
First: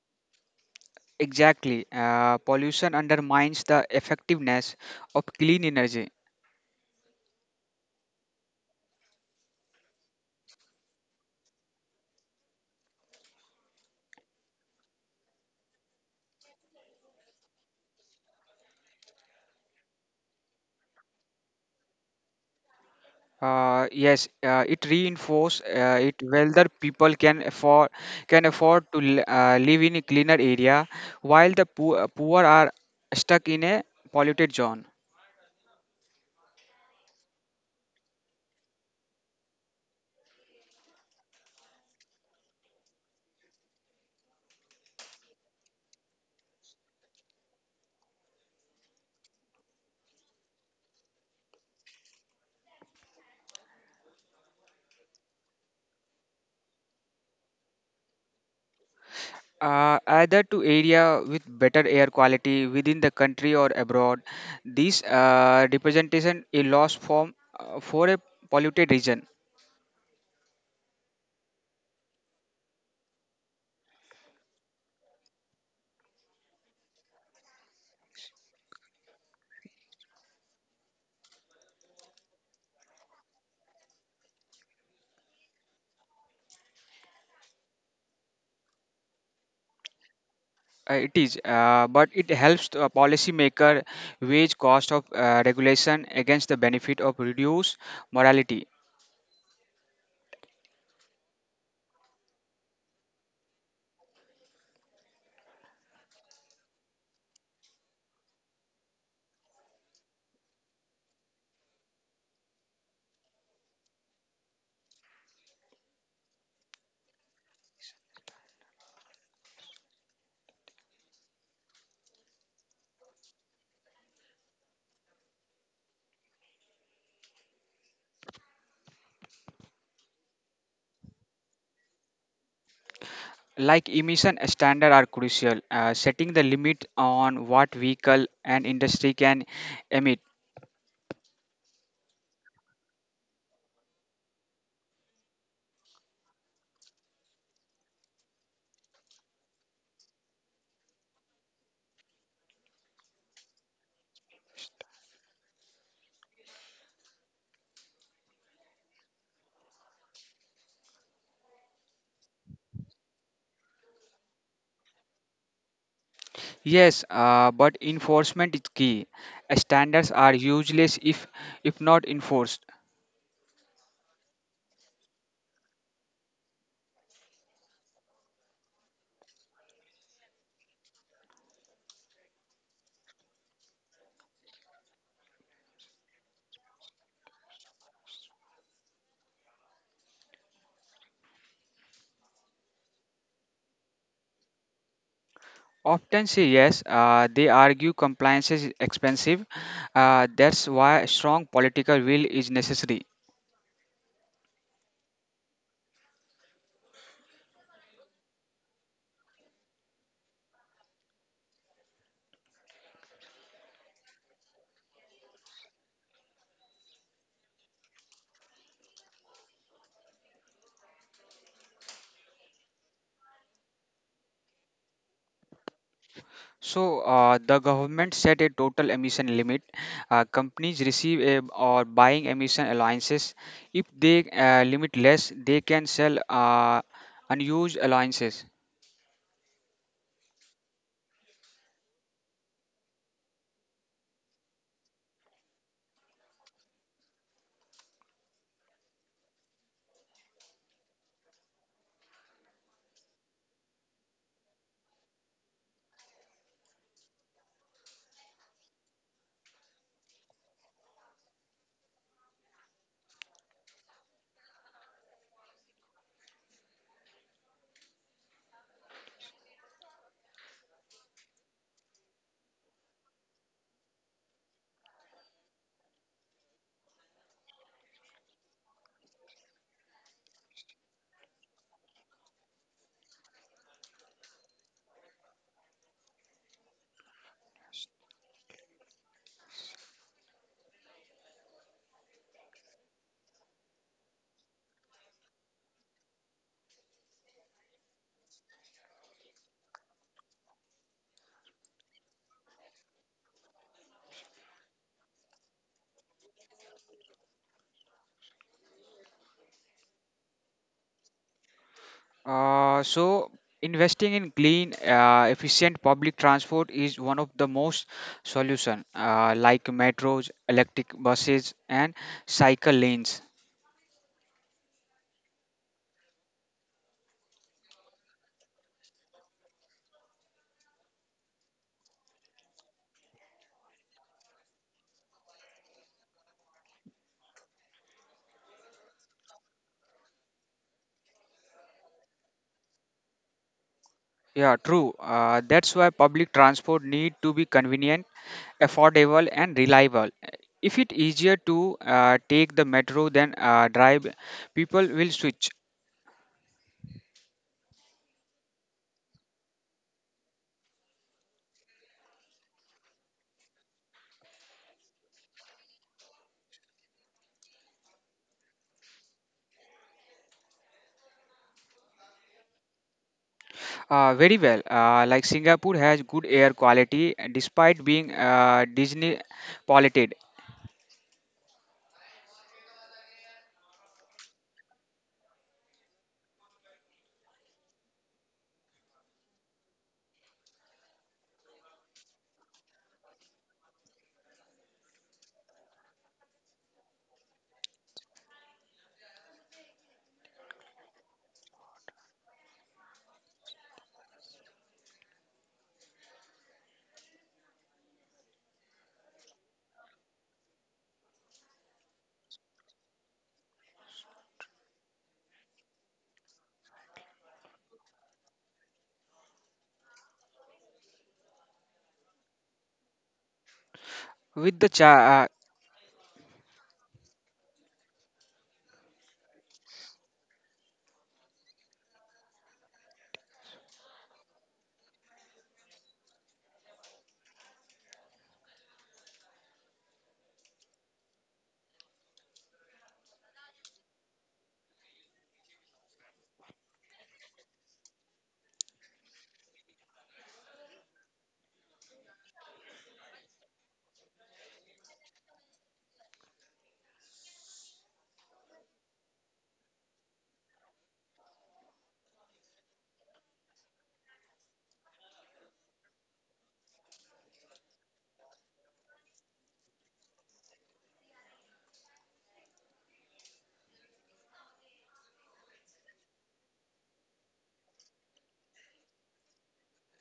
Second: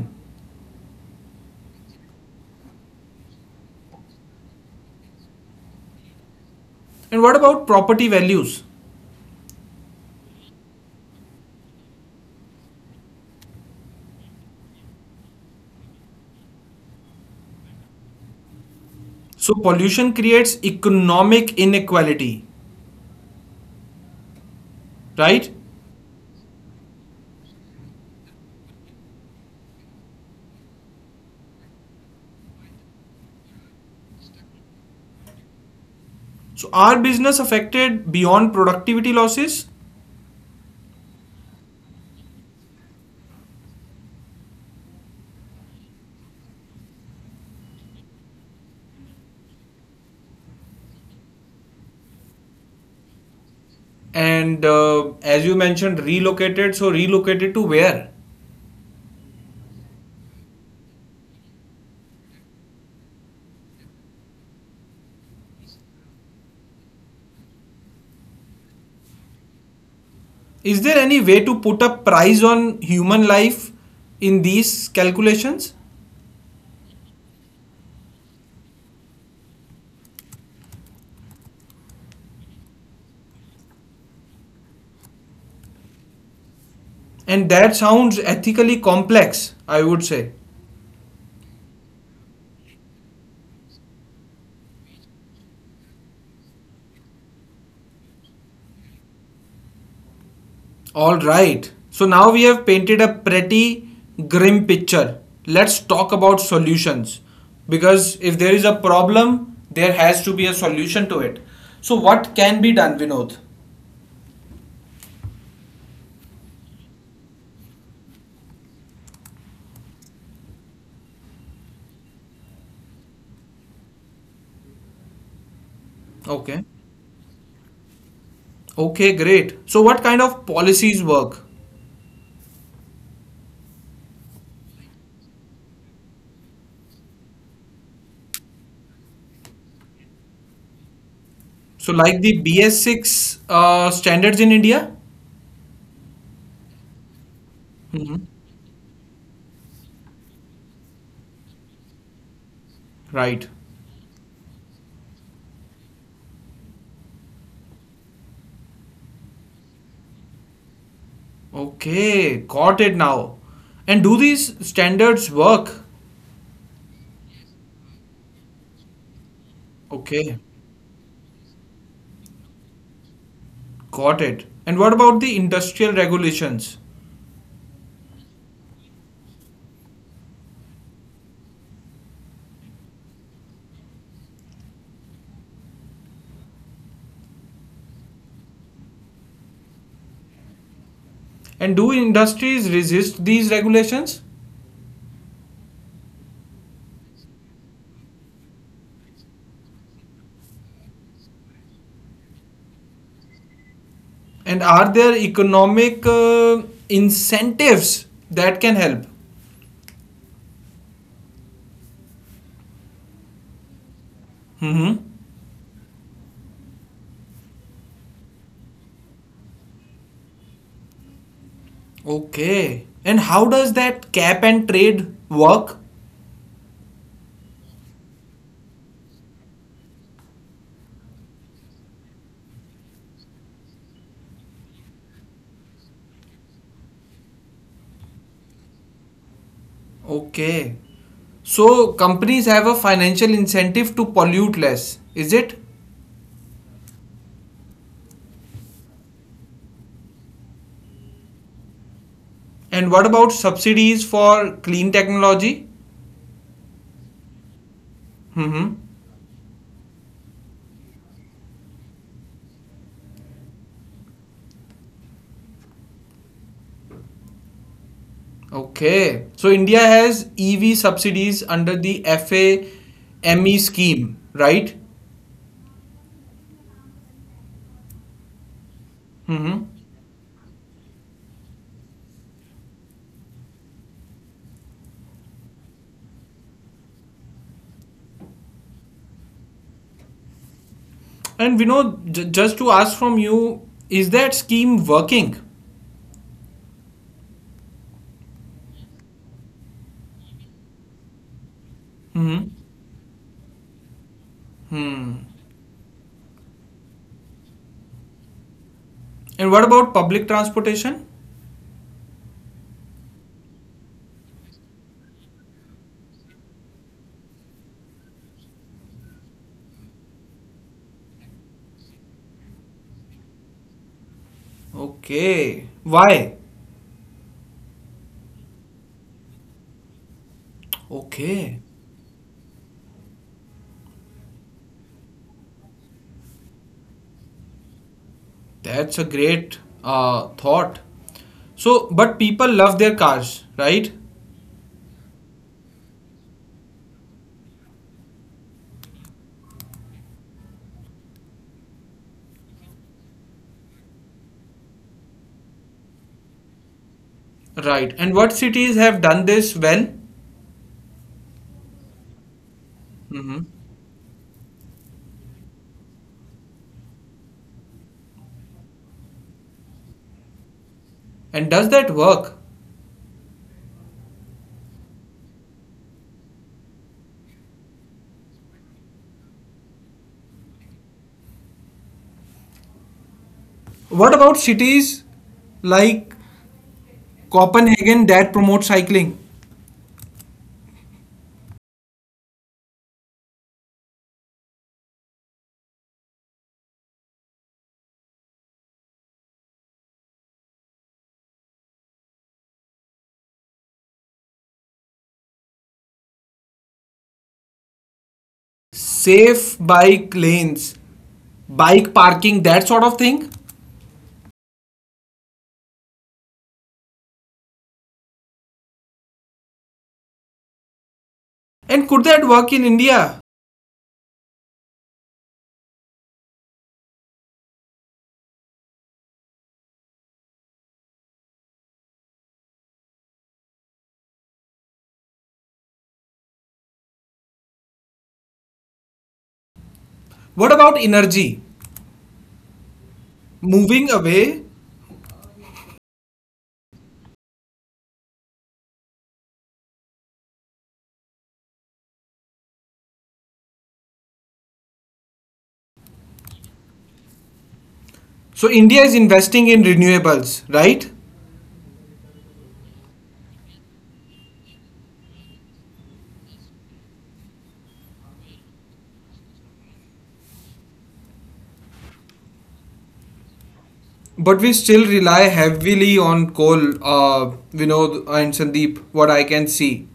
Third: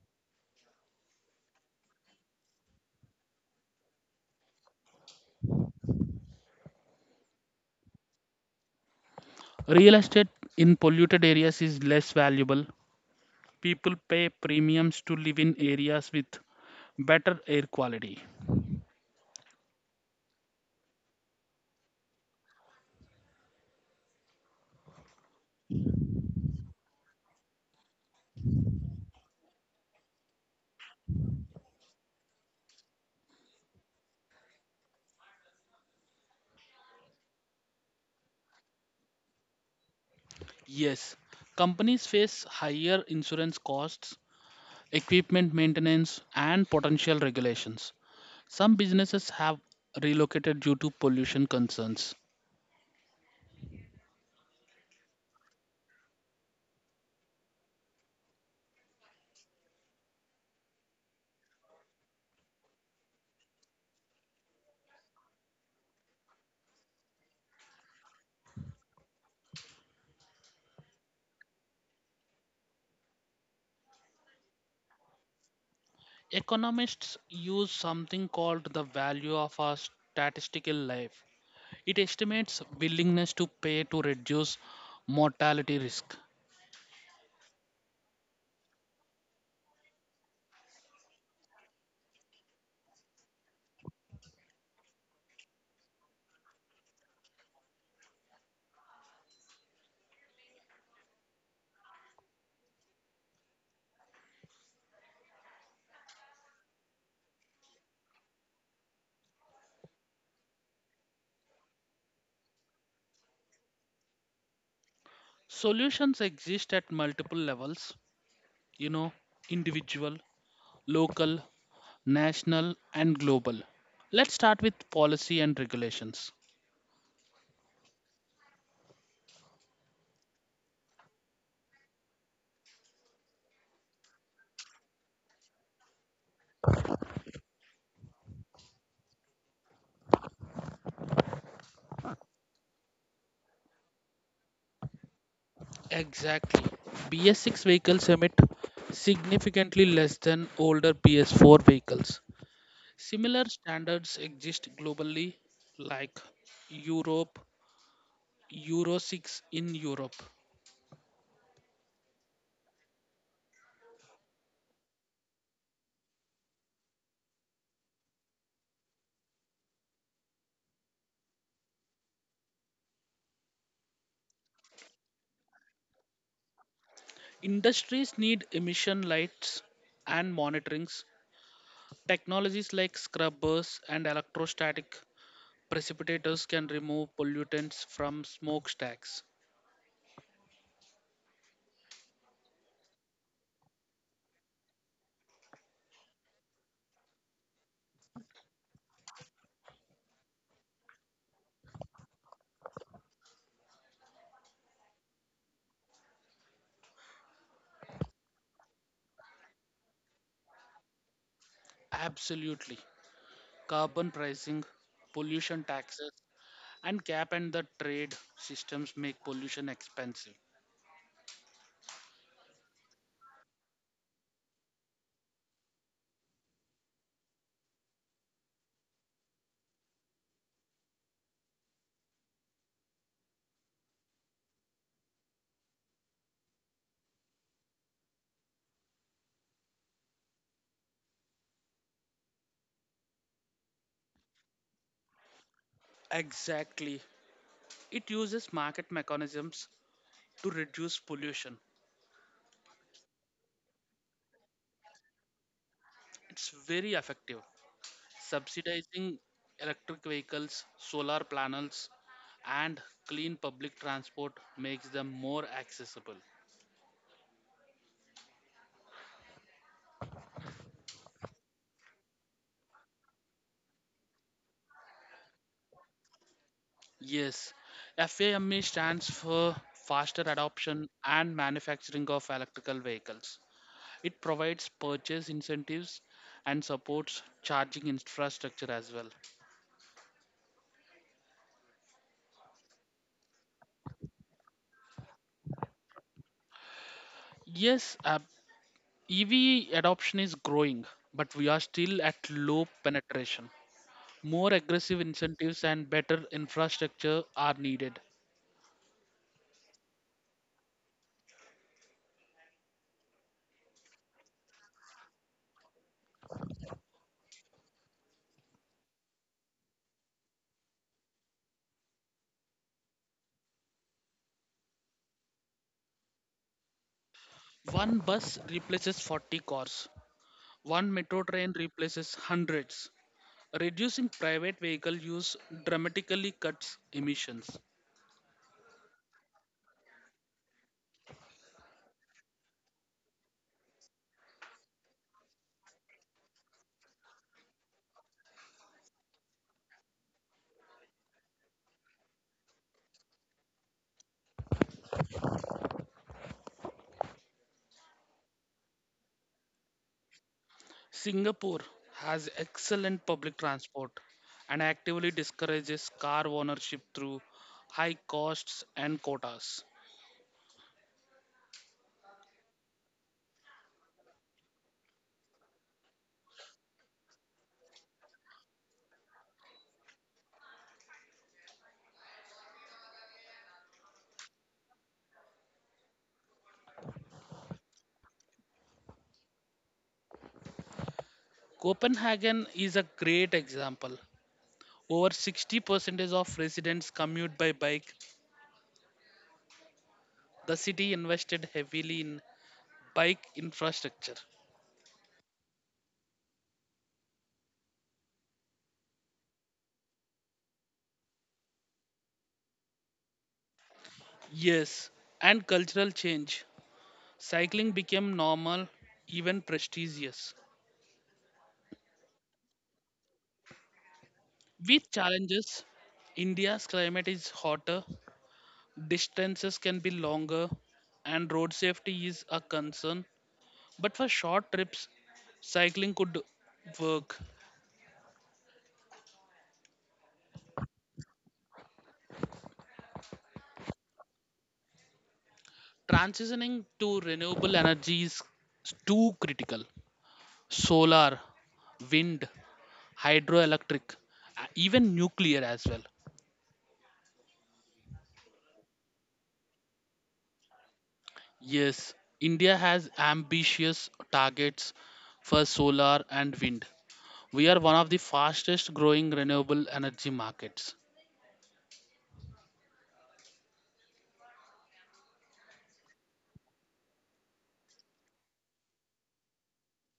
Speaker 3: Exactly. Pollution undermines the effectiveness of clean energy.
Speaker 1: And what about property values?
Speaker 2: Real estate in polluted areas is less valuable. People pay premiums to live in areas with better air quality.
Speaker 1: So pollution creates economic inequality,
Speaker 3: Yes, it
Speaker 1: right?
Speaker 3: reinforces it whether people can afford to live in a cleaner area, while the poor are stuck in a polluted zone.
Speaker 1: So are business affected beyond productivity losses?
Speaker 2: Yes, companies face higher insurance costs, equipment maintenance, and potential regulations. Some businesses have relocated due to pollution concerns.
Speaker 1: And as you mentioned relocated, so relocated to where?
Speaker 3: Either to area with better air quality within the country or abroad, this representation a loss form for a polluted region.
Speaker 1: Is there any way to put a price on human life in these calculations?
Speaker 2: Economists use something called the value of a statistical life. It estimates willingness to pay to reduce mortality risk.
Speaker 1: And that sounds ethically complex, I would say.
Speaker 3: It is, but it helps to a policymaker weigh cost of regulation against the benefit of reduced morality.
Speaker 1: All right. So now we have painted a pretty grim picture. Let's talk about solutions. Because if there is a problem, there has to be a solution to it. So, what can be done, Vinod?
Speaker 2: Solutions exist at multiple levels. You know, individual, local, national, and global. Let's start with policy and regulations.
Speaker 1: Okay. Okay, great. So, what kind of policies work?
Speaker 3: Like emission standards are crucial, setting the limit on what vehicle and industry can emit.
Speaker 1: So, like the BS6 standards in India?
Speaker 2: Exactly. BS6 vehicles
Speaker 1: Mhm.
Speaker 2: emit significantly less than older BS4 vehicles. Similar
Speaker 1: Right.
Speaker 2: standards exist globally, like Europe, Euro 6 in Europe.
Speaker 1: Okay, got it now. And do these standards work?
Speaker 3: Yes, but enforcement is key. Standards are
Speaker 1: Okay,
Speaker 3: useless if not enforced.
Speaker 1: got it. And what about the industrial regulations?
Speaker 2: Industries need emission lights and monitorings. Technologies like scrubbers and electrostatic Precipitators can remove pollutants from smokestacks.
Speaker 1: And do industries resist these regulations?
Speaker 3: Often say yes, they argue compliance is expensive. That's why strong political will is necessary.
Speaker 1: And are there economic incentives that can help?
Speaker 2: Absolutely. Carbon pricing,
Speaker 1: Mm-hmm.
Speaker 2: pollution taxes, and cap and the trade systems make pollution expensive.
Speaker 1: Okay. And how does that cap and trade work?
Speaker 3: So, the government set a total emission limit. Companies receive a, or buying emission allowances. If they limit less, they can sell unused allowances.
Speaker 1: Okay. So companies have a financial incentive to pollute less, is it?
Speaker 2: Exactly. It uses market mechanisms to reduce pollution.
Speaker 1: And what about subsidies for clean technology?
Speaker 2: It's very effective.
Speaker 1: Mm-hmm.
Speaker 2: Subsidizing electric vehicles, solar panels, and clean public transport makes them more accessible.
Speaker 1: Okay. So India has EV subsidies under the FAME scheme, right?
Speaker 2: Yes, FAME stands for
Speaker 1: Mm-hmm.
Speaker 2: Faster Adoption and Manufacturing of Electrical Vehicles. It provides purchase incentives and supports charging infrastructure as well.
Speaker 1: And we know, just to ask from you, is that scheme working?
Speaker 2: Yes, EV adoption is growing, but we are still at
Speaker 1: Mm-hmm.
Speaker 2: low penetration. More aggressive
Speaker 1: Hmm.
Speaker 2: incentives and better infrastructure are needed.
Speaker 1: And what about public transportation?
Speaker 3: Uh, so, Investing in clean, efficient public transport is one of the most solution, like metros, electric buses, and cycle lanes.
Speaker 1: Okay. Why?
Speaker 2: One bus replaces 40 cars, one metro train
Speaker 1: Okay.
Speaker 2: replaces hundreds. Reducing private vehicle use dramatically cuts emissions.
Speaker 1: That's a great thought. So, but people love their cars, right?
Speaker 3: Yeah, true. That's why public transport need to be convenient, affordable, and reliable. If it easier to take the metro than drive, people will switch.
Speaker 1: Right. And what cities have done this well?
Speaker 2: Singapore has excellent public
Speaker 1: Hmm.
Speaker 2: transport and actively discourages car ownership through high costs and quotas.
Speaker 1: And does that work?
Speaker 3: Very well. Like Singapore has good air quality despite being Disney polluted.
Speaker 1: What about cities like Copenhagen that promote cycling?
Speaker 2: Copenhagen is a great example. Over 60% of residents commute by bike. The city invested heavily in bike infrastructure.
Speaker 1: Safe bike lanes, bike parking, that sort of thing?
Speaker 2: Yes, and cultural change. Cycling became normal, even prestigious.
Speaker 1: And could that work in India?
Speaker 3: With the
Speaker 2: With
Speaker 3: cha- uh,
Speaker 2: challenges, India's climate is hotter, distances can be longer, and road safety is a concern. But for short trips, cycling could work.
Speaker 1: What about energy? Moving away.
Speaker 2: Transitioning to renewable energy is too critical. Solar, wind, hydroelectric, even nuclear as well.
Speaker 1: So, India is investing in renewables, right?
Speaker 2: Yes, India has ambitious targets for solar and wind. We are one of the fastest growing renewable energy markets.
Speaker 1: But we still rely heavily on coal, Vinod and Sandeep, what I can see.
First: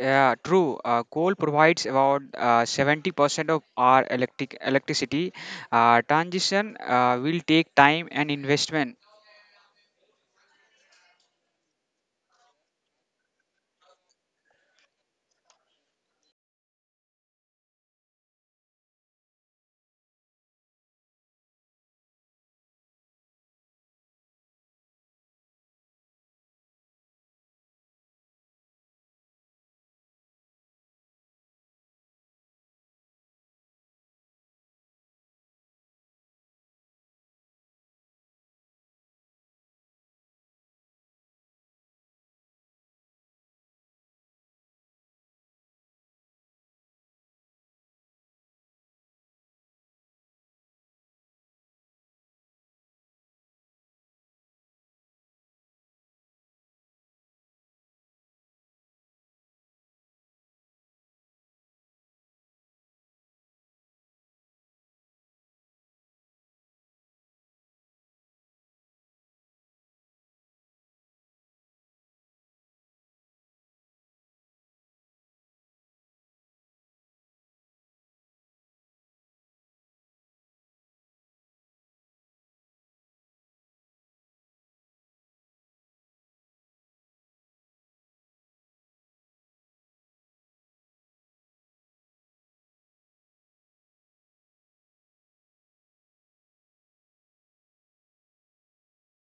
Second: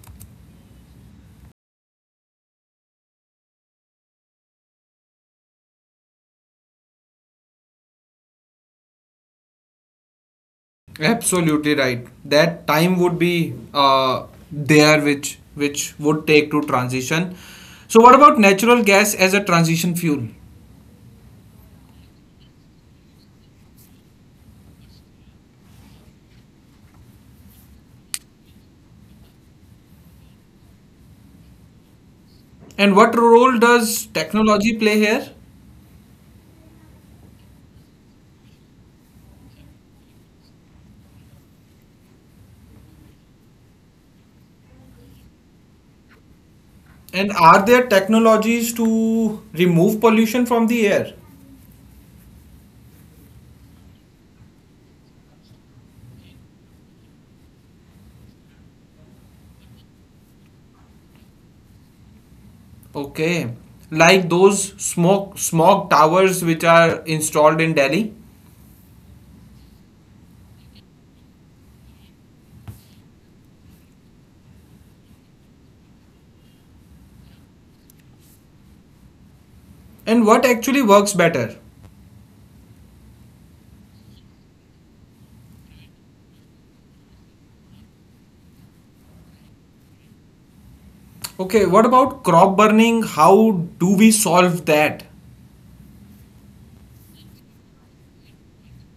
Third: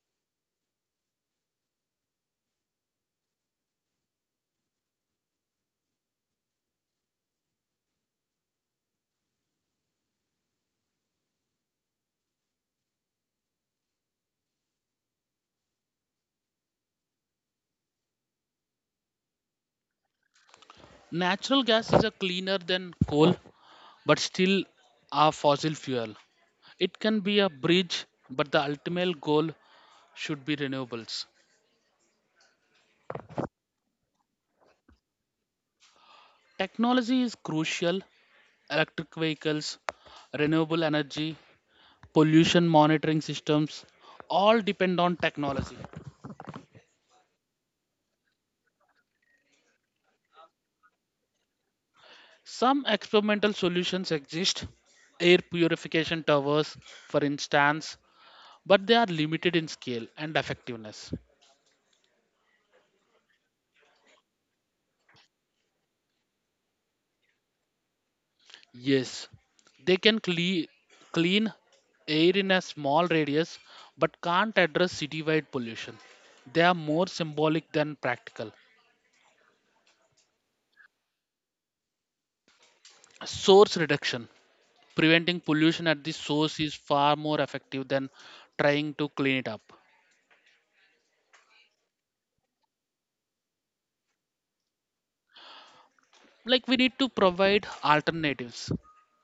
Speaker 3: yeah, true. Coal provides about 70% of our electricity. Transition will take time and investment.
Speaker 1: Absolutely right. That time would be there, which would take to transition. So, what about natural gas as a transition fuel?
Speaker 2: Natural gas is a cleaner than coal, but still a fossil fuel. It can be a bridge, but the ultimate goal should be renewables.
Speaker 1: And what role does technology play here?
Speaker 2: Technology is crucial. Electric vehicles, renewable energy, pollution monitoring systems all depend on technology.
Speaker 1: And are there technologies to remove pollution from the air?
Speaker 2: Some experimental solutions exist. Air purification towers, for instance, but they are limited in scale and effectiveness.
Speaker 1: Okay, like those smoke smog towers which are installed in Delhi.
Speaker 2: Yes, they can clean air in a small radius but can't address citywide pollution. They are more symbolic than practical.
Speaker 1: And what actually works better?
Speaker 2: Source reduction preventing pollution at the source is far more effective than trying to clean it up.
Speaker 1: Okay, what about crop burning? How do we solve that?
Speaker 2: Like, we need to provide alternatives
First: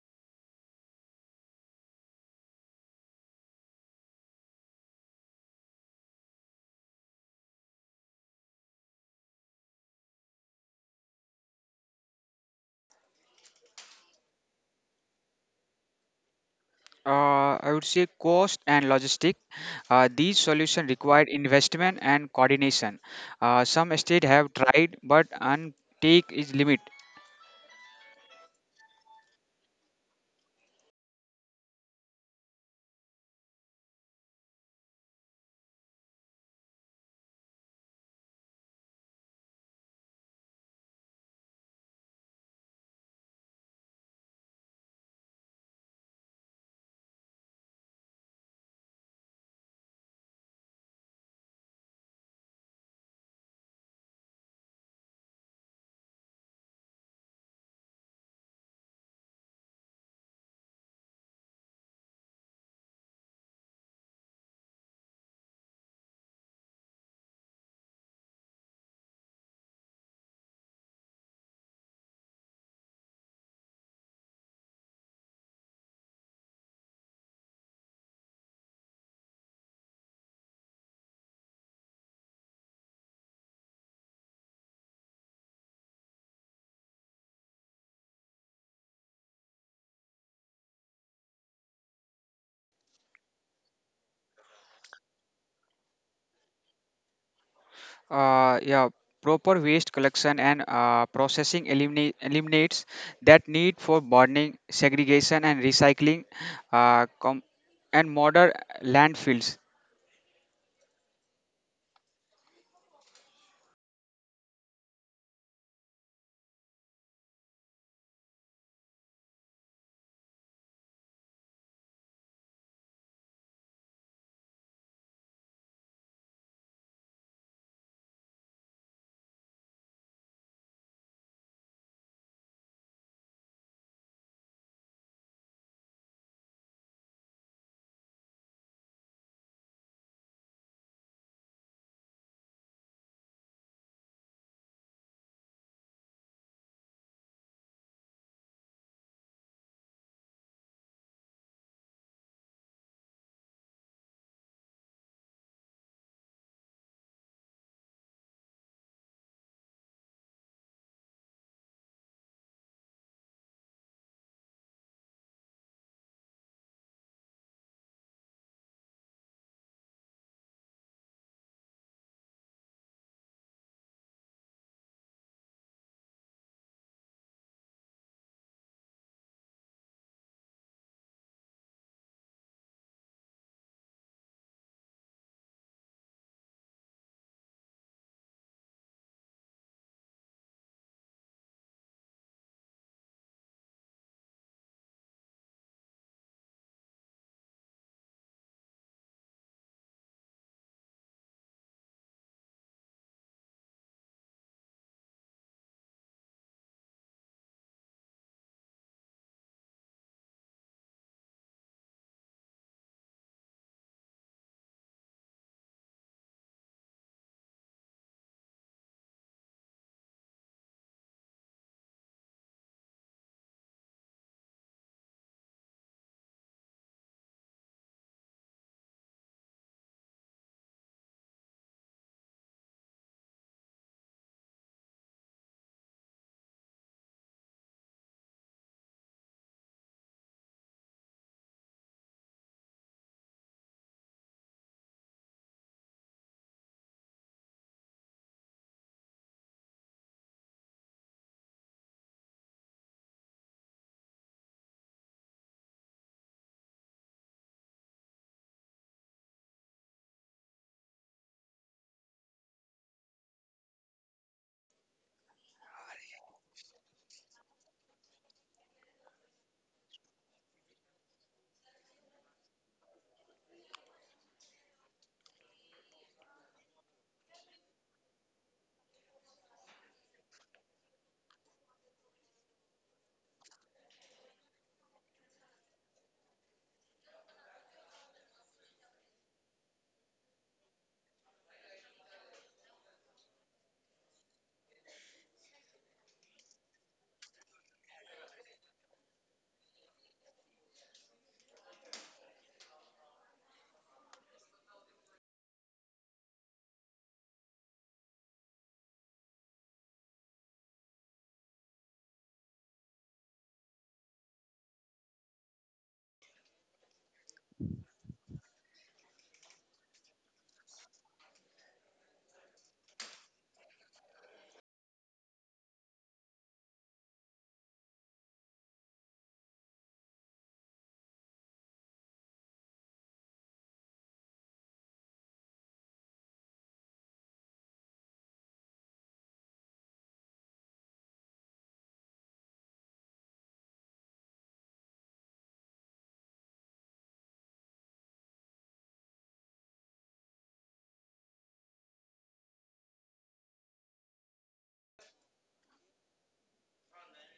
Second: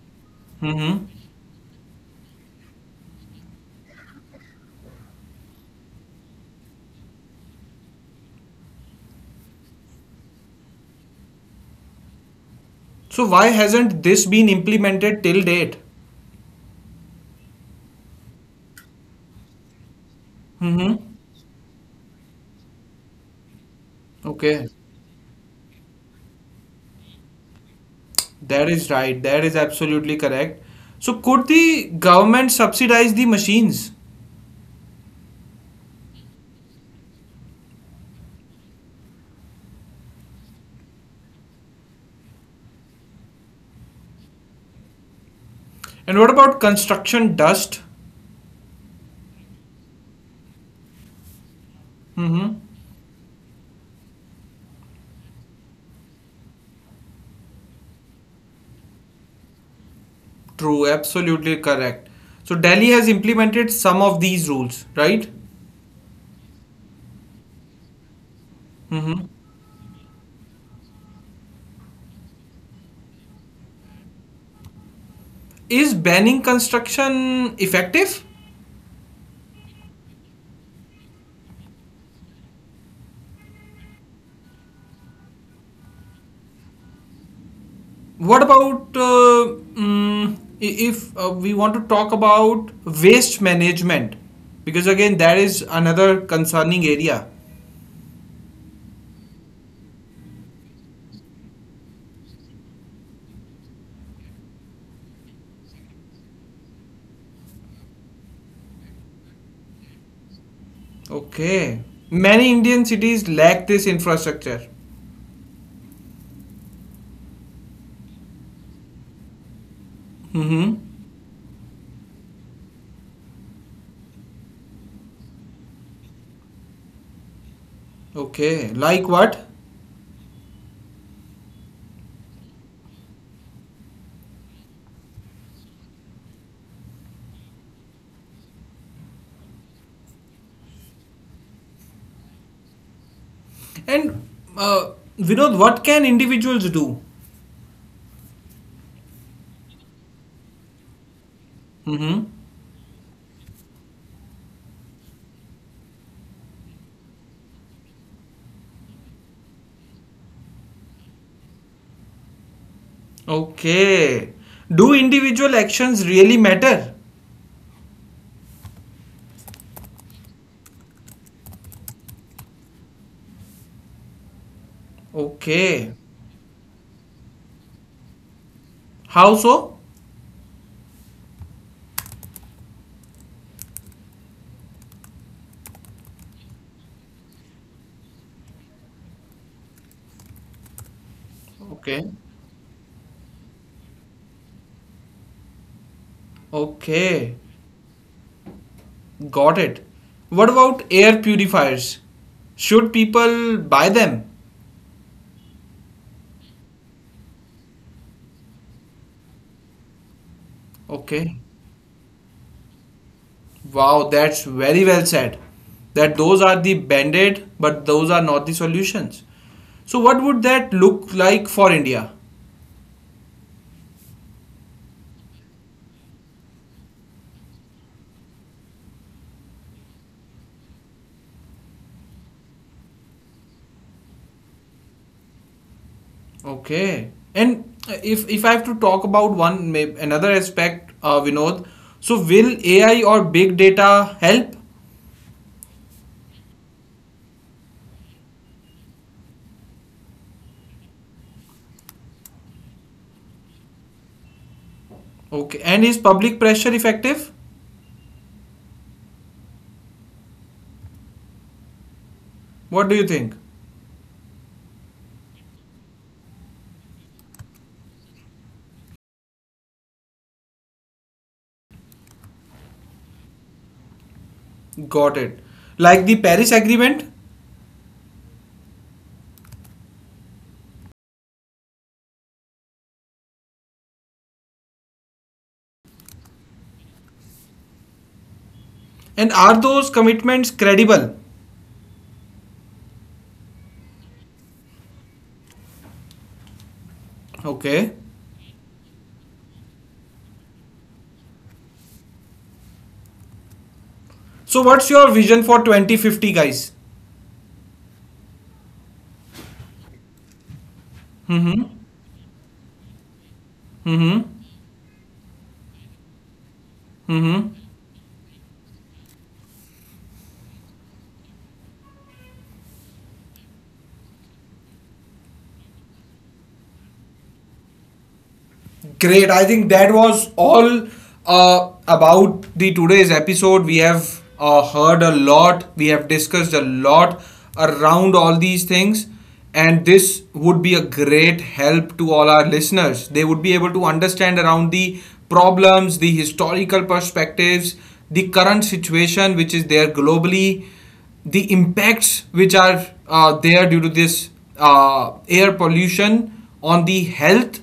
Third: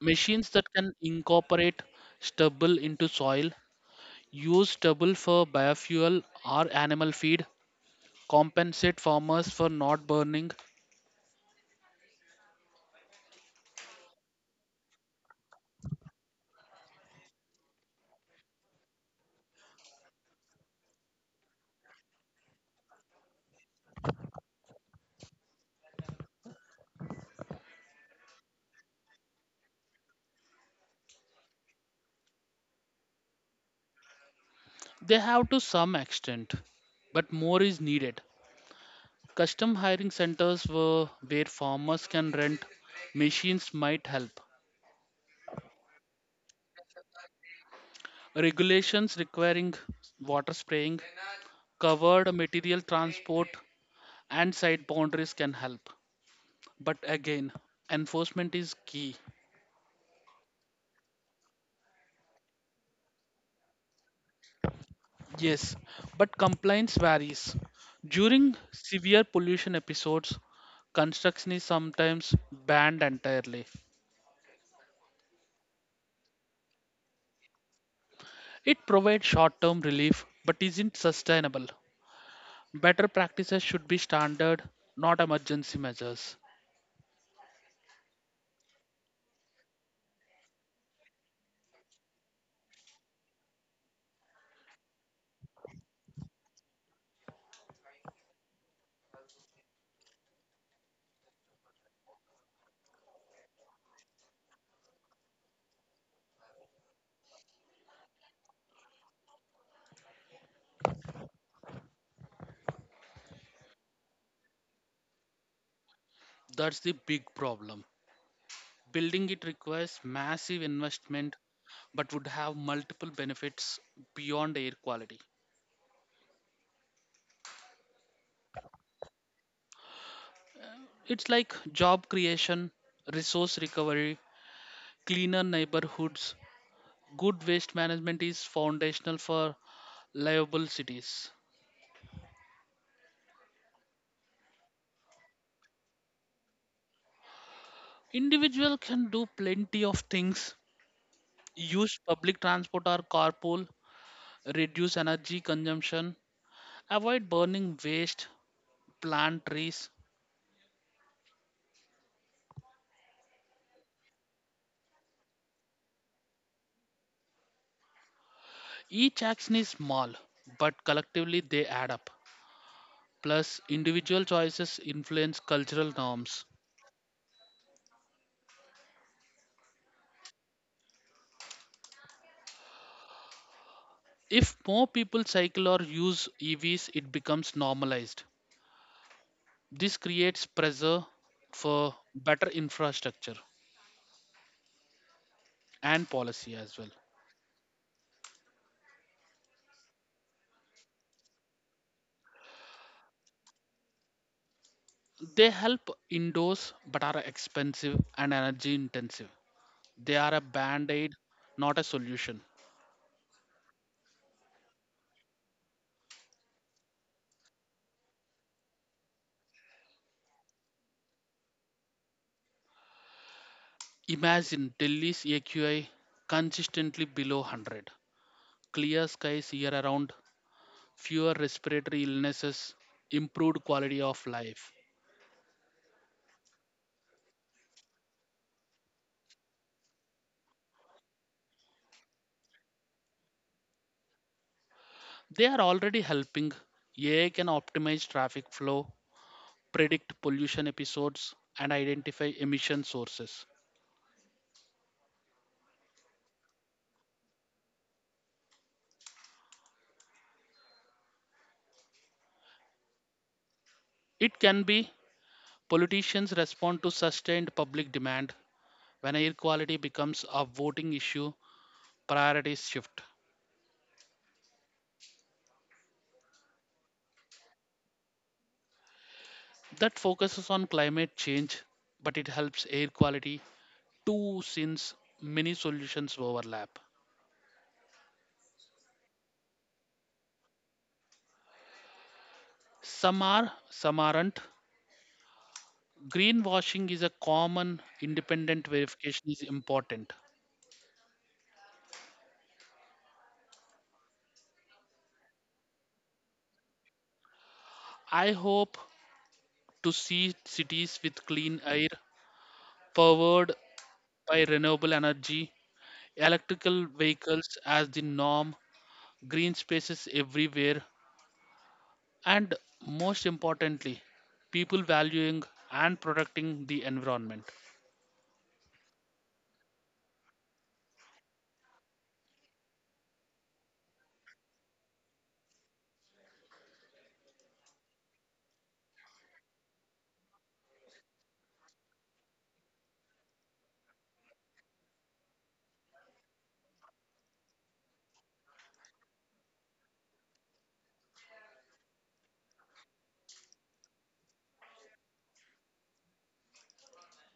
Speaker 2: machines that can
Speaker 1: Mm-hmm.
Speaker 2: incorporate stubble into soil, use stubble for biofuel or animal feed, compensate farmers for not burning.
Speaker 1: So why hasn't this been implemented till date?
Speaker 3: I would say cost and logistic. These solutions
Speaker 1: Mm-hmm.
Speaker 3: require investment and coordination. Some states have
Speaker 1: Okay,
Speaker 3: tried, but untake is limit.
Speaker 1: that is right. That is absolutely correct. So could the government subsidize the machines?
Speaker 2: They have to some extent, but more is needed. Custom hiring centers were where farmers can rent machines might help.
Speaker 1: And what about construction dust?
Speaker 2: Regulations requiring water spraying,
Speaker 1: Mm-hmm.
Speaker 2: covered material transport, and site boundaries can help. But again, enforcement is key.
Speaker 1: True, absolutely correct. So Delhi has implemented some of these rules, right?
Speaker 2: Yes, but compliance varies. During
Speaker 1: Mm-hmm.
Speaker 2: severe pollution episodes, construction is sometimes banned entirely.
Speaker 1: Is banning construction effective?
Speaker 2: It provides short term relief but isn't sustainable. Better practices should be standard, not emergency measures.
Speaker 1: What about if we want to talk about waste management? Because again, that is another concerning area.
Speaker 3: Yeah, proper waste collection and processing eliminates that need for burning, segregation, and recycling, uh, com- and modern landfills.
Speaker 1: Okay. Many Indian cities lack this infrastructure.
Speaker 2: That's the big problem. Building it requires
Speaker 1: Mm-hmm.
Speaker 2: massive investment but would have multiple benefits beyond air quality.
Speaker 1: Okay. Like what?
Speaker 2: It's like job creation, resource recovery, cleaner neighborhoods. Good waste management is foundational for livable cities.
Speaker 1: And uh, Vinod, what can individuals do?
Speaker 2: Individual can do plenty of things. Use public
Speaker 1: Mm-hmm.
Speaker 2: transport or carpool, reduce energy consumption, avoid burning waste, plant trees.
Speaker 1: Okay. Do individual actions really matter?
Speaker 2: Each action is small, but collectively they add up. Plus, individual choices influence cultural norms.
Speaker 1: Okay. How so?
Speaker 2: If more people cycle or use EVs, it becomes normalized. This creates pressure for better
Speaker 1: Okay.
Speaker 2: infrastructure and policy as well.
Speaker 1: Okay. Got it. What about air purifiers? Should people buy them?
Speaker 2: They help indoors but are expensive and energy intensive. They are a band aid,
Speaker 1: Okay.
Speaker 2: not a solution.
Speaker 1: Wow, that's very well said. That those are the band-aid, but those are not the solutions. So what would that look like for India?
Speaker 2: Imagine Delhi's AQI consistently below 100, clear skies year around, fewer respiratory illnesses, improved quality of life.
Speaker 1: Okay. And if I have to talk about another aspect, Vinod, so will AI or big data help?
Speaker 2: They are already helping. AI can optimize traffic flow, predict pollution episodes, and identify emission sources.
Speaker 1: Okay. And is public pressure effective? What do you think?
Speaker 2: It can be politicians respond to sustained public demand. When air quality becomes a voting issue, priorities shift.
Speaker 1: Got it. Like the Paris Agreement?
Speaker 2: That focuses on climate change, but it helps air quality too since many solutions overlap.
Speaker 1: And are those commitments credible?
Speaker 2: Some are, some aren't. Greenwashing is a
Speaker 1: Okay.
Speaker 2: common independent verification is important.
Speaker 1: So what's your vision for 2050, guys?
Speaker 2: I hope to see cities with
Speaker 1: Mm-hmm.
Speaker 2: clean air powered
Speaker 1: Mm-hmm.
Speaker 2: by renewable energy, electrical
Speaker 1: Mm-hmm.
Speaker 2: vehicles as the norm, green spaces everywhere, and most importantly, people valuing and protecting the environment.
Speaker 1: Great. I think that was all about the today's episode. We have heard a lot. We have discussed a lot around all these things, and this would be a great help to all our listeners. They would be able to understand around the problems, the historical perspectives, the current situation which is there globally, the impacts which are there due to this air pollution on the health,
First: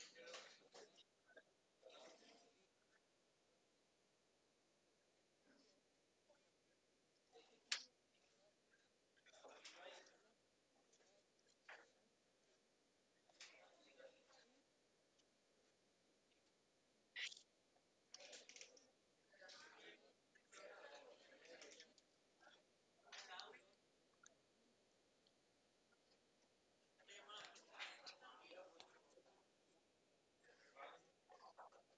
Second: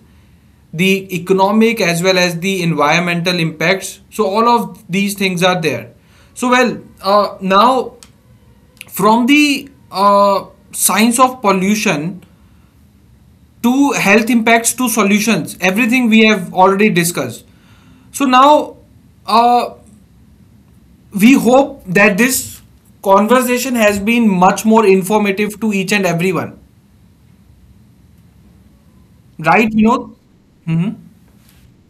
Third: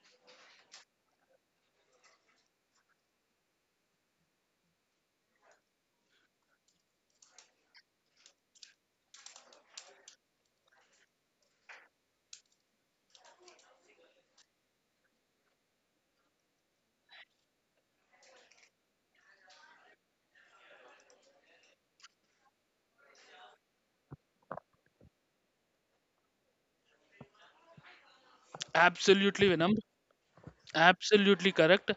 Speaker 1: the economic as well as the environmental impacts. So all of these things are there. So well, now from the science of pollution to health impacts to solutions, everything we have already discussed. So now uh, we hope that this conversation has been much more informative to each and everyone,
Speaker 2: Absolutely, Venom.
Speaker 1: right? You know.
Speaker 2: Absolutely correct.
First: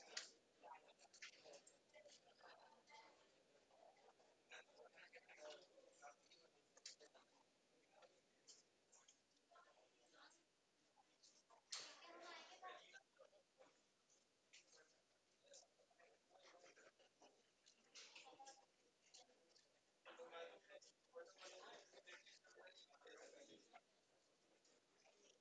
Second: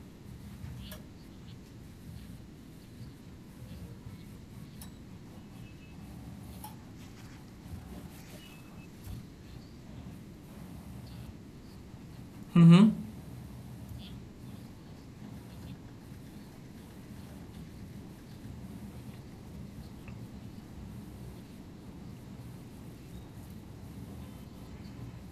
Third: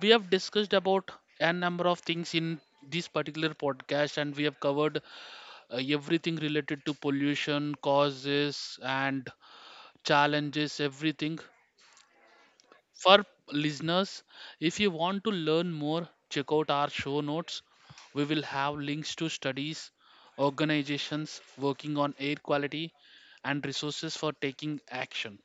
Speaker 2: We have discussed about a number of things in this particular podcast, and we have covered everything related to pollution, causes, and challenges, everything. For listeners, if you want to learn more, check out our show notes. We will have links to studies, organizations working on air quality, and resources for taking action.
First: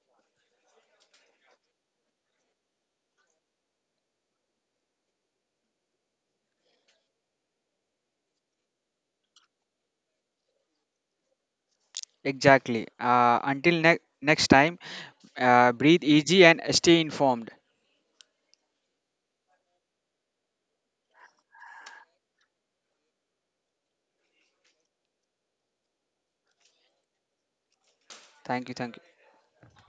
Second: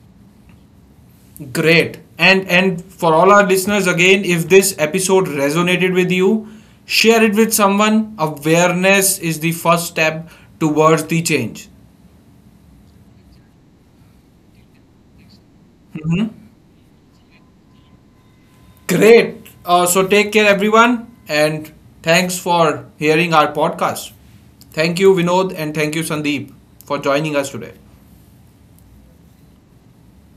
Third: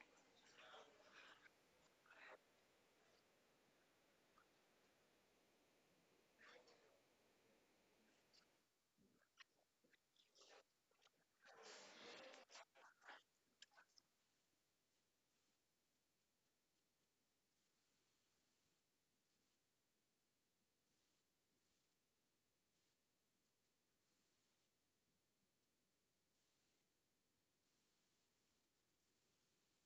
Speaker 1: Great. And for all our listeners again, if this episode resonated with you, share it with someone. Awareness is the first step towards the change.
Speaker 3: Exactly. Until next time, breathe easy and stay informed.
Speaker 1: Great. So take care everyone and thanks for hearing our podcast. Thank you Vinod and thank you Sandeep for joining us today.
Speaker 3: Thank you. Thank you.